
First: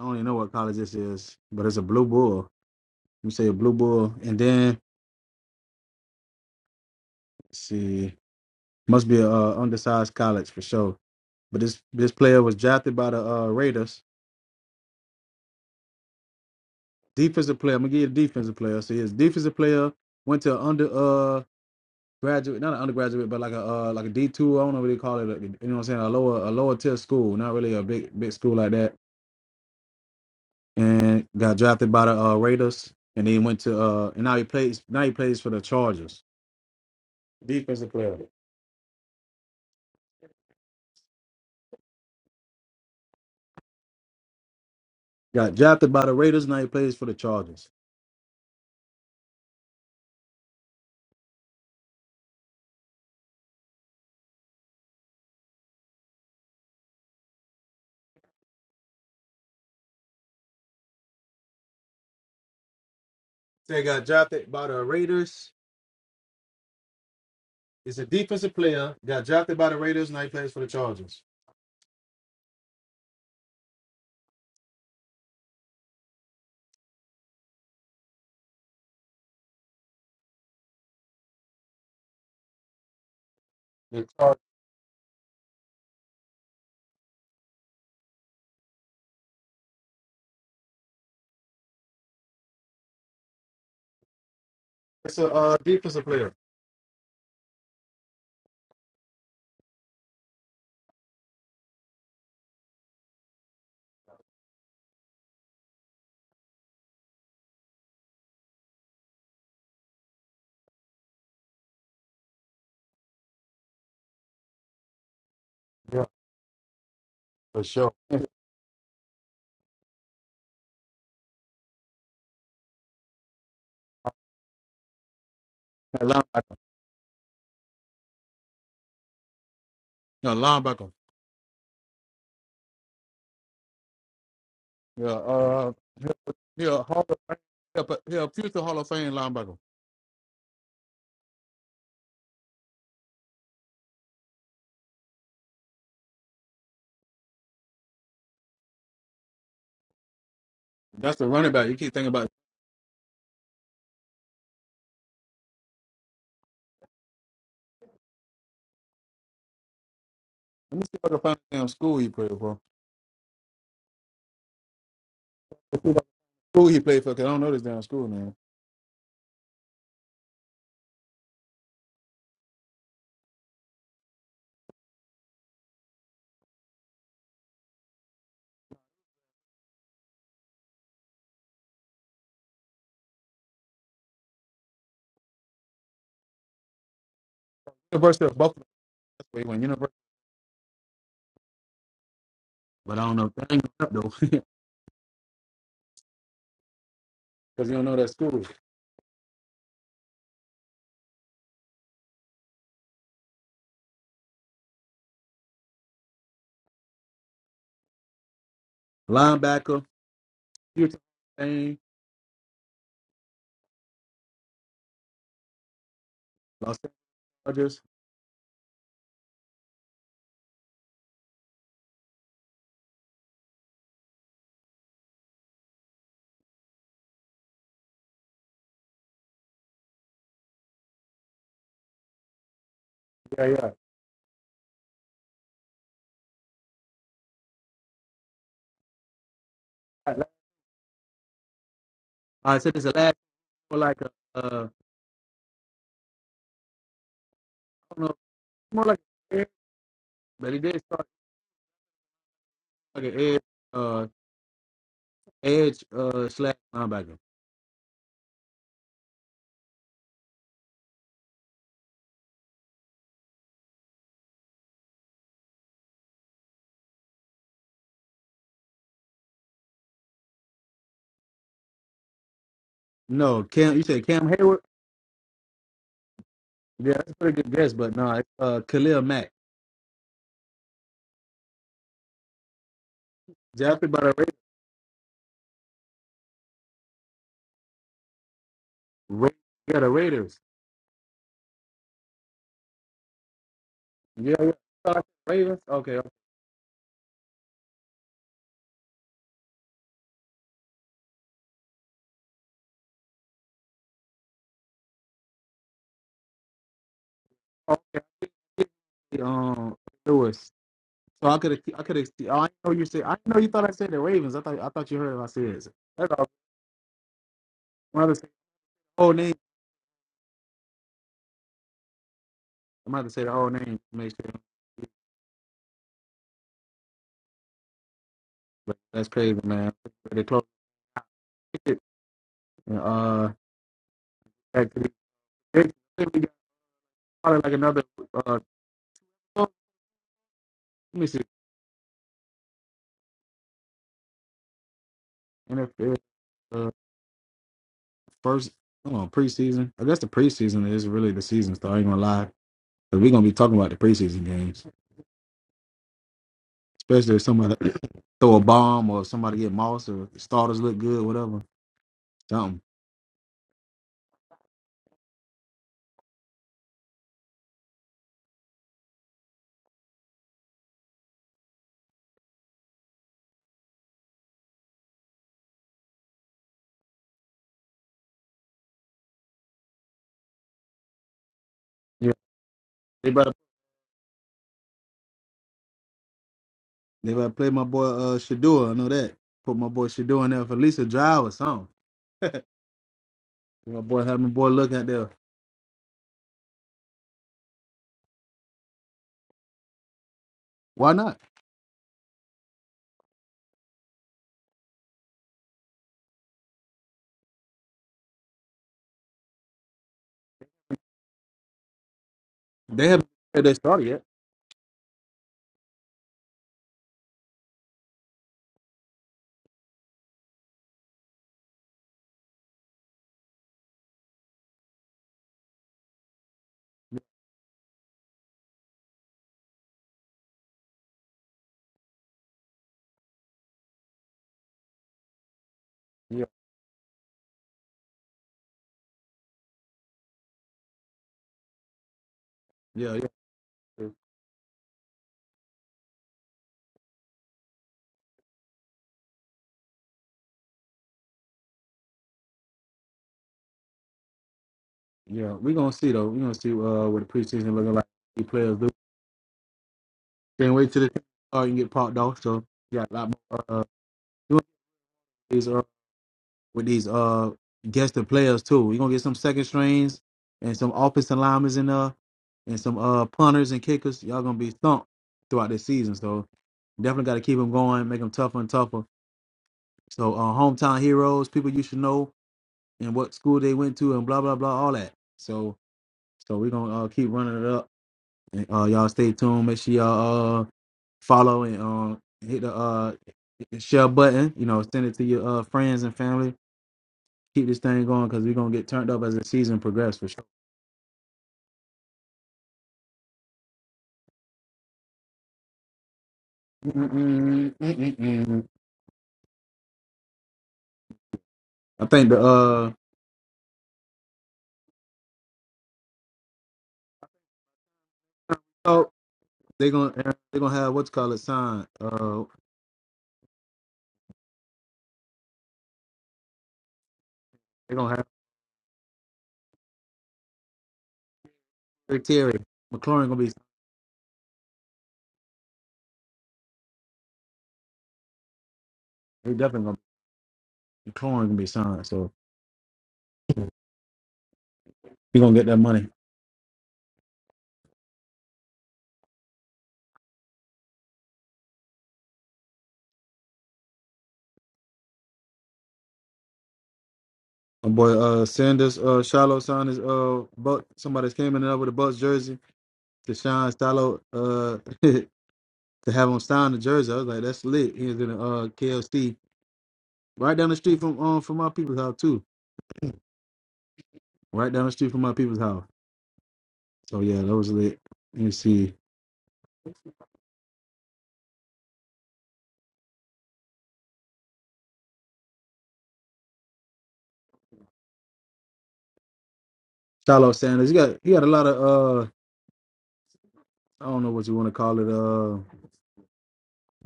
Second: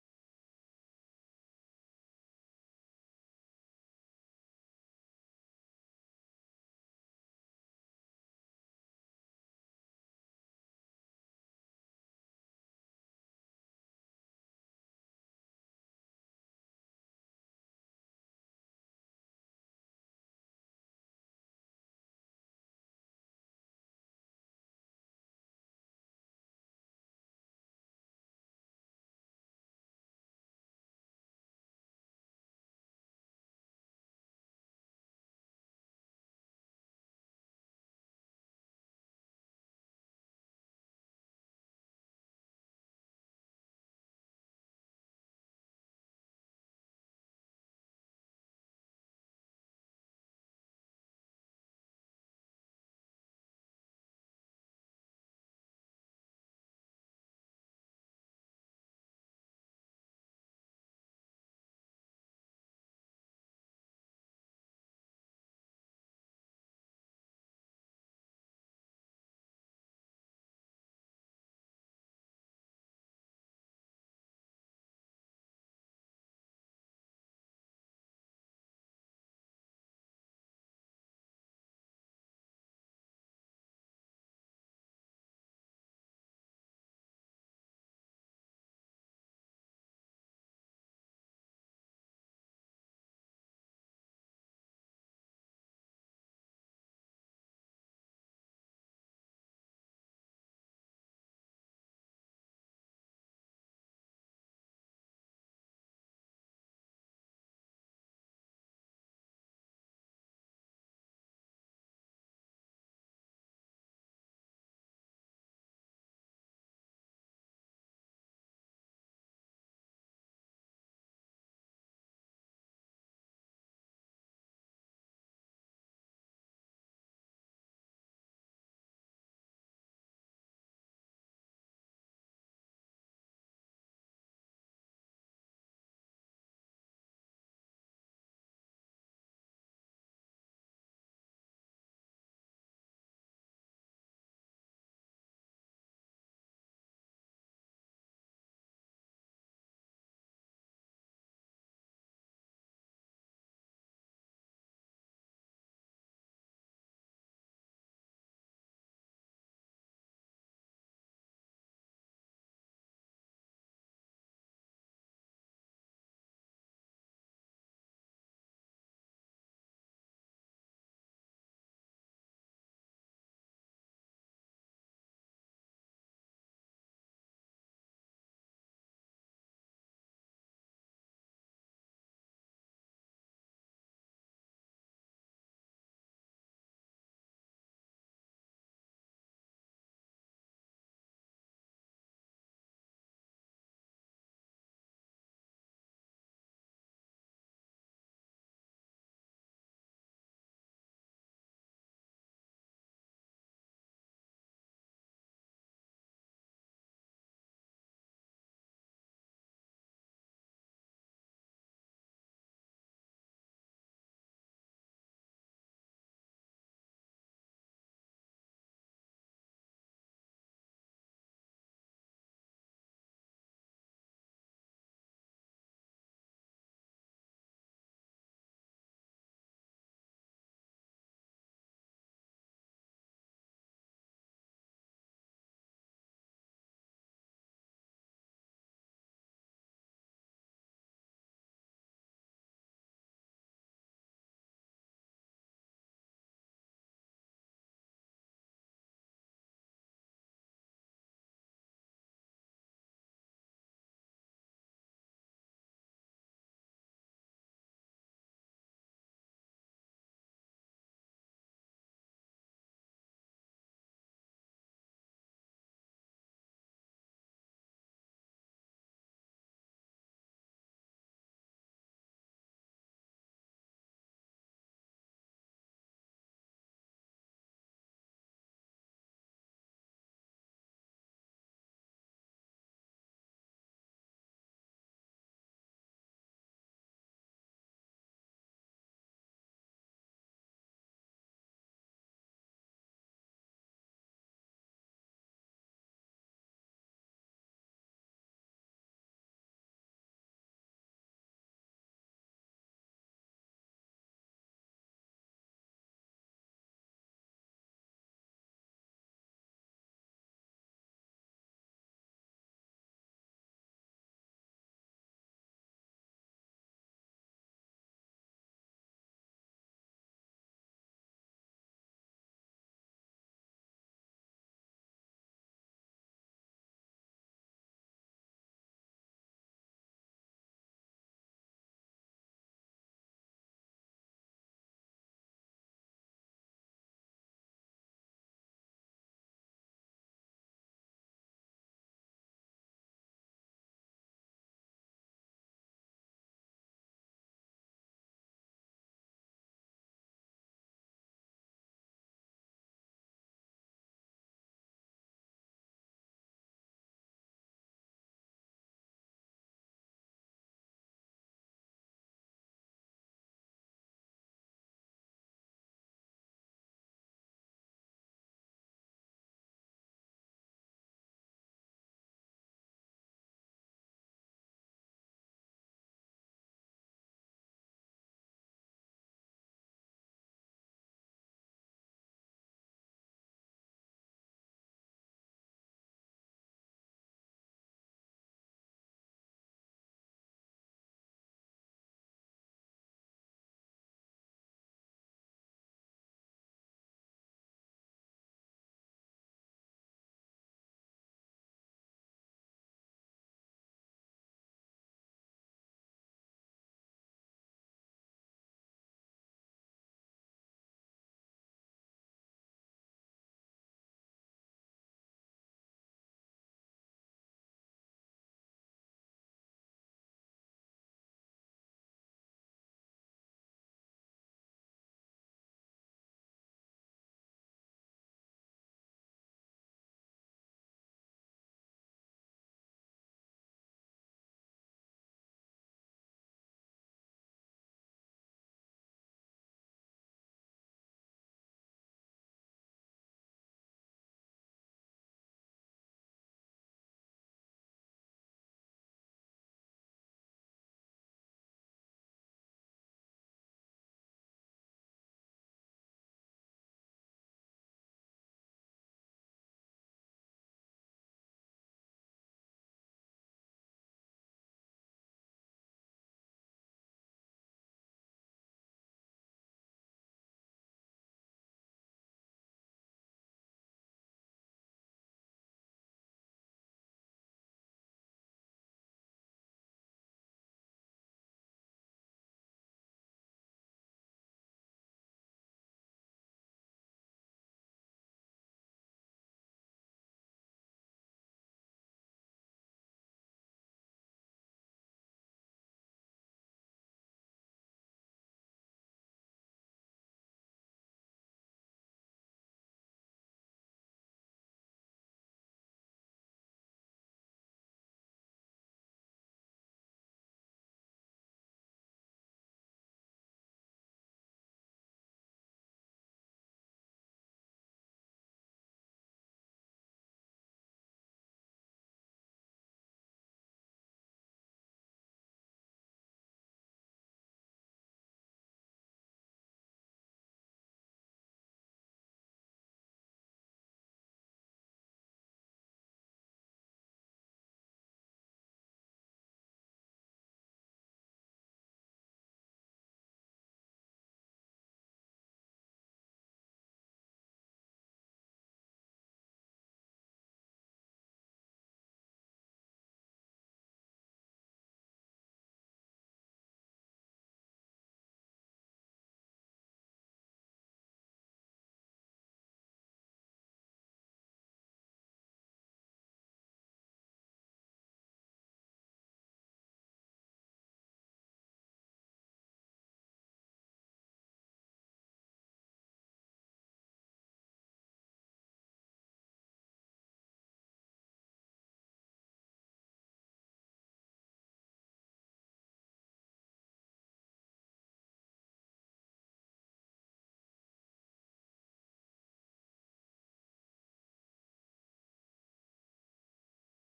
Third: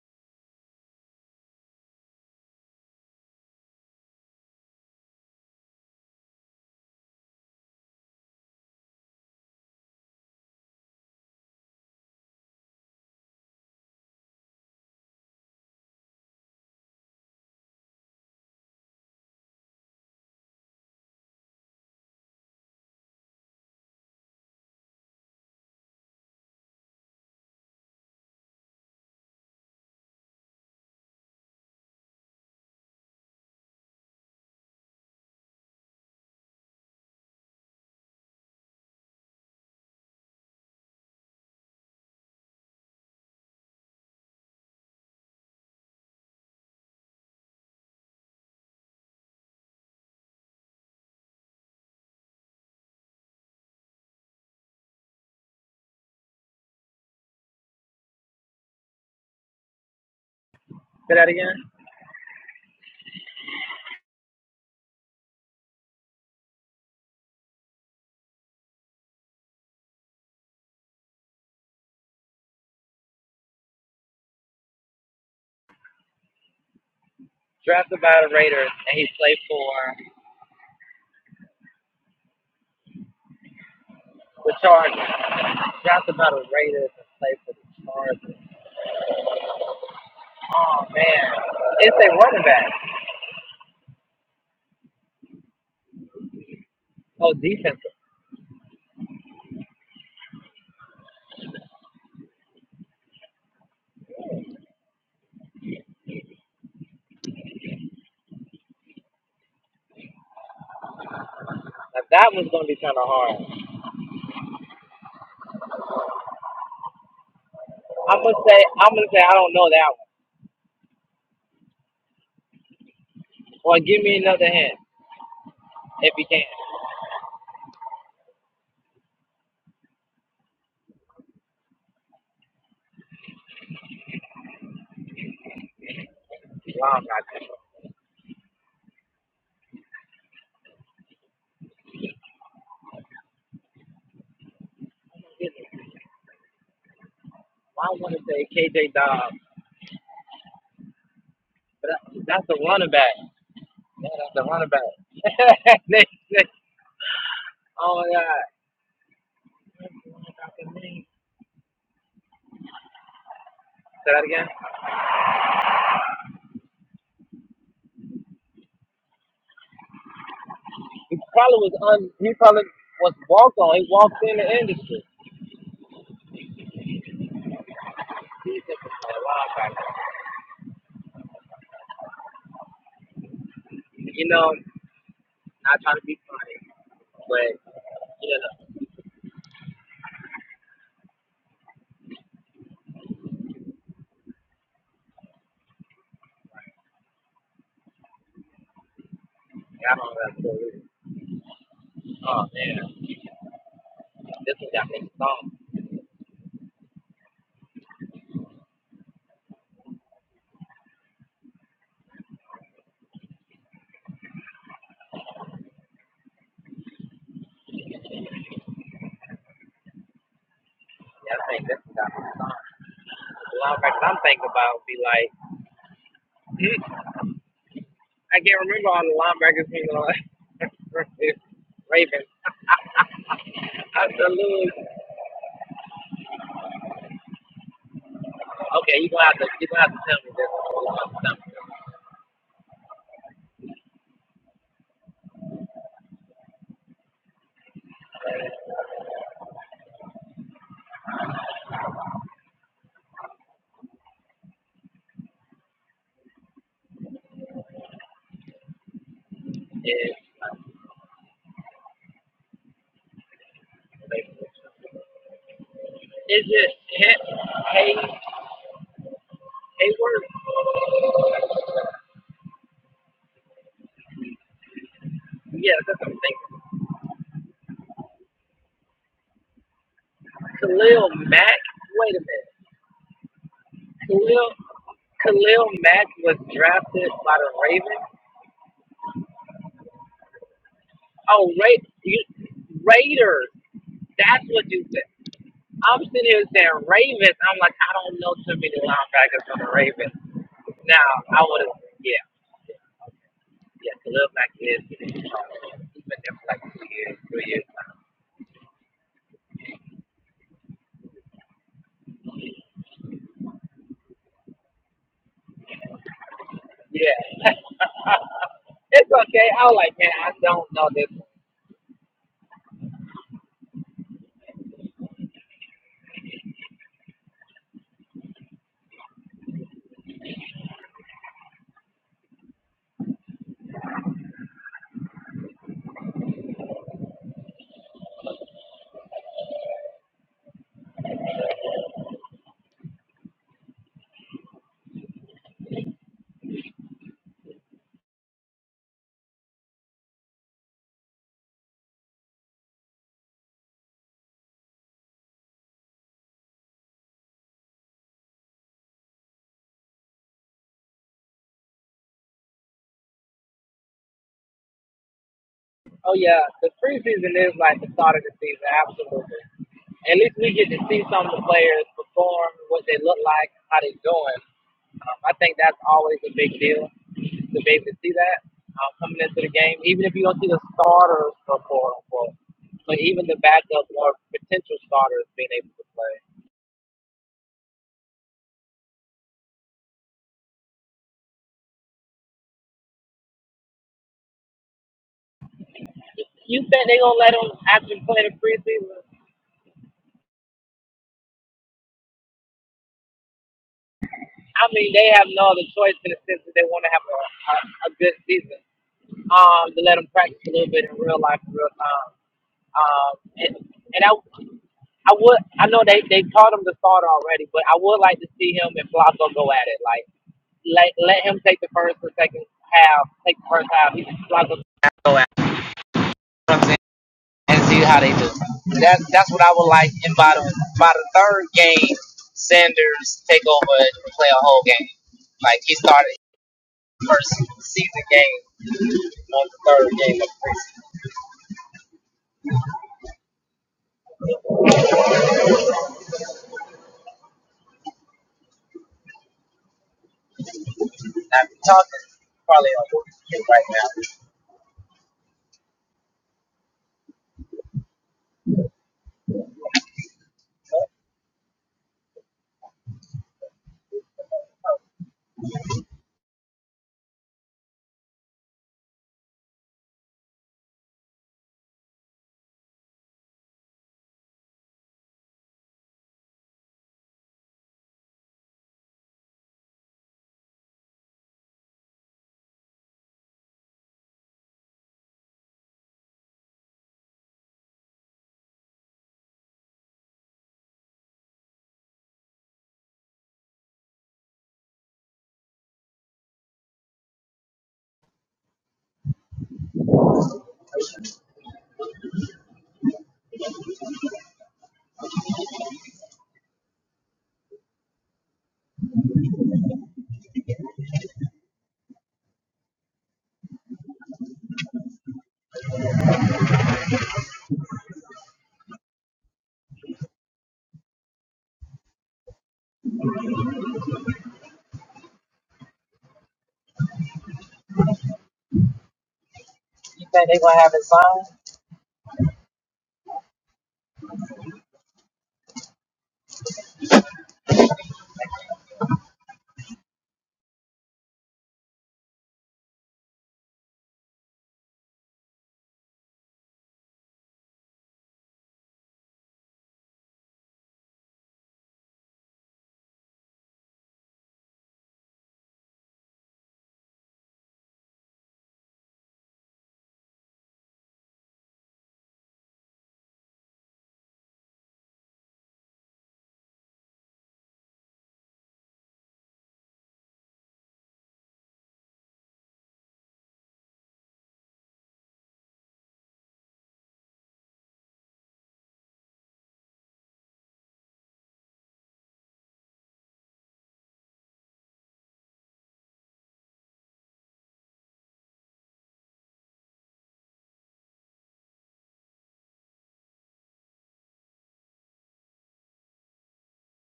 don't even know what college this is, but it's a blue bull. Let me say a blue bull, and then let's see, must be a uh, undersized college for sure. But this this player was drafted by the uh, Raiders. Defensive player. I'm gonna give you a defensive player. So he's a defensive player. Went to under uh graduate, not an undergraduate, but like a uh, like a D two. I don't know what they call it. like, You know what I'm saying? A lower a lower tier school, not really a big big school like that. And got drafted by the uh, Raiders, and then went to uh, and now he plays now he plays for the Chargers. Defensive player. Got drafted by the Raiders. Now he plays for the Chargers. They got drafted by the Raiders. It's a defensive player. Got drafted by the Raiders. Now he plays for the Chargers. The Chargers.
That's about a Raiders and play for the Chargers. Oh man, it's a running back.
It's a uh, defensive player.
Oh, defensive. Now that was gonna
Yeah, for sure. A linebacker.
change.
A linebacker. Yeah, uh, yeah, yeah, Hall of Fame, yeah, but- yeah, future Hall of Fame linebacker.
I want to say KJ Dobbs,
That's the running back. You
but
keep thinking about.
that's a running back. Yeah, that's a running back. oh my God,
Let me see if I can find the damn school he played for.
say that again.
Let's see what School he played for, because I don't know this damn school now.
He probably was un. He probably was walked on. He walked in the industry. Defensive player, linebacker. You know, not trying to be funny, but
University of
you
Buffalo.
know,
That's where he went. University, but I don't know. I ain't gonna look up though, because you don't know that school.
I don't know that story. Oh man. This is y'all next song.
Linebacker, future Hall of Fame, Los Angeles.
Y'all think this is y'all next song. The linebackers I'm thinking about would be like, mm, I can't remember all the linebackers from the Ravens.
Yeah, yeah.
I salute. Okay, you gonna have to you gonna have to
All
tell me this. You gonna have to tell
right, so this is the last more like a, uh, I don't know, more like an edge, but he did start like an edge, uh, edge, uh, slash linebacker.
me this. Is it Hay Hay Hayward?
No, Cam. You said Cam Hayward.
Yeah, that's what I'm
Yeah, that's a pretty good guess, but no, it's uh, Khalil Mack.
thinking. Khalil Mack. Wait a
Drafted by
minute.
the Raiders.
Khalil Khalil Mack was drafted by the Ravens.
Ra- yeah, the Raiders.
Oh, Ra- you, Raiders.
Yeah,
That's
yeah.
what you
Sorry,
said.
Ravens. Okay,
I'm sitting here saying Ravens. I'm like, I don't know too many linebackers on the Ravens. Now, I would have, yeah, yeah, to live like this. He's been there for like two years, three years now.
okay. Um, Lewis. So I could, I could. I didn't know you said. I didn't know you thought I said the Ravens. I thought, I thought you heard what I said. That's all.
Yeah.
I'm gonna say the
it's
whole name.
okay. I was like, man, I don't know this.
I'm gonna say the whole name. to Make sure. But that's crazy, man. They close it. uh, that could be- they- they got probably like another. Uh, let me see. NFL. first, I don't know, preseason. I guess the preseason is really the season, so I ain't gonna lie. Because we're gonna be talking about the preseason games, especially if somebody throw a bomb or somebody get mossed or starters look good, whatever. Something.
Oh yeah, the preseason is like the start of the season, absolutely. At least we get to see some of the players perform, what they look like, how they doing. Um, I think that's always a big deal to be able to see that um, coming into the game, even if you don't see the starters or quote
Yeah.
unquote, but
They about
even the backup or potential starters being able to play.
They better play my boy uh Shadua. I know that. Put my boy Shadua in there for at least a drive or something. my boy have my boy look out there.
You think they gonna let them actually play in the preseason?
Why not?
I mean, they have no other choice in the sense that they want to have a, a, a good season. Um, to let them practice a little bit in real life, in real time.
They haven't
Um,
said
and,
they started
and
yet.
I, I would, I know they they taught him to start already, but I would like to see him and Blanco go at it. Like let let him take the first and second half, take the first half. He Blanco go at. It, you know what I'm saying? And see how they do. That's that's what I would like. And by the by the third game, Sanders take over and play a whole game. Like he started
Yeah,
first season game on the third game.
yeah, yeah.
I've been talking probably on him right now.
Yeah. We're gonna see though. We're gonna see uh what the preseason looking like these players do. Can't wait till the start and get popped off. So yeah, a lot more uh doing these with these uh guested players too. We're gonna get some second strings and some offensive linemen in there and some uh punters and kickers. Y'all gonna be thumped throughout this season. So definitely got to keep them going, make them tougher and tougher. So uh, hometown heroes, people you should know, and what school they went to, and blah blah blah, all that. So so we're gonna uh, keep running it up. And, uh, y'all stay tuned. Make sure y'all uh, follow and uh, hit the uh, share button. You know, send it to your uh, friends and family keep this thing going because we're gonna get turned up as the season progresses for sure. Mm-mm, mm I think the uh oh they're gonna they're gonna have what's called a sign. Uh they're gonna have
You think they gonna have it signed?
Rick Terry. McLaurin gonna be they definitely gonna McLaurin gonna be signed. So we gonna get that money. My boy uh Sanders uh Shiloh signed his uh Buck somebody's came in there with a Bucks jersey. to Sean Stallo uh to have him sign the jersey. I was like, that's lit. He was in the uh KLC right down the street from um from my people's house too. Right down the street from my people's house. So yeah, that was lit. Let me see. Stallo Sanders. He got he got a lot of uh I don't know what you want to call it, uh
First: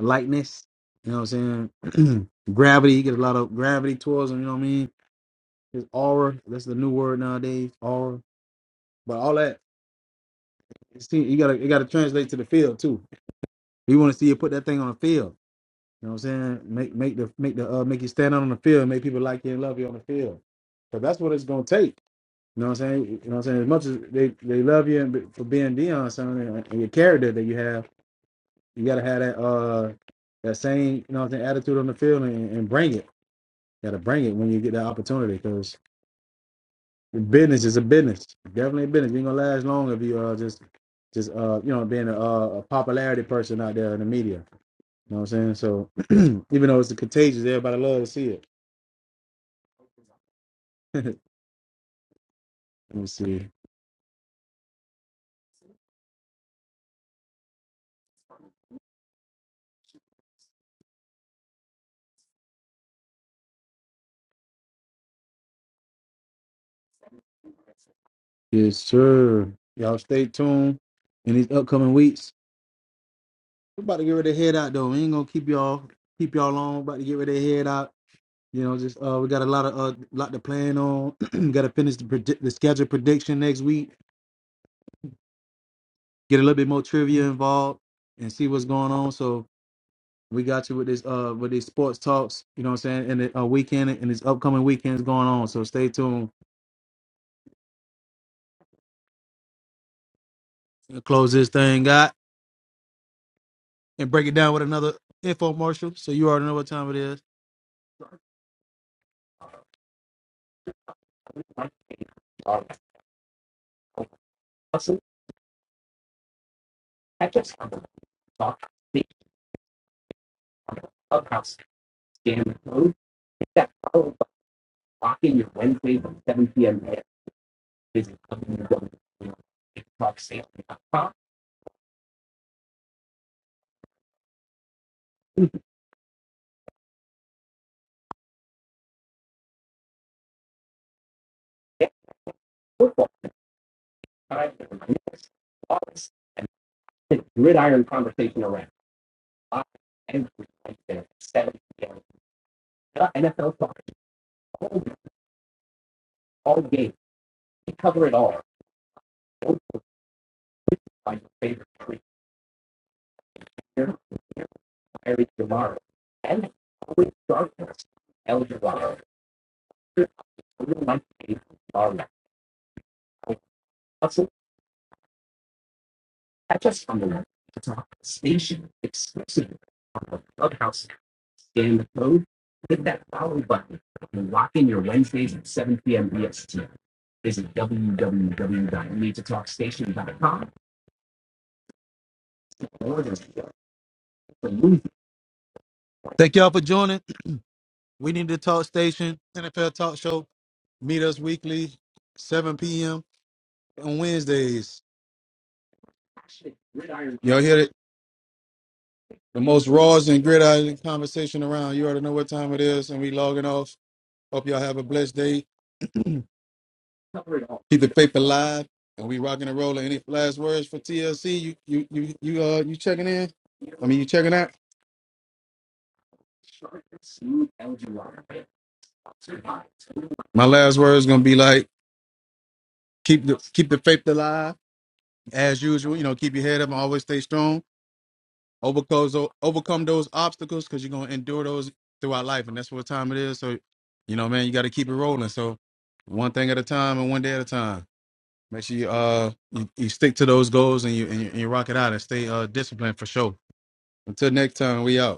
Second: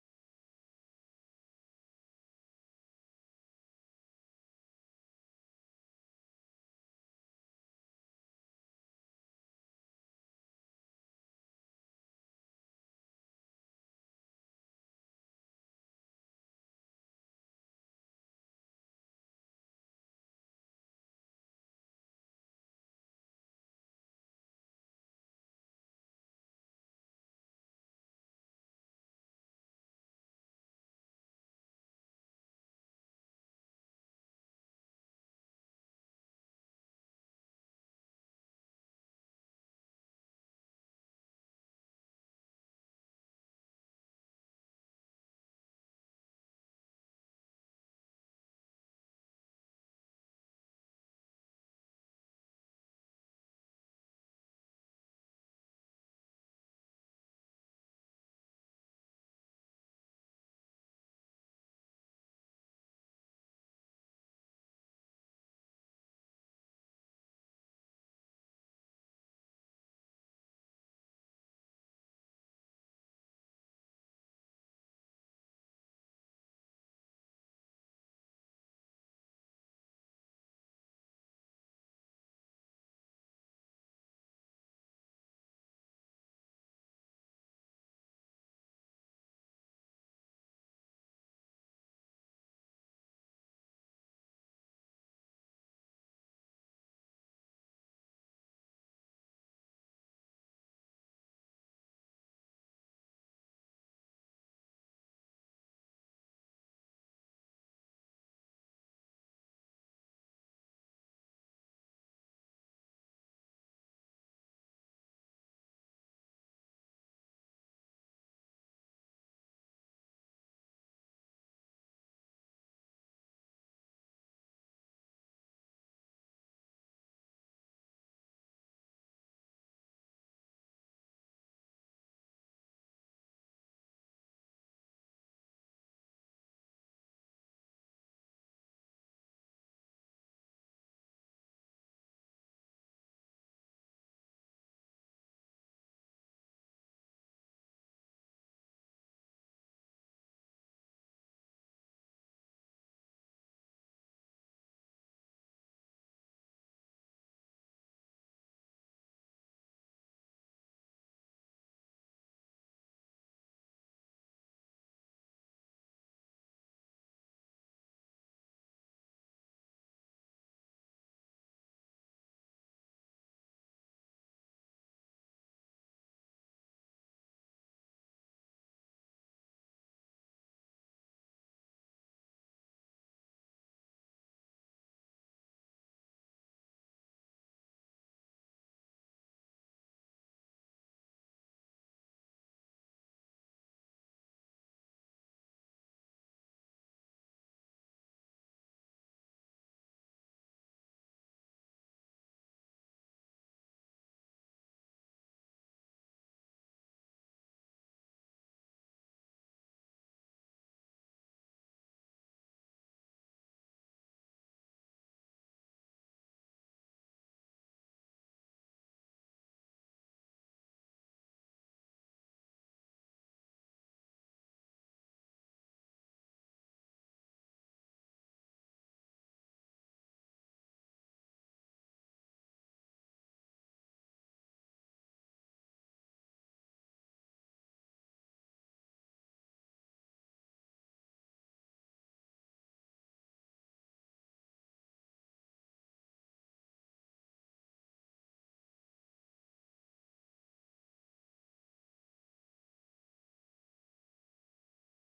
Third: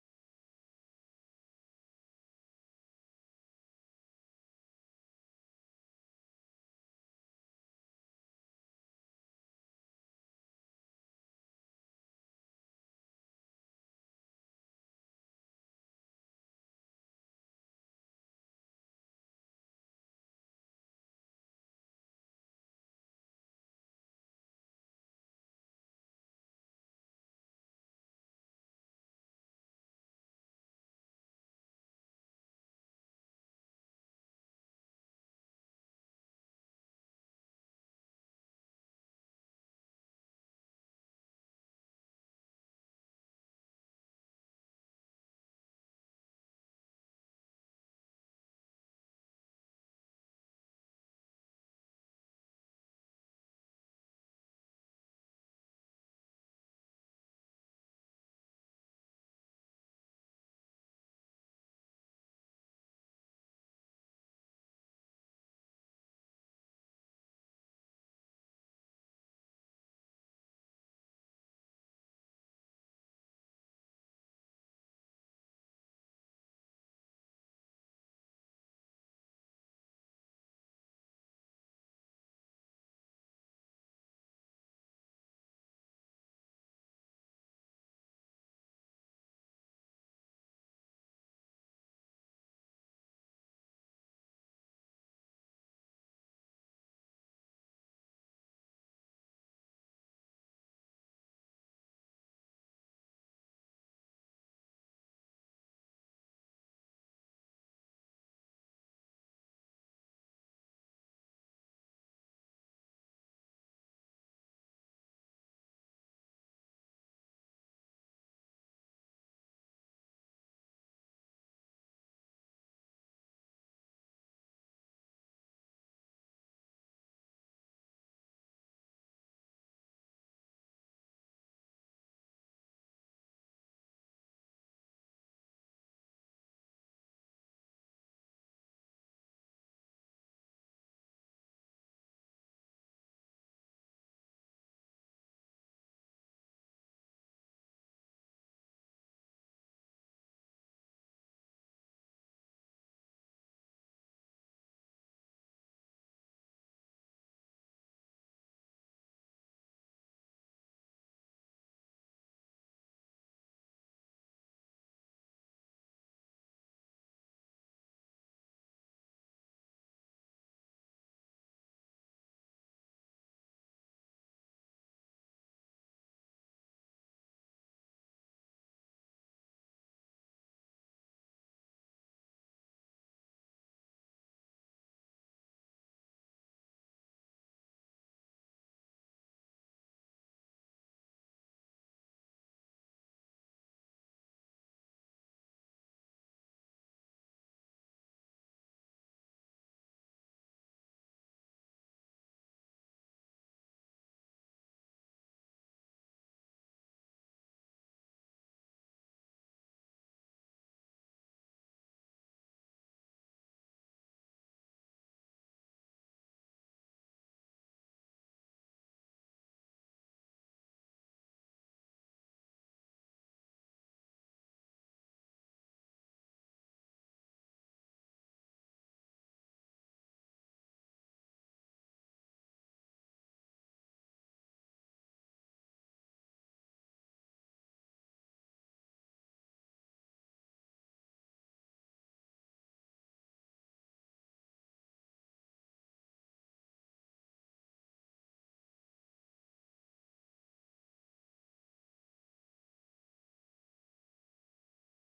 lightness. You know what I'm saying? gravity, He get a lot of gravity towards him, you know what I mean? His aura, that's the new word nowadays, aura. But all that, see, you gotta, you gotta translate to the field too. You want to see you put that thing on the field. You know what I'm saying? Make make the make the uh make you stand out on the field, and make people like you and love you on the field. Cause that's what it's gonna take. You know what I'm saying? You know what I'm saying? As much as they, they love you and be- for being Dion, son, and and your character that you have, you gotta have that uh that same you know what I'm saying attitude on the field and, and bring it. gotta bring it when you get that opportunity, cause business is a business. Definitely a business. You ain't gonna last long if you uh just just uh you know being a, uh, a popularity person out there in the media. You know what I'm saying? So even though it's contagious, everybody loves to see it. Let me see. Yes, sir. Y'all stay tuned in these upcoming weeks. We're about to get ready to head out though. We ain't gonna keep y'all keep y'all long. About to get ready to head out. You know, just uh, we got a lot of uh, lot to plan on. got to finish the predi- the schedule prediction next week. Get a little bit more trivia involved and see what's going on. So we got you with this uh with these sports talks. You know what I'm saying? And the uh, weekend and this upcoming weekend's going on. So stay tuned. Close this thing, out. and break it down with another infomercial. So you already know what time it is. Also, catch us on the Clubhouse, the Clubhouse Scam Road. That follow the Lock-In your Wednesdays at 7 p.m. at Visit www.talksales.com. Thank y'all for joining. We need to talk station, NFL talk show. Meet us weekly, 7 p.m. on Wednesdays. Y'all hear it? The most raws and gridiron conversation around. You already know what time it is, and we logging off. Hope y'all have a blessed day. Keep the faith alive, and we rocking and rolling. Any last words for TLC? You you you you uh you checking in? I mean, you checking out? My last words gonna be like keep the keep the faith alive as usual. You know, keep your head up and always stay strong. Overcome those overcome those obstacles because you're gonna endure those throughout life, and that's what time it is. So, you know, man, you got to keep it rolling. So, one thing at a time and one day at a time. Make sure you uh you, you stick to those goals and you, and you and you rock it out and stay uh disciplined for sure. Until next time, we out.